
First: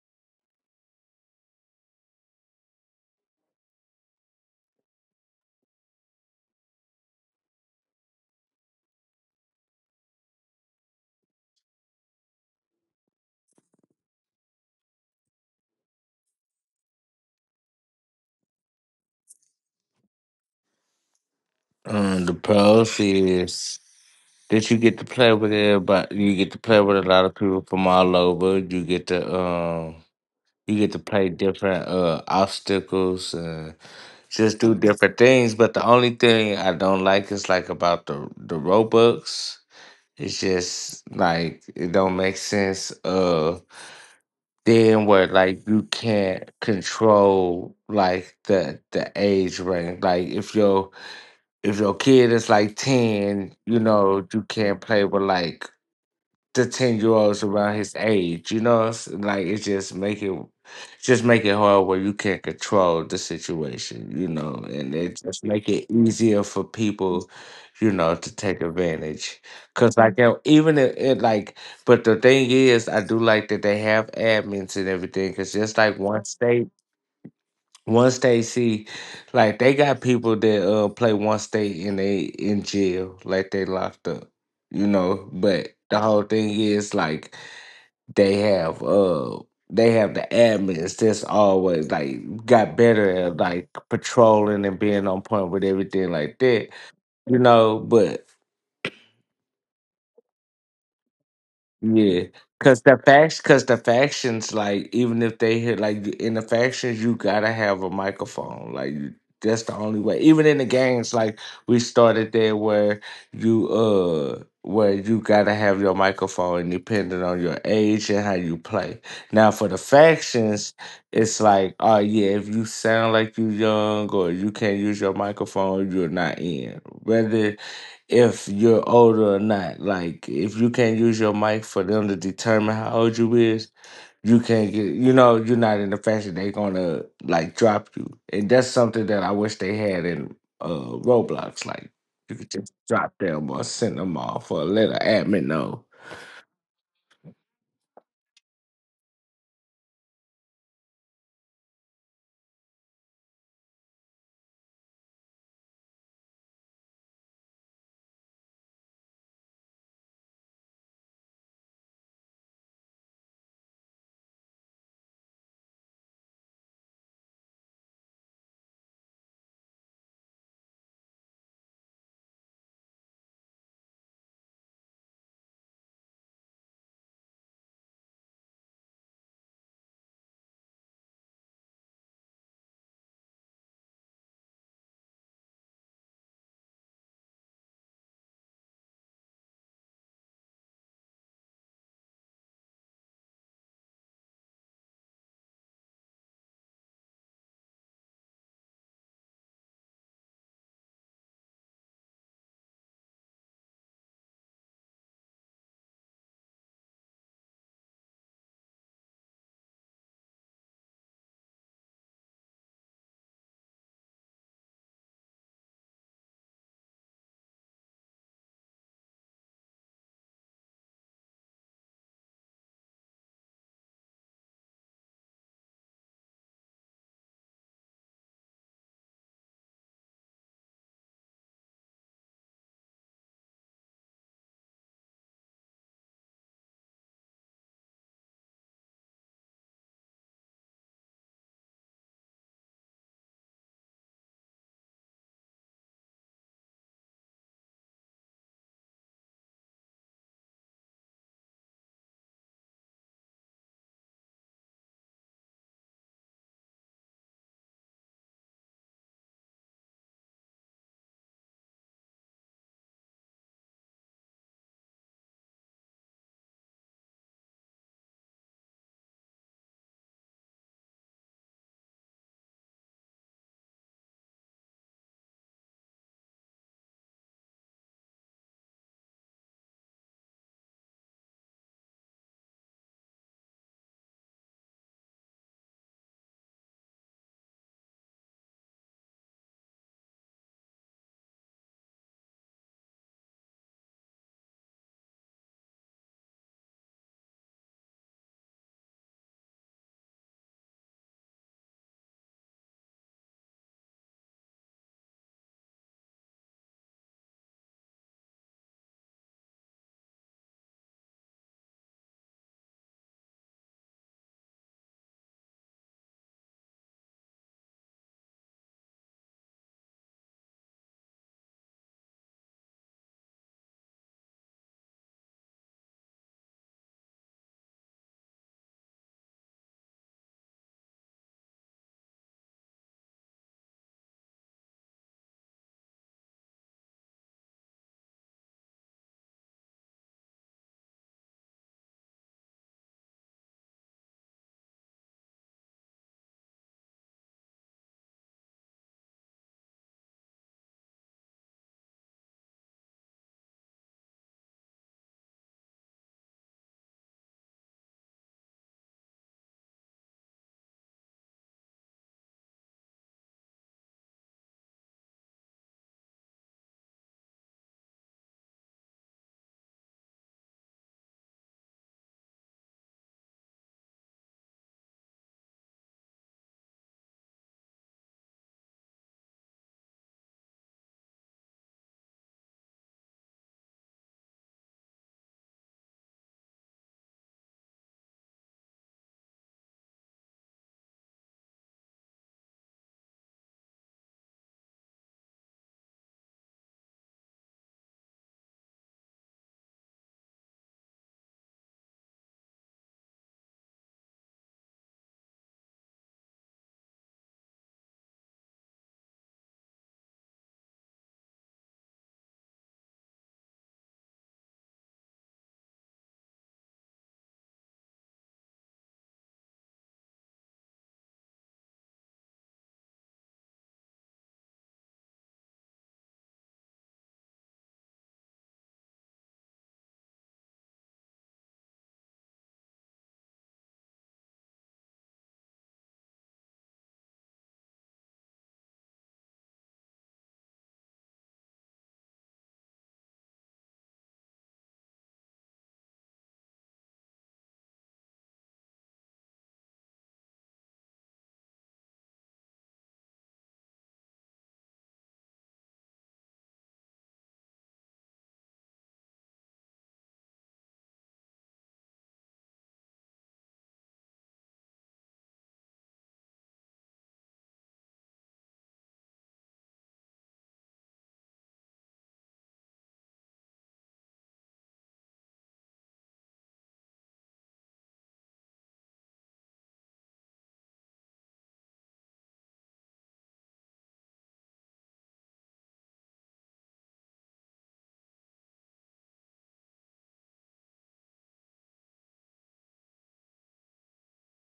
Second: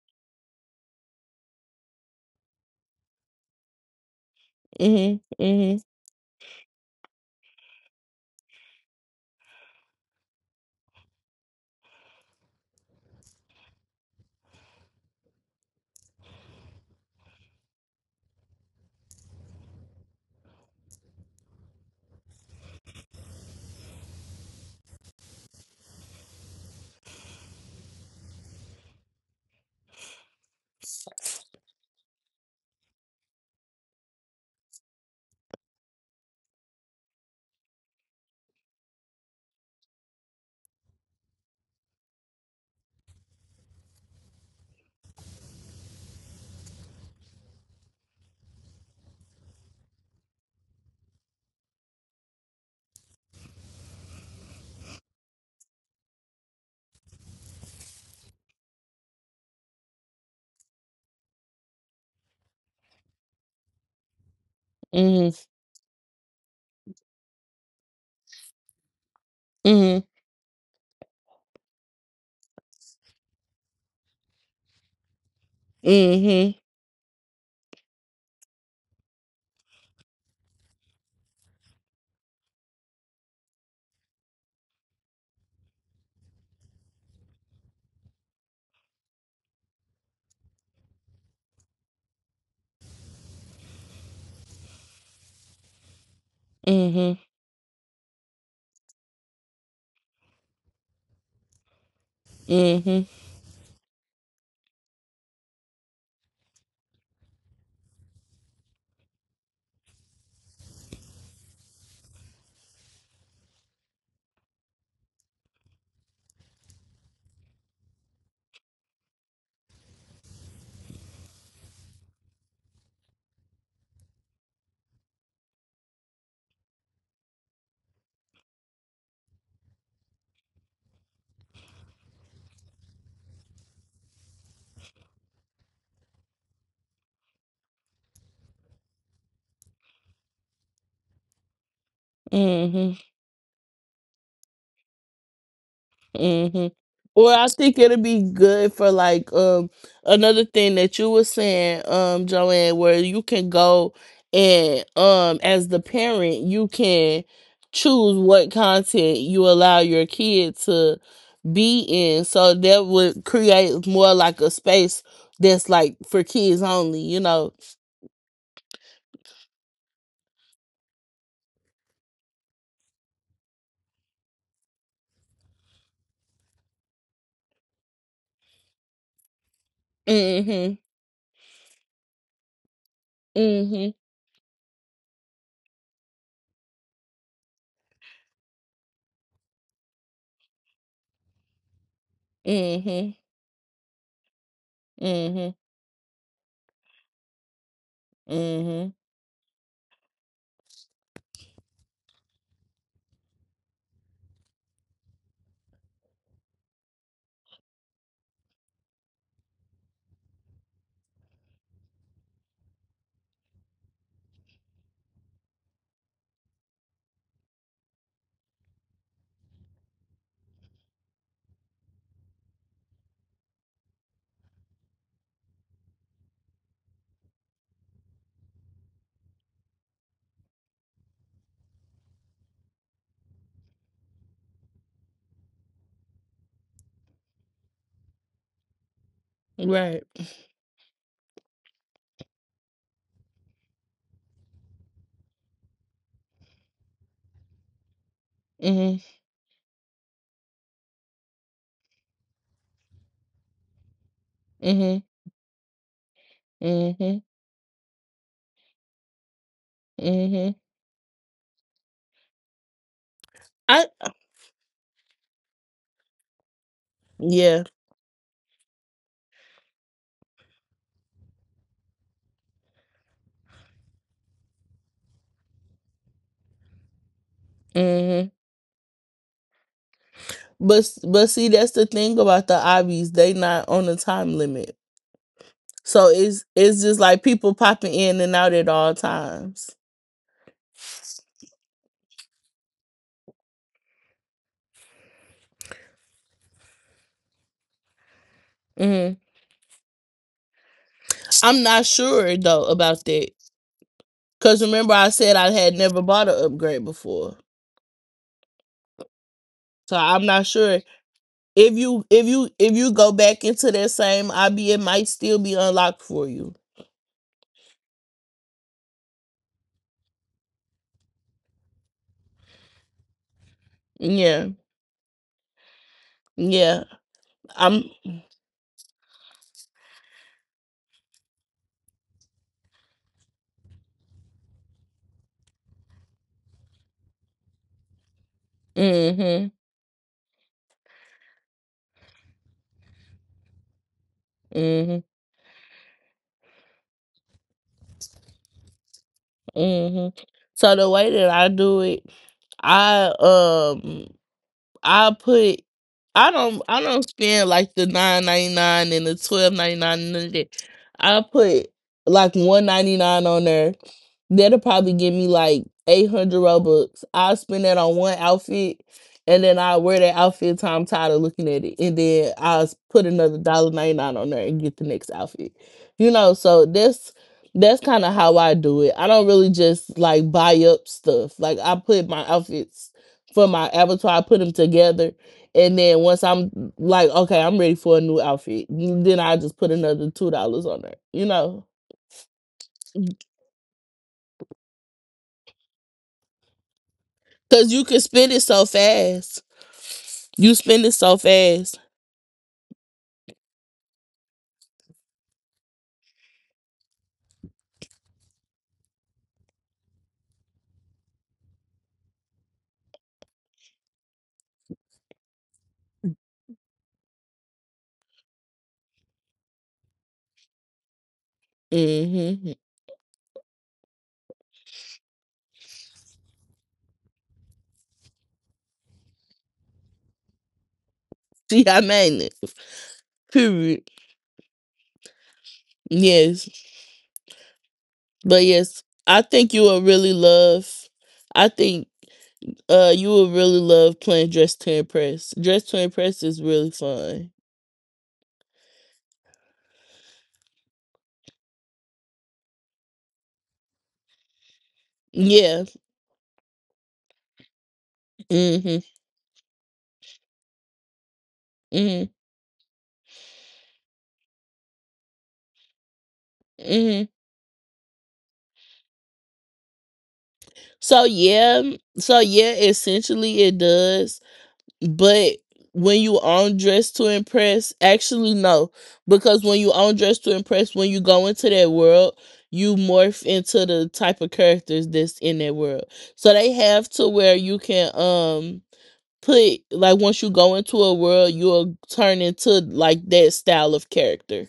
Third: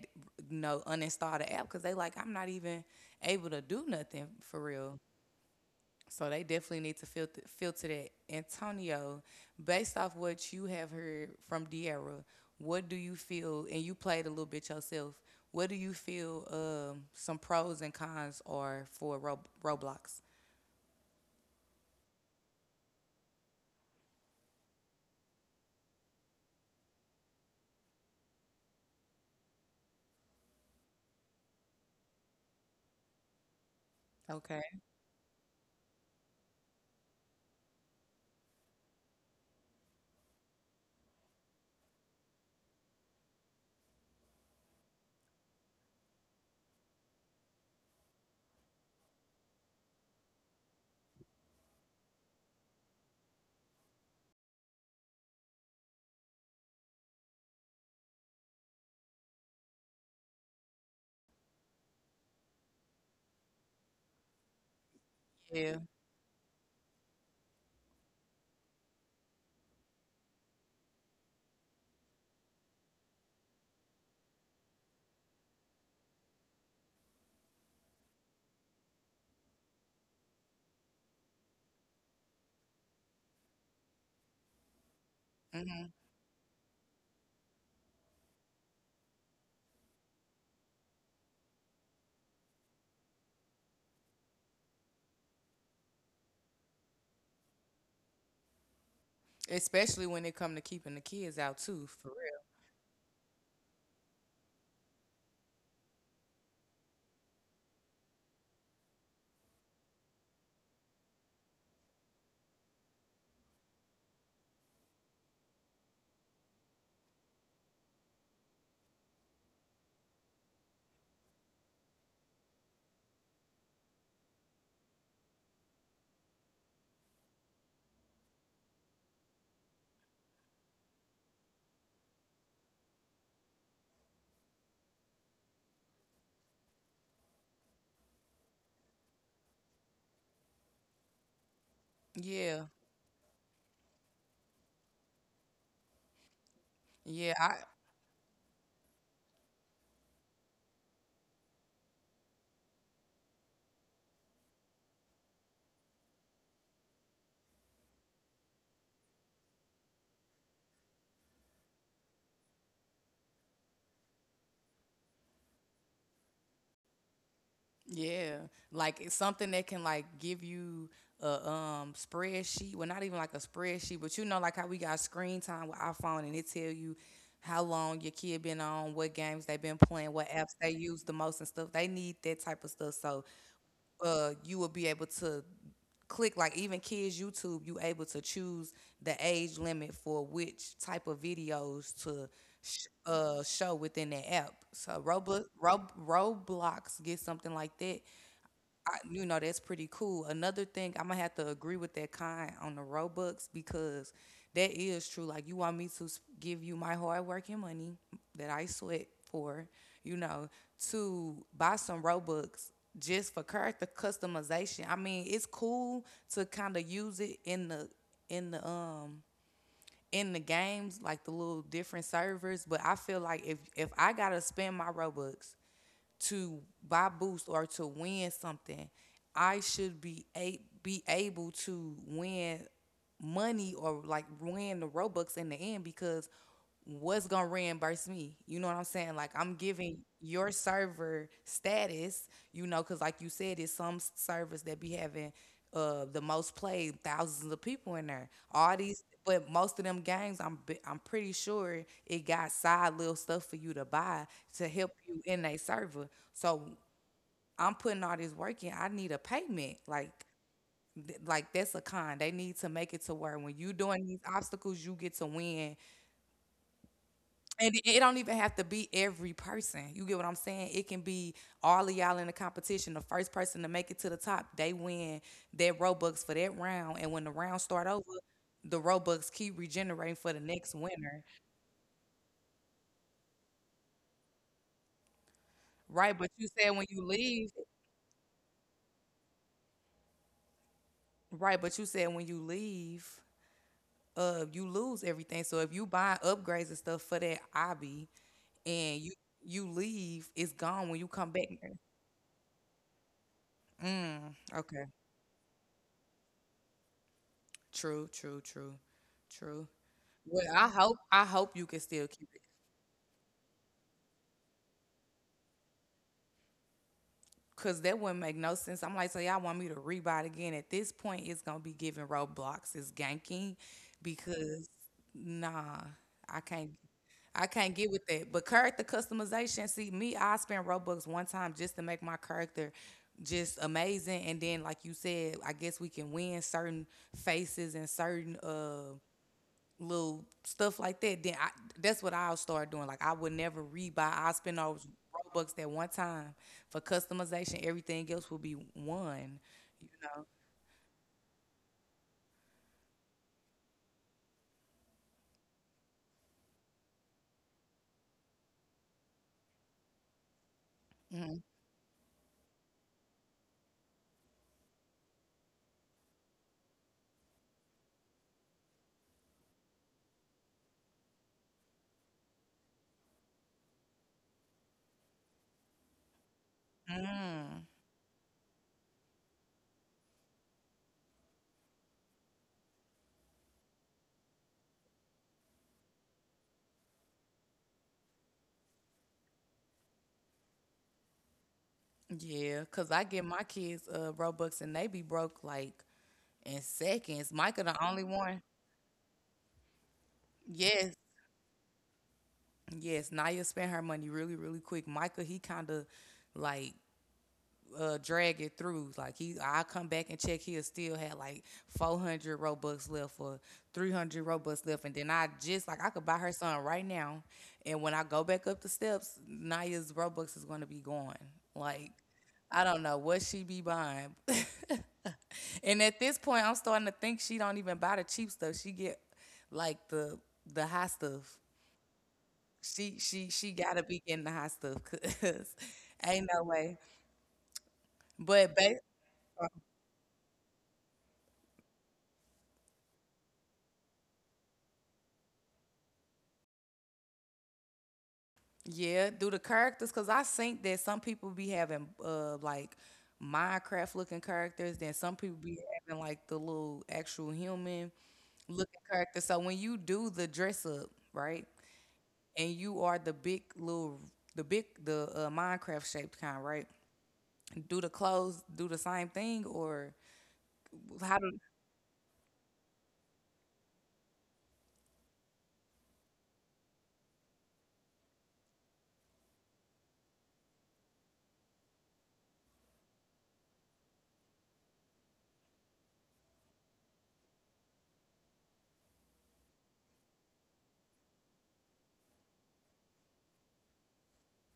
[SPEAKER 1] you know uninstall the app because they like I'm not even able to do nothing for real
[SPEAKER 2] Mhm. Mhm.
[SPEAKER 1] so they definitely need to filter that Antonio based off what you have heard from De'Ara, what do you feel and you played a little bit yourself what do you feel some pros and cons are for Roblox.
[SPEAKER 3] The pros is that you get to play with everybody. You get to play with a lot of people from all over. You get to play different obstacles, just
[SPEAKER 1] Okay.
[SPEAKER 3] do different things. But the only thing I don't like is like about the Robux. It's just like it don't make sense. Then where like you can't control like the age range. Like if your kid is like ten, you know you can't play with like the 10 year olds around his age. You know, it's like it just make it just make it hard where you can't control the situation. You know, and it
[SPEAKER 2] Mhm.
[SPEAKER 3] just make
[SPEAKER 1] Yeah.
[SPEAKER 3] it easier for people, you know, to take advantage. Cause
[SPEAKER 2] Mhm.
[SPEAKER 3] like even it, it like, But the thing is, I do like that they have admins and everything. Cause just like one
[SPEAKER 2] Mhm.
[SPEAKER 3] state. Once they see, like they got people that play one state and they in jail, like they locked up, you know. But
[SPEAKER 1] Hmm.
[SPEAKER 3] the whole thing is like they have uh they have the admins that's always like got better at like patrolling and being on point with everything like that,
[SPEAKER 2] Mhm.
[SPEAKER 3] you know. But
[SPEAKER 1] Especially when it come to keeping the kids out too, for
[SPEAKER 3] yeah,
[SPEAKER 1] real.
[SPEAKER 3] cause the
[SPEAKER 2] Mhm.
[SPEAKER 3] facts, cause the factions, like even if they hit like in the factions, you gotta have a microphone. That's the only way. Even in the games, like we started there where you gotta have your microphone, depending on your age and how you play. Now for the factions, it's like oh yeah, if you sound like you young or you can't use your microphone, you're not in. Whether if you're older or not. Like if you can't use your mic for them to determine how old you is, you can't get, you know, you're not in the fashion, they're gonna like drop you. And that's something that I wish they had in uh Roblox. Like you could
[SPEAKER 1] Yeah.
[SPEAKER 3] just
[SPEAKER 2] Mhm.
[SPEAKER 3] drop them or send them off or let an admin know.
[SPEAKER 2] Mhm.
[SPEAKER 1] Yeah.
[SPEAKER 2] Or I
[SPEAKER 1] I
[SPEAKER 2] think it'll be good for like another thing that you were saying, Joanne, where you can go and as the parent you can choose what content you allow your kid to be in. So that would create more like a space that's like for kids only, you know.
[SPEAKER 1] yeah. Like it's something that can like give you a spreadsheet. Well, not even like a spreadsheet, but you know like how we got screen time with iPhone and it tell you how long your kid been on, what games they been playing, what apps they
[SPEAKER 2] Mhm.
[SPEAKER 1] use the most and stuff. They need that type of stuff. So
[SPEAKER 2] Mhm.
[SPEAKER 1] you will be able to click like even kids YouTube, you able to choose the age limit for which type of videos to
[SPEAKER 2] Mhm.
[SPEAKER 1] show within the app. So
[SPEAKER 2] Mhm.
[SPEAKER 1] Roblox get something like that
[SPEAKER 2] Mhm.
[SPEAKER 1] I, you know, that's pretty cool. Another thing, I'm gonna have to agree with that kind on the Robux because that is true. Like, you want me to give you my hard work and money that I sweat for, you know, to buy some Robux just for character customization. I mean, it's cool to kind of use it in the in the in the games, like the little different servers. But I feel like if I gotta spend my Robux to buy boosts or to win something, I should be able to win money or like win the Robux in the end because what's gonna reimburse me? You know what I'm saying? Like I'm giving
[SPEAKER 2] Right.
[SPEAKER 1] your server status, you know, because like you said, it's some s- servers that be having the most plays, thousands of people in there. All these,
[SPEAKER 2] Mhm.
[SPEAKER 1] but most of them games, I'm pretty sure it got side little stuff for you to buy to help
[SPEAKER 2] Mhm.
[SPEAKER 1] you in a server. So
[SPEAKER 2] Mhm.
[SPEAKER 1] I'm putting all this work in. I need a payment. Like,
[SPEAKER 2] Mhm.
[SPEAKER 1] like that's a con. They need to make it to where when you
[SPEAKER 2] I
[SPEAKER 1] doing these obstacles, you get to win.
[SPEAKER 2] yeah.
[SPEAKER 1] And it don't even have to be every person. You get what I'm saying? It can be all of y'all in the competition. The first person to make it to the top, they win their Robux for that round. And when the round start over,
[SPEAKER 2] Hmm.
[SPEAKER 1] the Robux keep regenerating for the next
[SPEAKER 2] But
[SPEAKER 1] winner.
[SPEAKER 2] but see, that's the thing about the Ivies. They not on a time limit, so
[SPEAKER 1] Right. But you
[SPEAKER 2] it's
[SPEAKER 1] said
[SPEAKER 2] it's
[SPEAKER 1] when
[SPEAKER 2] just
[SPEAKER 1] you
[SPEAKER 2] like
[SPEAKER 1] leave,
[SPEAKER 2] people popping in and out at all times.
[SPEAKER 1] right, but you said when you leave you lose everything. So if you buy upgrades and stuff for that hobby and
[SPEAKER 2] Hmm.
[SPEAKER 1] you leave, it's gone when you come back.
[SPEAKER 2] I'm not sure though about that
[SPEAKER 1] Mm,
[SPEAKER 2] because
[SPEAKER 1] okay.
[SPEAKER 2] remember I said I had never bought an upgrade before,
[SPEAKER 1] True, true, true, true.
[SPEAKER 2] so I'm
[SPEAKER 1] Well,
[SPEAKER 2] not sure
[SPEAKER 1] I hope you
[SPEAKER 2] if
[SPEAKER 1] can still keep it.
[SPEAKER 2] you go back into that same IB, it might still be unlocked for you.
[SPEAKER 1] Cause that wouldn't make no sense. I'm like, so y'all want me to rebuy it again. At this point, it's gonna be giving Roblox. It's ganking
[SPEAKER 2] Yeah,
[SPEAKER 1] because nah, I can't
[SPEAKER 2] yeah.
[SPEAKER 1] I can't
[SPEAKER 2] I'm.
[SPEAKER 1] get with that. But character customization, see me, I spent Robux one time just to make my character just amazing. And then like you said, I guess we can win certain faces and certain
[SPEAKER 2] Hmm.
[SPEAKER 1] little stuff like that. Then I That's what I'll start doing. Like I would never rebuy. I'll spend those
[SPEAKER 2] Hmm.
[SPEAKER 1] Robux that one time for customization. Everything else will be one, you
[SPEAKER 2] Hmm.
[SPEAKER 1] know.
[SPEAKER 2] So the way that I do it. I um I put I don't spend like the 9.99 and the 12.99 none of that. I put like 1.99 on there. That'll probably give me like 800 Robux. I'll spend that on one outfit and then I'll wear that outfit till I'm tired of looking at it. And then put another dollar 99 on there and get the next outfit. You know, so that's
[SPEAKER 1] Mm,
[SPEAKER 2] that's kind of how I do it. I don't really just like buy up stuff. Like I put my outfits for my avatar, I put them together. And then once I'm like, okay, I'm ready for a new outfit, then I just put another $2 on there, you know?
[SPEAKER 1] yeah, cause I get my kids Robux and they be broke like in seconds. Micah
[SPEAKER 2] Because
[SPEAKER 1] the
[SPEAKER 2] you
[SPEAKER 1] only
[SPEAKER 2] can spend
[SPEAKER 1] one.
[SPEAKER 2] it so fast. You spend
[SPEAKER 1] Yes,
[SPEAKER 2] it so fast.
[SPEAKER 1] yes. Naya spent her money really, really quick. Micah, he kind of like drag it through. Like he, I come back and check. He'll still had like 400 robux left or 300 robux left, and then I just like I could buy her something right now. And when I go back up the steps, Naya's robux is gonna be gone. Like
[SPEAKER 2] Mm-hmm.
[SPEAKER 1] I don't know what she be buying. And at this point, I'm starting to think she don't even buy the cheap stuff. She get like the high stuff.
[SPEAKER 2] See, I made it.
[SPEAKER 1] She gotta
[SPEAKER 2] Period.
[SPEAKER 1] be getting the high stuff, cause ain't no
[SPEAKER 2] Yes.
[SPEAKER 1] way.
[SPEAKER 2] But
[SPEAKER 1] But ba-
[SPEAKER 2] yes, I think you will really love. I think you will really love playing Dress to Impress. Dress to Impress is really fun.
[SPEAKER 1] Yeah, do the characters because I think that some people be having like Minecraft looking characters, then some people be
[SPEAKER 2] Yeah.
[SPEAKER 1] having like the little actual human looking
[SPEAKER 2] Mm-hmm.
[SPEAKER 1] character. So when you do the dress up, right,
[SPEAKER 2] Mm-hmm.
[SPEAKER 1] and you are the big the Minecraft shaped kind, right?
[SPEAKER 2] Mm-hmm.
[SPEAKER 1] Do the clothes do the same thing or
[SPEAKER 2] So
[SPEAKER 1] how do?
[SPEAKER 2] yeah. So yeah, essentially it does. But when you on dress to impress, actually no, because when you on dress to impress, when you go into that world, you morph into the type of characters that's in that world. So they have to where you can put like once you go into a world, you'll turn into like that style of character.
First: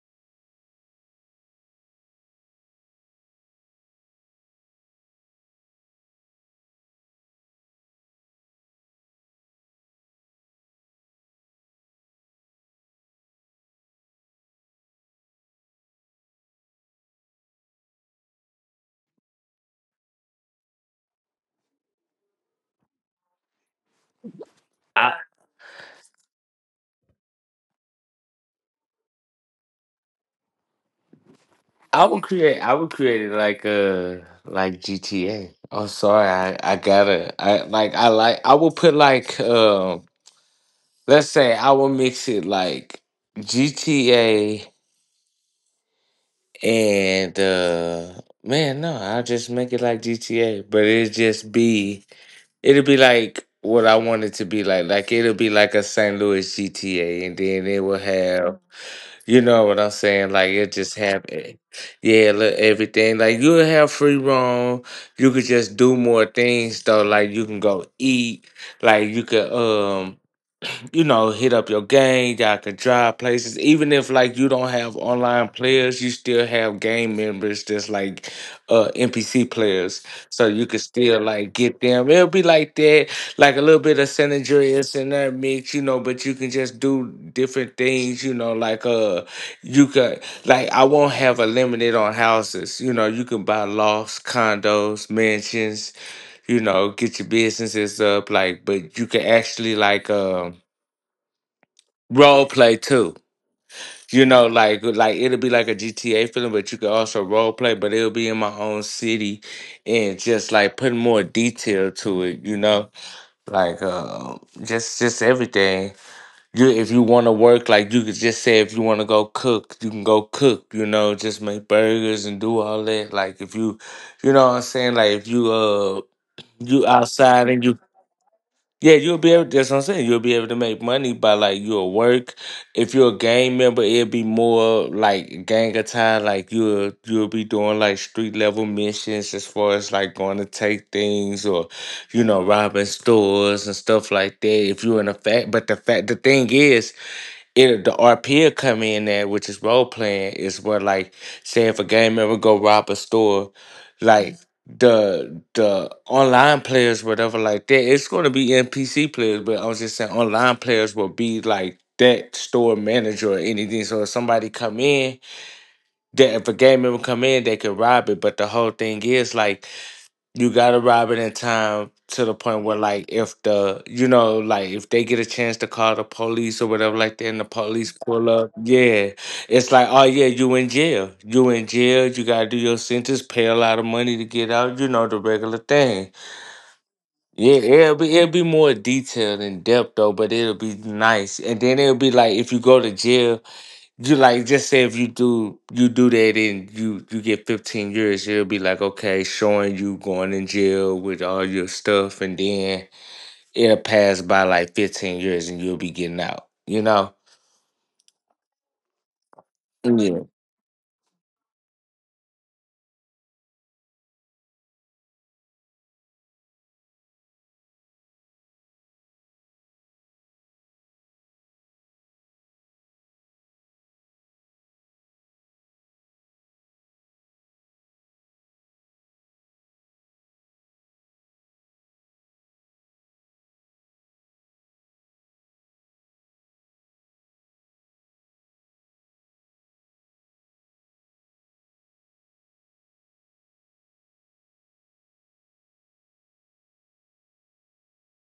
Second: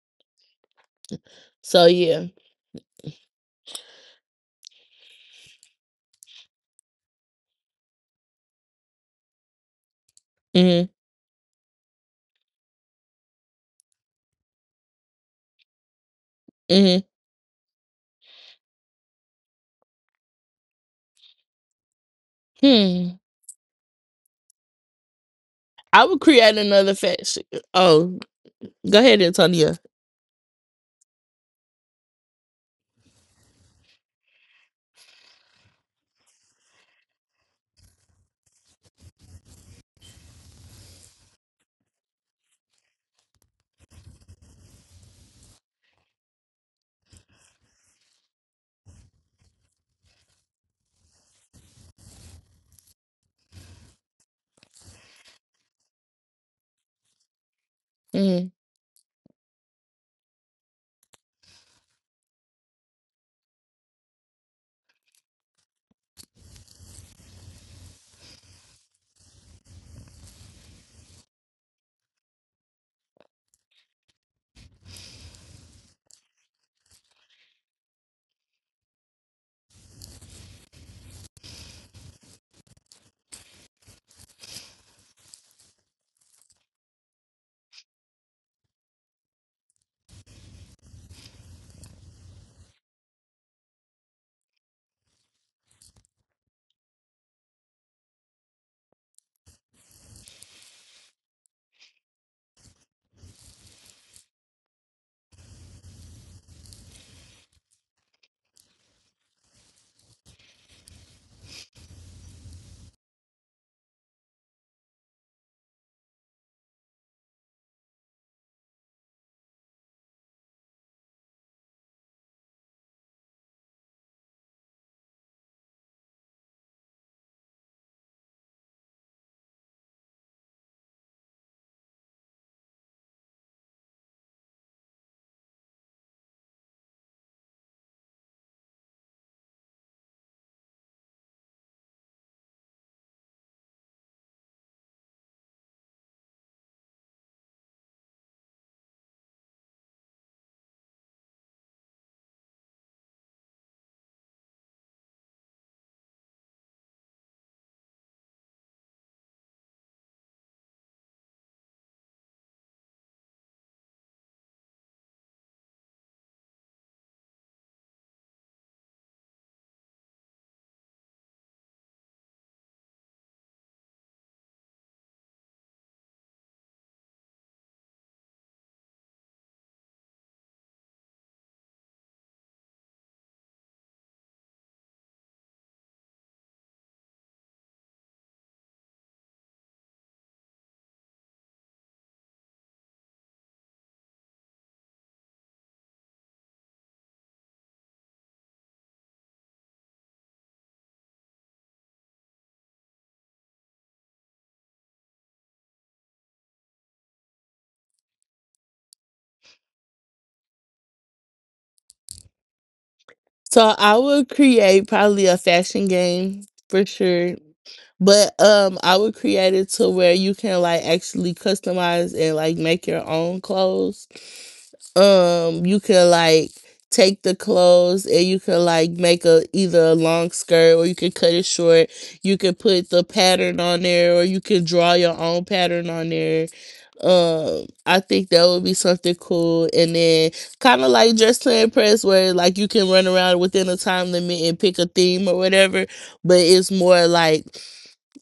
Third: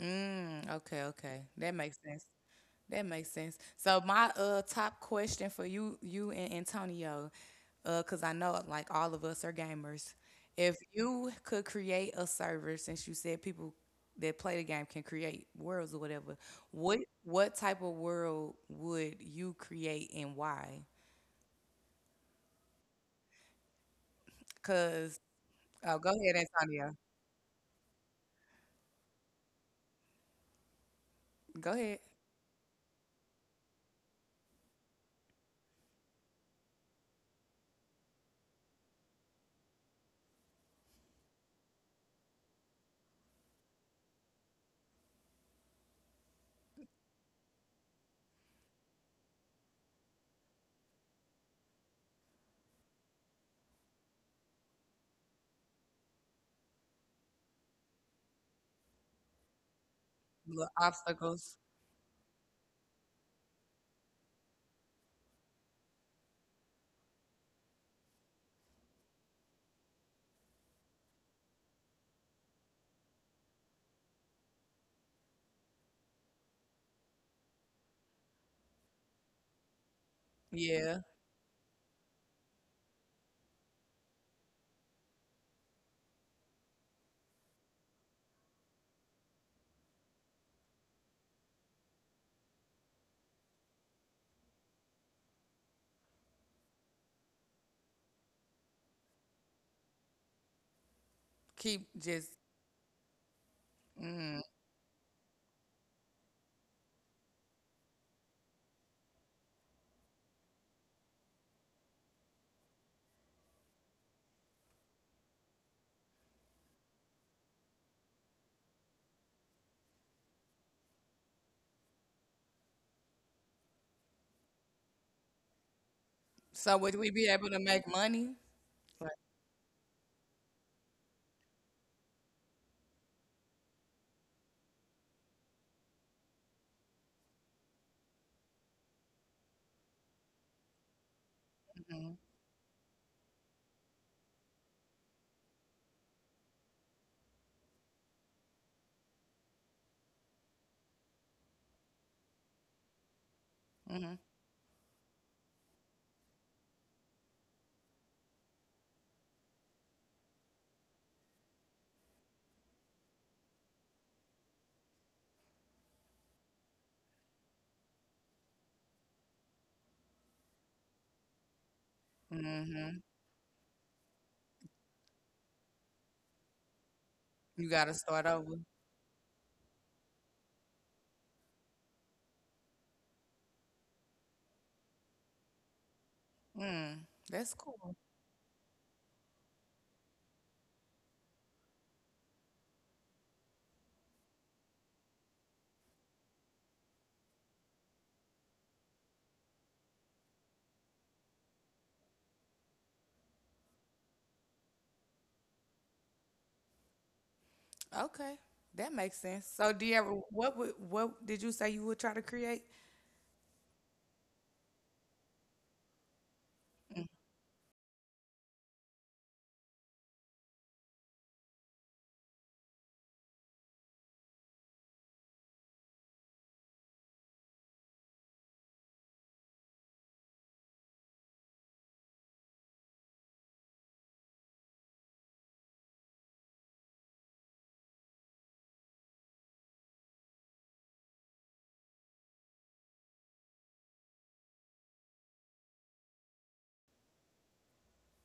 [SPEAKER 1] Mm, okay, okay, that
[SPEAKER 2] So
[SPEAKER 1] makes sense.
[SPEAKER 2] yeah.
[SPEAKER 1] That makes sense. So my top question for you, you and Antonio, cause I know like all of us are gamers. If
[SPEAKER 2] Mhm.
[SPEAKER 1] you could create a server, since you said people that play the game can create worlds or whatever,
[SPEAKER 2] Mhm.
[SPEAKER 1] what type of world would you create and why?
[SPEAKER 2] Hmm.
[SPEAKER 3] I
[SPEAKER 1] Cause oh,
[SPEAKER 2] I
[SPEAKER 1] go
[SPEAKER 2] would
[SPEAKER 1] ahead,
[SPEAKER 2] create another
[SPEAKER 1] Antonio.
[SPEAKER 2] fashion. Oh, go ahead, Antonia.
[SPEAKER 1] Go ahead.
[SPEAKER 3] I would create I would create it like a like GTA. Oh sorry, I I would put like let's say I will mix it like GTA and man, no, I'll just make it like GTA, but it'll just be it'll be like what I want it to be like. Like it'll be like a St. Louis GTA and then it will
[SPEAKER 2] Mhm.
[SPEAKER 3] have, you know what I'm saying? Like
[SPEAKER 1] Little
[SPEAKER 3] it just have
[SPEAKER 1] obstacles.
[SPEAKER 3] yeah, look, everything. Like you'll have free roam. You could just do more things though. Like you can go eat. Like you could you know, hit up your gang, y'all can drive places. Even if like you don't have online players, you still have game members that's like NPC players. So you could
[SPEAKER 1] Yeah.
[SPEAKER 3] still like get them. It'll be like that, like a little bit of San Andreas in that mix, you know, but you can just do different things, you know, like you could like I won't have a limit on houses. You know, you can buy lofts, condos, mansions, you know, get your businesses up, like but you can actually like
[SPEAKER 1] Keep just.
[SPEAKER 3] role play too. You
[SPEAKER 1] Mm.
[SPEAKER 3] know, like it'll be like a GTA film, but you could also role play, but it'll be in my own city and just like putting more detail to it, you know? Like just everything. You if you wanna work, like you could just say if you wanna go cook, you can go cook, you know, just make burgers and do all that. Like if you you know what I'm saying, like if you
[SPEAKER 1] So
[SPEAKER 3] you
[SPEAKER 1] would we be
[SPEAKER 3] outside
[SPEAKER 1] able to
[SPEAKER 3] and you
[SPEAKER 1] make money?
[SPEAKER 3] yeah,
[SPEAKER 1] Like,
[SPEAKER 3] you'll be able. That's what I'm saying. You'll be able to make money by like your work. If you're a gang member, it'll be more like gang attire. Like you'll be doing like street level missions as far as like going to take things or,
[SPEAKER 1] mm-hmm,
[SPEAKER 3] you know, robbing stores and stuff like that. If you're in a fact, but the fact the thing is, it the RP will come in there, which is role playing, is where like say if a gang member go rob a store,
[SPEAKER 1] mm-hmm.
[SPEAKER 3] like the online players, whatever like that, it's gonna be NPC players, but I was just saying online players will be like that store manager or anything. So if somebody come in, that if a gang member come in, they can rob it. But the whole thing is like you gotta rob it in time to the point where
[SPEAKER 1] Mm-hmm.
[SPEAKER 3] like if the you know like if they get a chance to call the police or whatever like that and the
[SPEAKER 1] You got
[SPEAKER 3] police
[SPEAKER 1] to start
[SPEAKER 3] pull up.
[SPEAKER 1] over.
[SPEAKER 3] Yeah, it's like oh yeah, you in jail, you in jail, you gotta do your sentence, pay a lot of money to get out, you know, the regular thing.
[SPEAKER 1] Mm,
[SPEAKER 3] Yeah,
[SPEAKER 1] that's cool.
[SPEAKER 3] it'll be more detailed in depth though but it'll be nice. And then it'll be like if you go to jail, you like just say if you do you do that and you get 15 years, it'll be like okay, showing you going in jail with all your stuff, and then it'll pass by like 15 years and you'll be getting out. You know?
[SPEAKER 1] Okay, that makes sense. So, do you ever
[SPEAKER 3] Yeah.
[SPEAKER 1] what did you say you would try to create?
[SPEAKER 2] So I would create probably a fashion game for sure. But I would create it to where you can like actually customize and like make your own clothes. You can like take the clothes and you can like make a either a long skirt or you can cut it short. You can put the pattern on there or you can draw your own pattern on there, I think that would be something cool, and then kind of like just plan press, where like you can run around within a time limit and pick a theme or whatever. But it's more like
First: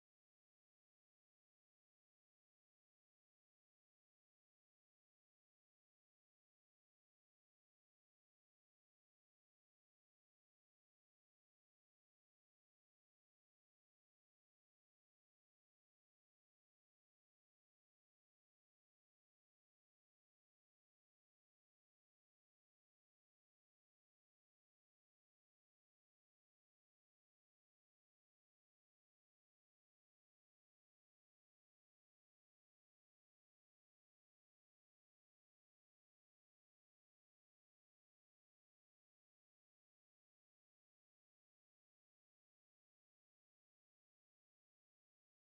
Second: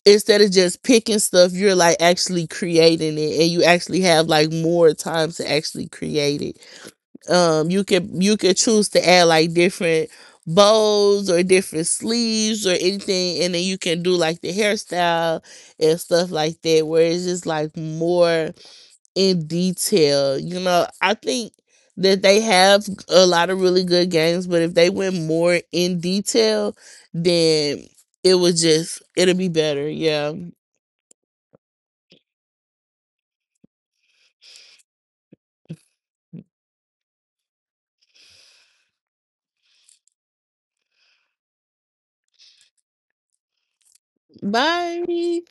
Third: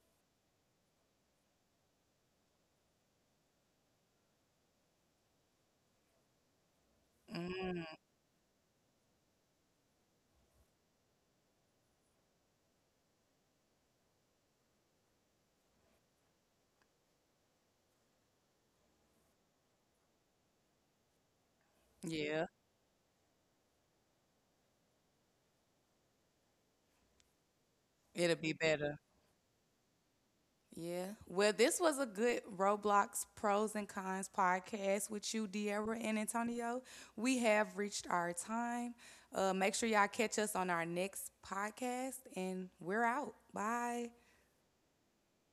[SPEAKER 2] instead of just picking stuff, you're like actually creating it, and you actually have like more time to actually create it.
[SPEAKER 1] Mm,
[SPEAKER 2] You can you could choose to add like different bows or different sleeves or anything, and then you can do like the hairstyle and stuff like that, where it's just like more in detail. You know, I think that they
[SPEAKER 1] yeah,
[SPEAKER 2] have a lot of really good games, but if they went more in detail, then
[SPEAKER 1] it'll
[SPEAKER 2] it
[SPEAKER 1] be
[SPEAKER 2] would
[SPEAKER 1] better.
[SPEAKER 2] just it'll be better. Yeah.
[SPEAKER 1] Yeah. Well, this was a good Roblox pros and cons podcast with you, Deborah and Antonio. We have reached our time. Make sure y'all catch us on our next podcast, and we're out. Bye.
[SPEAKER 2] Bye.